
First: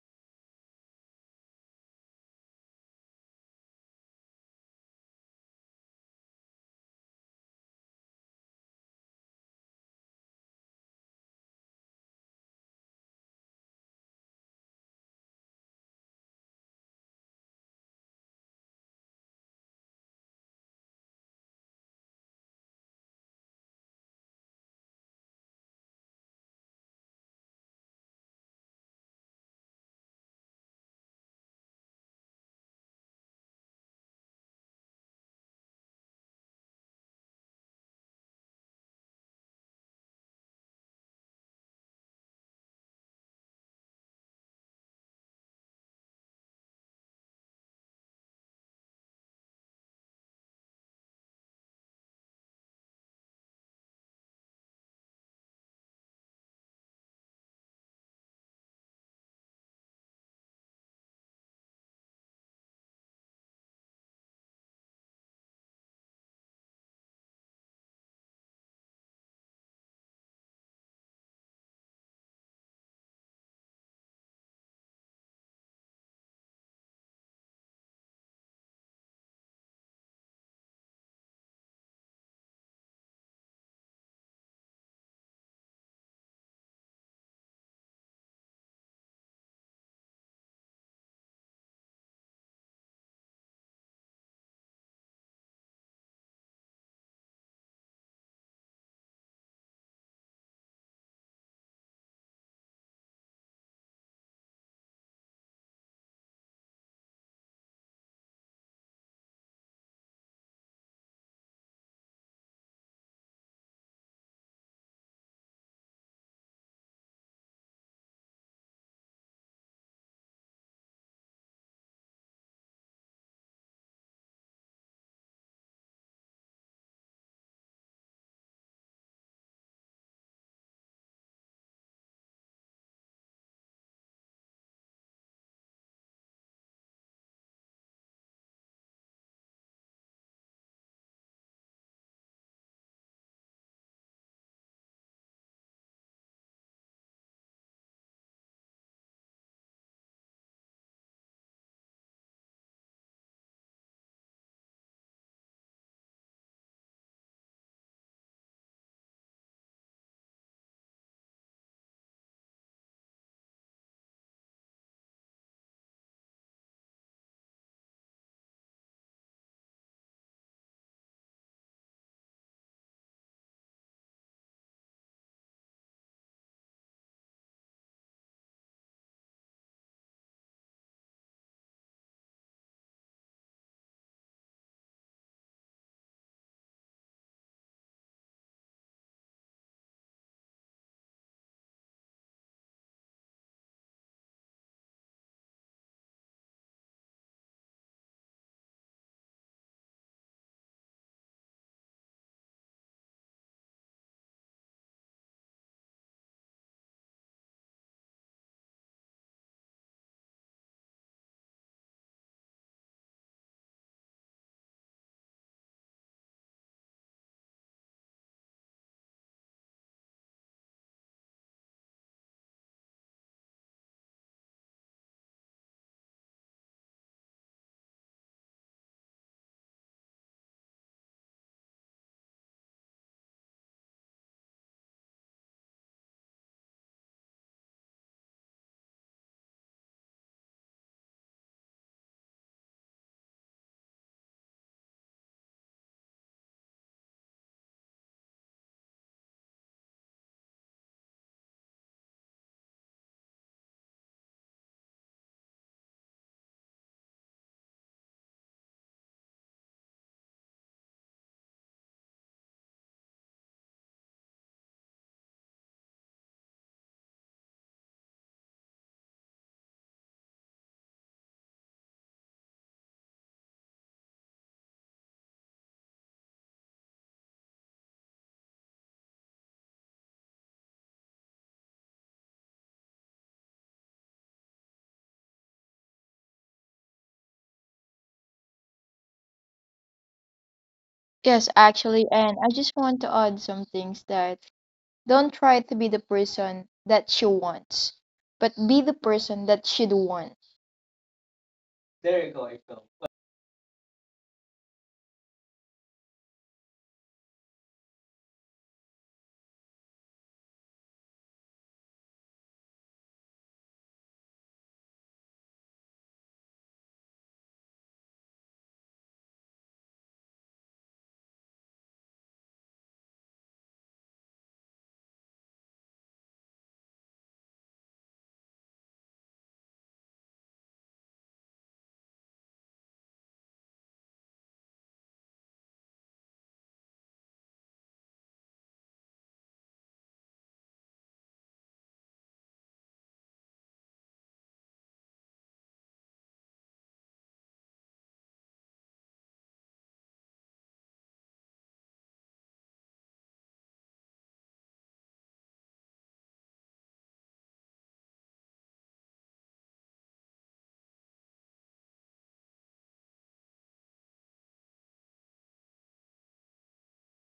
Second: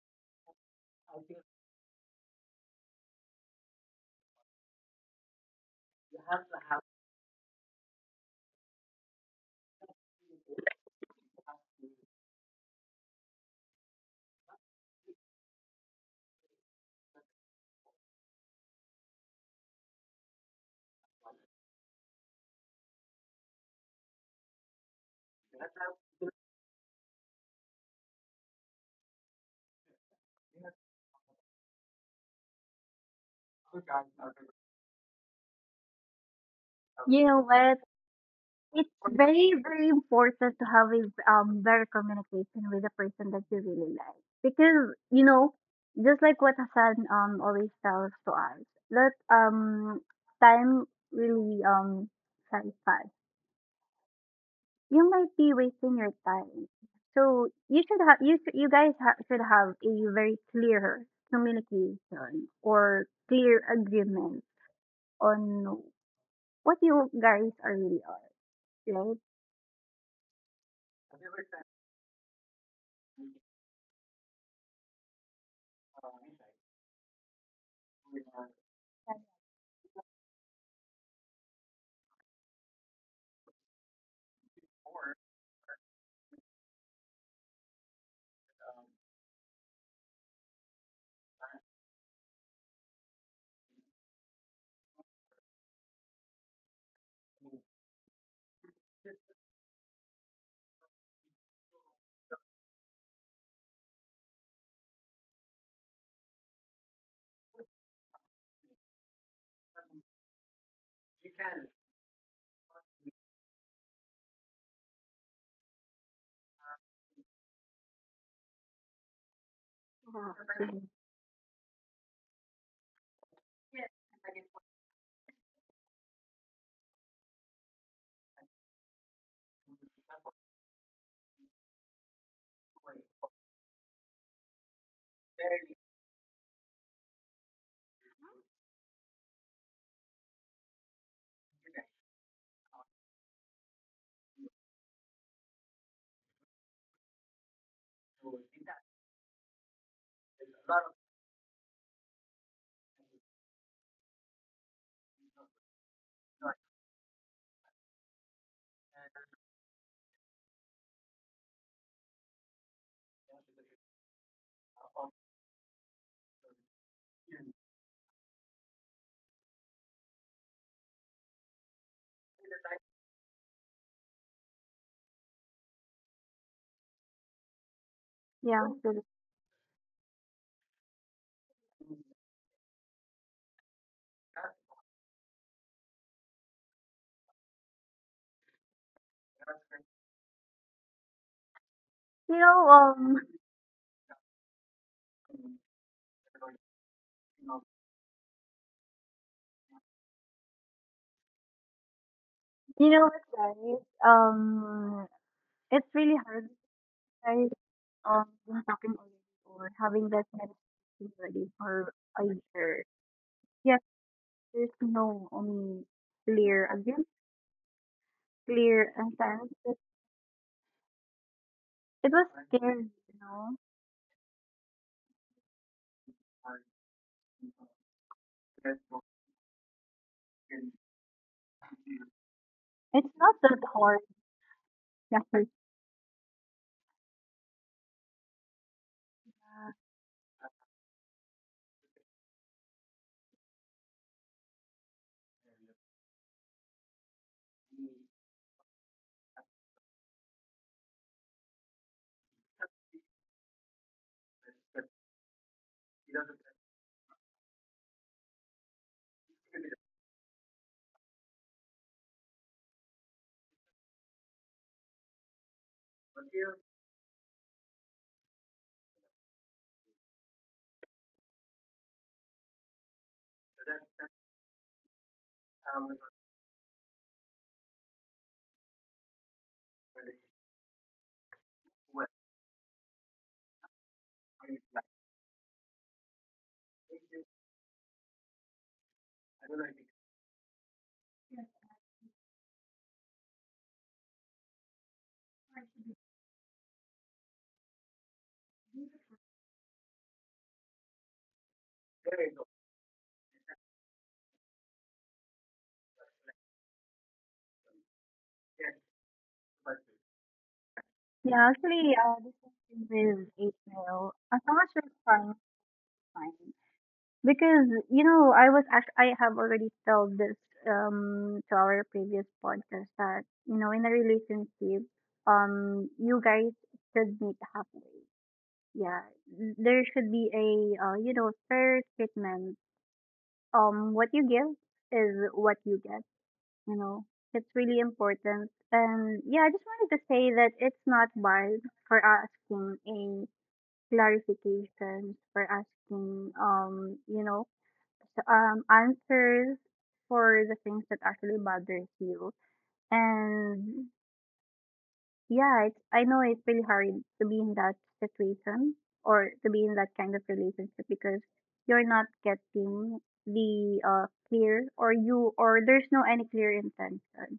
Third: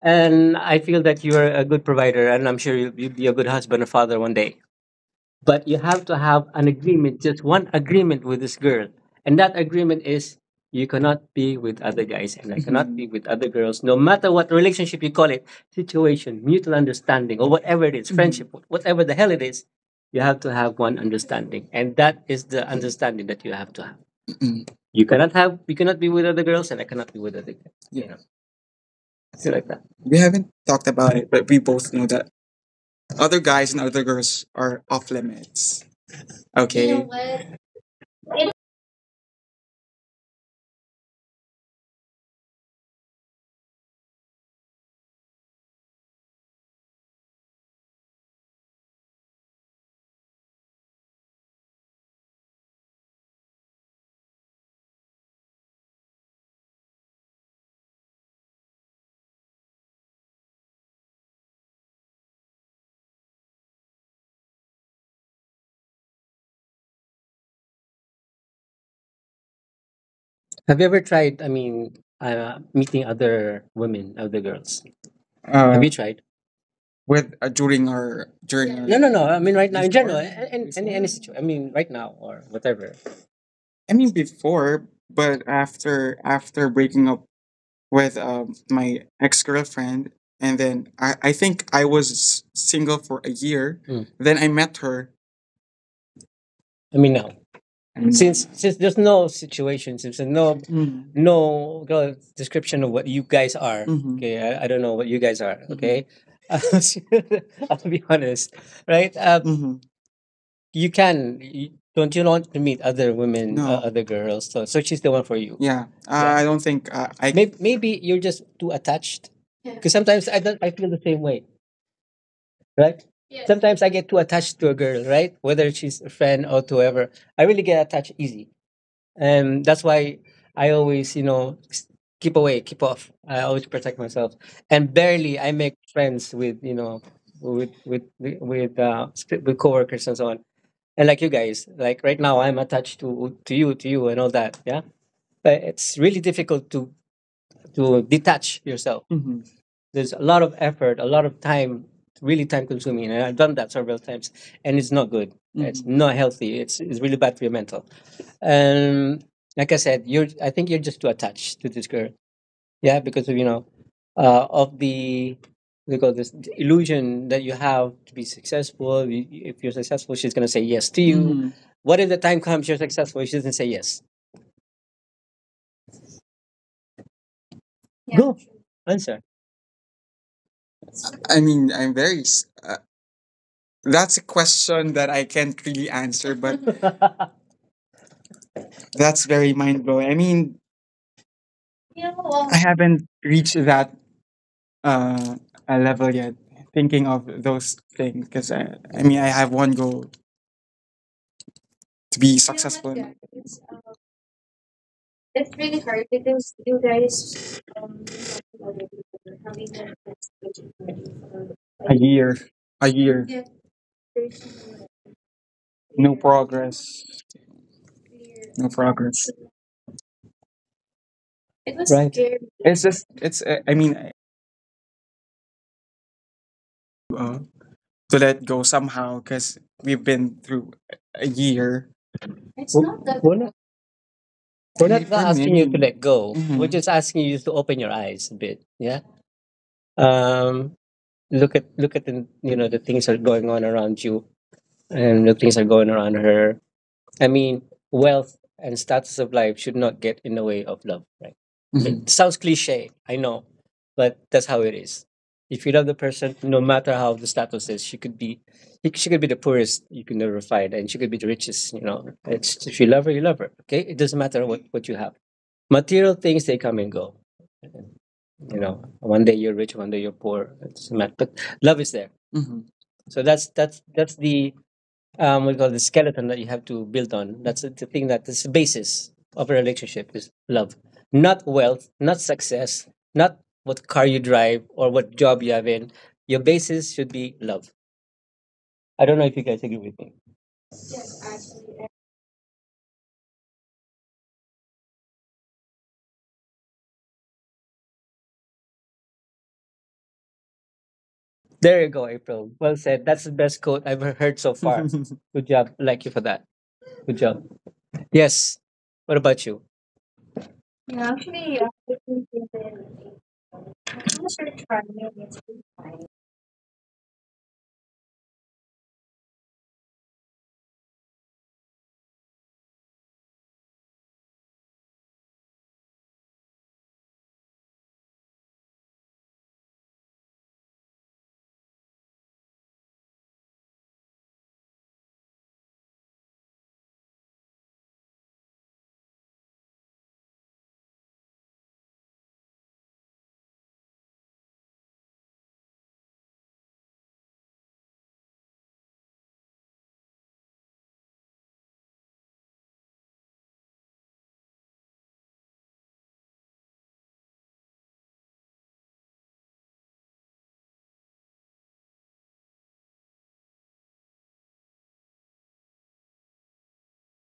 Speaker 2: And I feel that you're a good provider, and I'm sure you'll be a good husband or father one day, but you have to have an agreement, just one agreement with this girl. And that agreement is you cannot be with other guys and I cannot be with other girls, no matter what relationship you call it, situation, mutual understanding, or whatever it is, friendship, whatever the hell it is, you have to have one understanding. And that is the understanding that you have to have. You cannot be with other girls and I cannot be with other guys. You know, something like that. We haven't talked about it, but we both know that other guys and other girls are off limits. Okay.
Speaker 1: You know what? It's very, very important to have a better communication with the person that you really like. Because, you know, just like what Hassan always tells to us, that time really flies fast. You might be wasting your time. So you should have you guys should have a very clear communication or clear agreement on what you guys are really. Right?
Speaker 2: Have you ever tried? I mean, meeting other women, other girls. Have You tried? With during her during yeah. No, no, no. I mean, right now in general, before any before. Situation. I mean, right now or whatever. I mean before, but after breaking up with my ex girlfriend, and then I think I was single for a year. Mm. Then I met her. I mean, no. Since there's no situation since there's no description of what you guys are. Mhm. Okay, I don't know what you guys are. Okay. Mm-hmm. I'll be honest, right, mhm. You can you, don't you want to meet other women? No. Other girls, so she's the one for you? Yeah. Yeah. I don't think I. I maybe you're just too attached because sometimes I don't I feel the same way, right? Yes. Sometimes I get too attached to a girl, right, whether she's a friend or to whoever. I really get attached easy, and that's why I always, you know, keep away, keep off. I always protect myself, and barely I make friends with, you know, with with coworkers and so on. And like you guys, like right now, I'm attached to you, and all that. Yeah, but it's really difficult to detach yourself. There's a lot of effort, a lot of time, really time consuming. And I've done that several times and it's not good. It's Mhm. not healthy. It's really bad for your mental. Um, like I said, I think you're just too attached to this girl. Yeah. Because of, you know, of the, they call this the illusion that you have to be successful. If you're successful, she's going to say yes to you. Mhm. What if the time comes you're successful? She doesn't say yes. Yeah, Go
Speaker 1: Yeah.
Speaker 2: true.
Speaker 1: So-
Speaker 2: Answer. I mean, I'm very that's a question that I can't really answer, but that's very mind blowing. I mean,
Speaker 1: You know,
Speaker 2: I haven't reached that uh, a level yet, thinking of those things. Because I mean, I have one goal to be
Speaker 1: you
Speaker 2: successful.
Speaker 1: know what,
Speaker 2: In-
Speaker 1: guys? It's really hard, guys. Been talking already or having that conversation already for
Speaker 2: A
Speaker 1: a
Speaker 2: year,
Speaker 1: year.
Speaker 2: a year,
Speaker 1: Yes, there's no
Speaker 2: no
Speaker 1: clear again,
Speaker 2: progress, no
Speaker 1: clear and
Speaker 2: progress.
Speaker 1: sense. It
Speaker 2: It was
Speaker 1: it was
Speaker 2: right scary.
Speaker 1: scary,
Speaker 2: It's
Speaker 1: you
Speaker 2: just
Speaker 1: know.
Speaker 2: it's I mean, uh, to let go somehow because we've been through a year. It's W-
Speaker 1: It's
Speaker 2: not
Speaker 1: not
Speaker 2: that We're
Speaker 1: that
Speaker 2: not,
Speaker 1: hard. Yeah,
Speaker 2: not for asking you to me let go. We're just asking you to open your eyes a bit. Yeah. Um, Look at, the you know, the things that are going on around you, and the things that are going around her. I mean, wealth and status of life should not get in the way of love, right? It Mhm. sounds cliche, I know, but that's how it is. If you love the person, no matter how the status is, she could be the poorest you can ever find, and she could be the richest. You know, it's if you love her, you love her. Okay, it doesn't matter what you have. Material things they come and go. You know, one day you're rich, one day you're poor. It doesn't matter. But love is there. Mhm. So that's the what you call the skeleton that you have to build on. That's the thing that is the basis of a relationship is love, not wealth, not success, not what car you drive or what job you have in. Your basis should be love. I don't know if you guys agree with me.
Speaker 3: Yes, actually, and I just want to add some things that don't try to be the person that she wants, but be the person that she'd want.
Speaker 2: There you go, April. Well said. That's the best quote I've heard so far. Good job. I Like you for that. Good job. Yes. What about you?
Speaker 1: yeah, actually, this is with April. As long as you're trying, it's fine. Because you know I I have already told this to our previous podcast that you know in a relationship you guys should meet halfway. Yeah, there should be a you know fair treatment. What you give is what you get, you know, it's really important. And yeah, I just wanted to say that it's not bad for asking a clarifications for asking you know answers for the things that actually bothers you. And yeah, it's, I know it's really hard to be in that situation or to be in that kind of relationship because you're not getting the clear or you or there's no any clear intention.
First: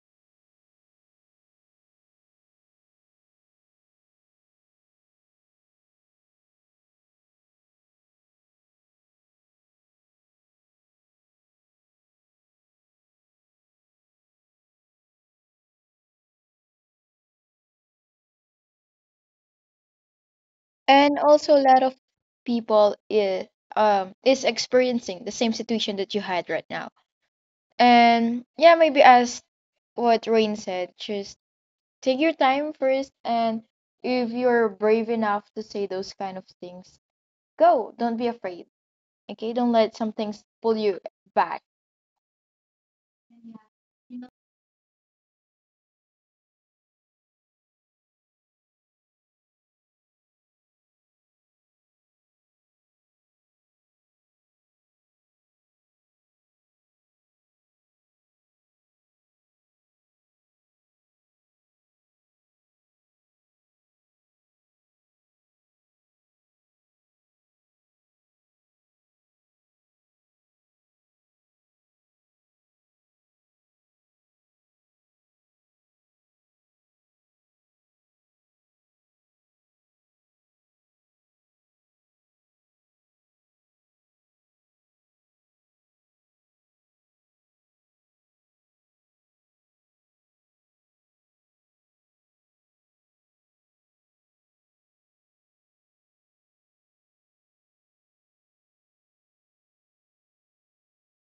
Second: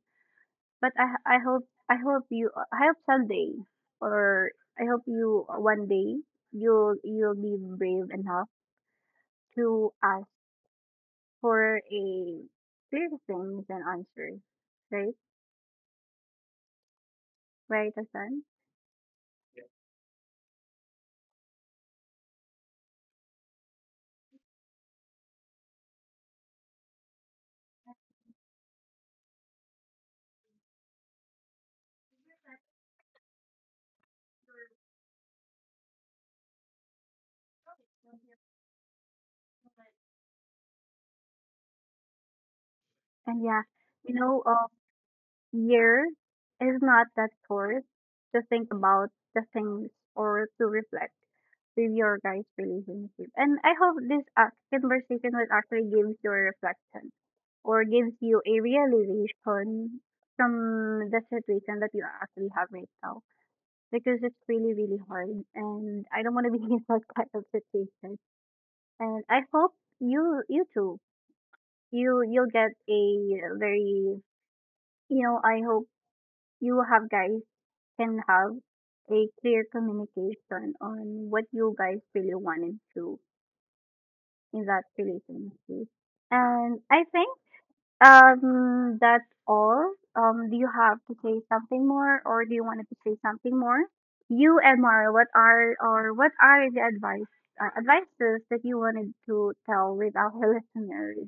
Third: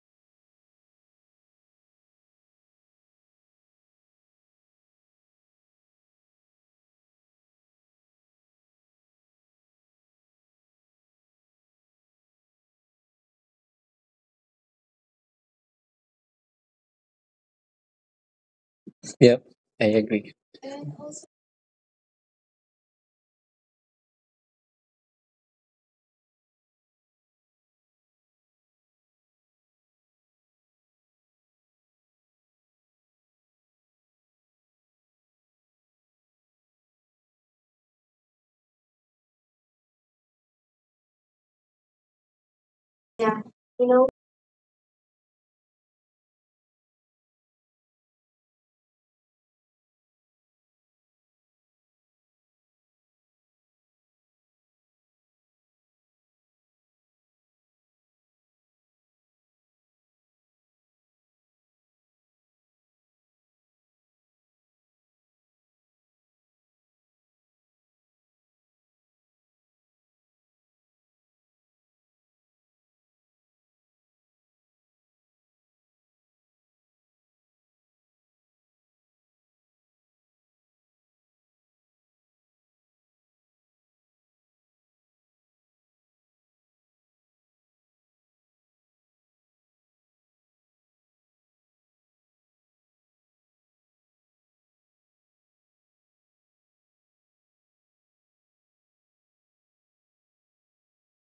Speaker 1: But I hope I hope you I hope someday or I hope you one day you'll be brave enough to ask for a clear things and answers, right? Right, Hassan?
Speaker 2: Yep, I agree.
Speaker 3: And also a lot of people is experiencing the same situation that you had right now, and yeah, maybe as what Rain said, just take your time first, and if you're brave enough to say those kind of things, go, don't be afraid, okay? Don't let some things pull you back.
Speaker 2: Yeah,
Speaker 1: And yeah,
Speaker 2: you know.
Speaker 1: you know, year is not that forced to think about the things or to reflect with your guys' relationship. And I hope this conversation will actually gives you a reflection or gives you a realization from the situation that you actually have right now because it's really really hard and I don't want to be in that kind of situation. And I hope you you too you'll get a very you know I hope you have guys can have a clear communication on what you guys really wanted to in that relationship. And I think that's all. Do you have to say something more, or do you want to say something more? You and Mara, what are or what are the advice advices that you wanted to tell with our listeners?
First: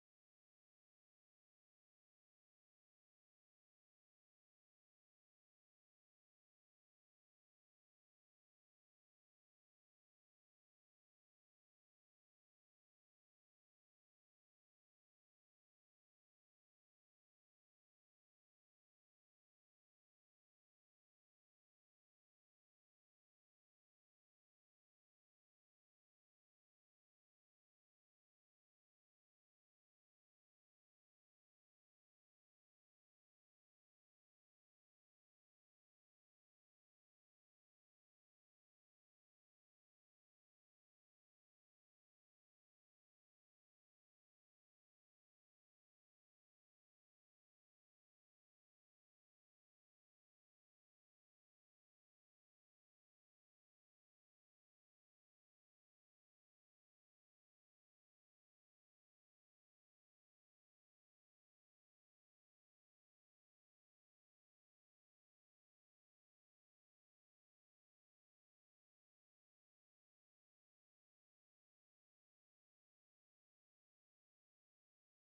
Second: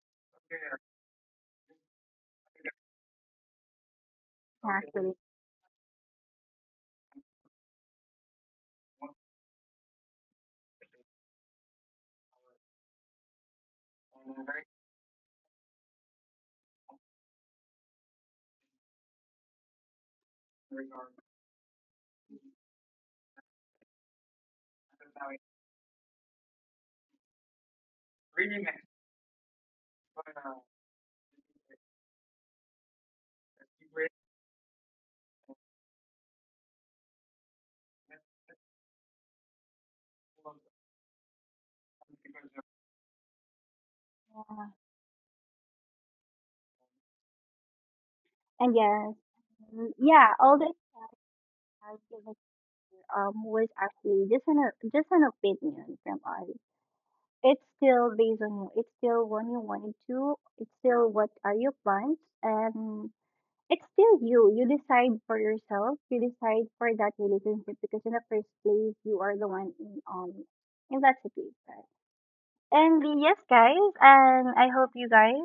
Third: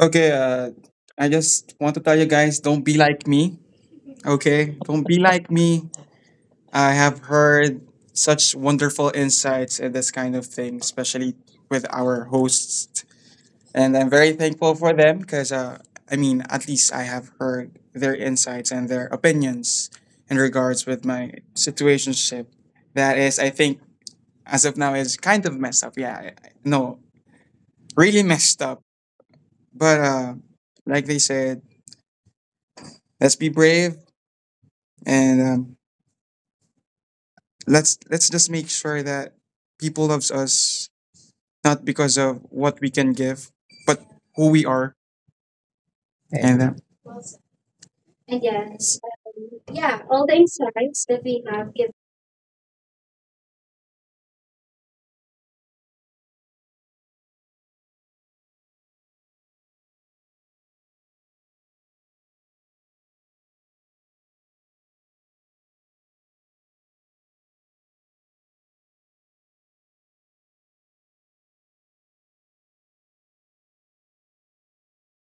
Speaker 2: Okay, I just want to tell you guys don't be like me. Okay, don't
Speaker 1: Actually?
Speaker 2: be like me. I have heard such wonderful insights and this kind of thing, especially with our hosts. And I'm very thankful for them because, I mean, at least I have heard their insights and their opinions in regards with my situationship. That is, I think, as of now, is kind of messed up. Yeah, no, really messed up. But like they said, let's be brave and let's just make sure that people loves us not because of what we can give, but who
Speaker 1: Uh,
Speaker 2: we are. And and
Speaker 1: and
Speaker 2: yes,
Speaker 1: yes, mm,
Speaker 2: yeah,
Speaker 1: yeah,
Speaker 2: all the
Speaker 1: all the
Speaker 2: insights
Speaker 1: advice
Speaker 2: that we have
Speaker 1: I've
Speaker 2: given.
Speaker 1: given you was actually just an just an opinion from us. It's still based on you. It's still what you wanted to. It's still what are your plans, and it's still you. You decide for yourself. You decide for that relationship because in the first place, you are the one in that situation. And yes, guys, and I hope you guys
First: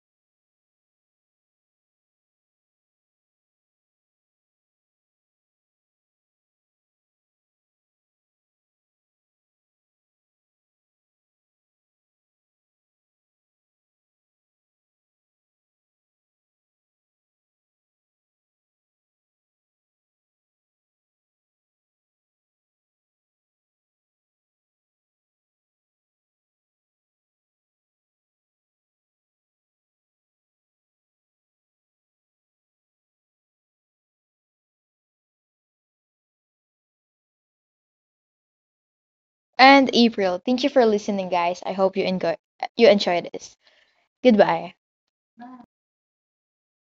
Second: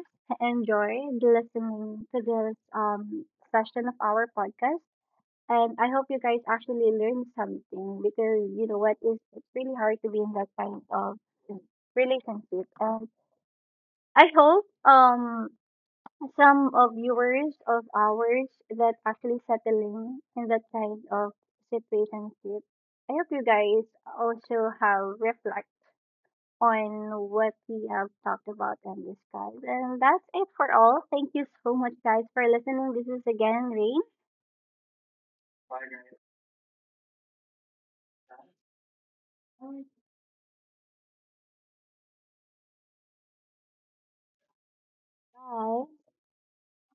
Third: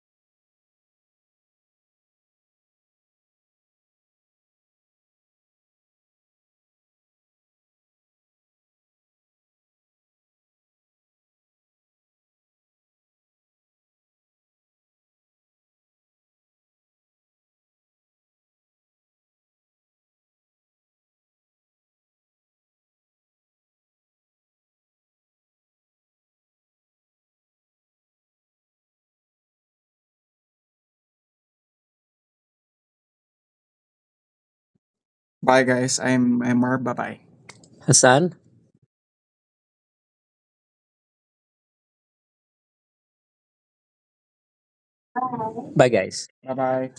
Speaker 1: enjoyed listening to this session of our podcast. And I hope you guys actually learn something because you know what is it's really hard to be in that kind of relationship. And I hope some of viewers of ours that actually settling in that kind of situationship. I hope you guys also have reflect on what we have talked about and described. And that's it for all. Thank you so much guys for listening. This is again Rain.
Speaker 2: Bye, guys. I'm Mar. Bye bye. Hassan,
Speaker 3: And April, thank you for listening, guys. I hope you enjoy this. Goodbye.
Speaker 2: bye.
Speaker 1: Bye.
Speaker 2: Bye guys. Bye bye.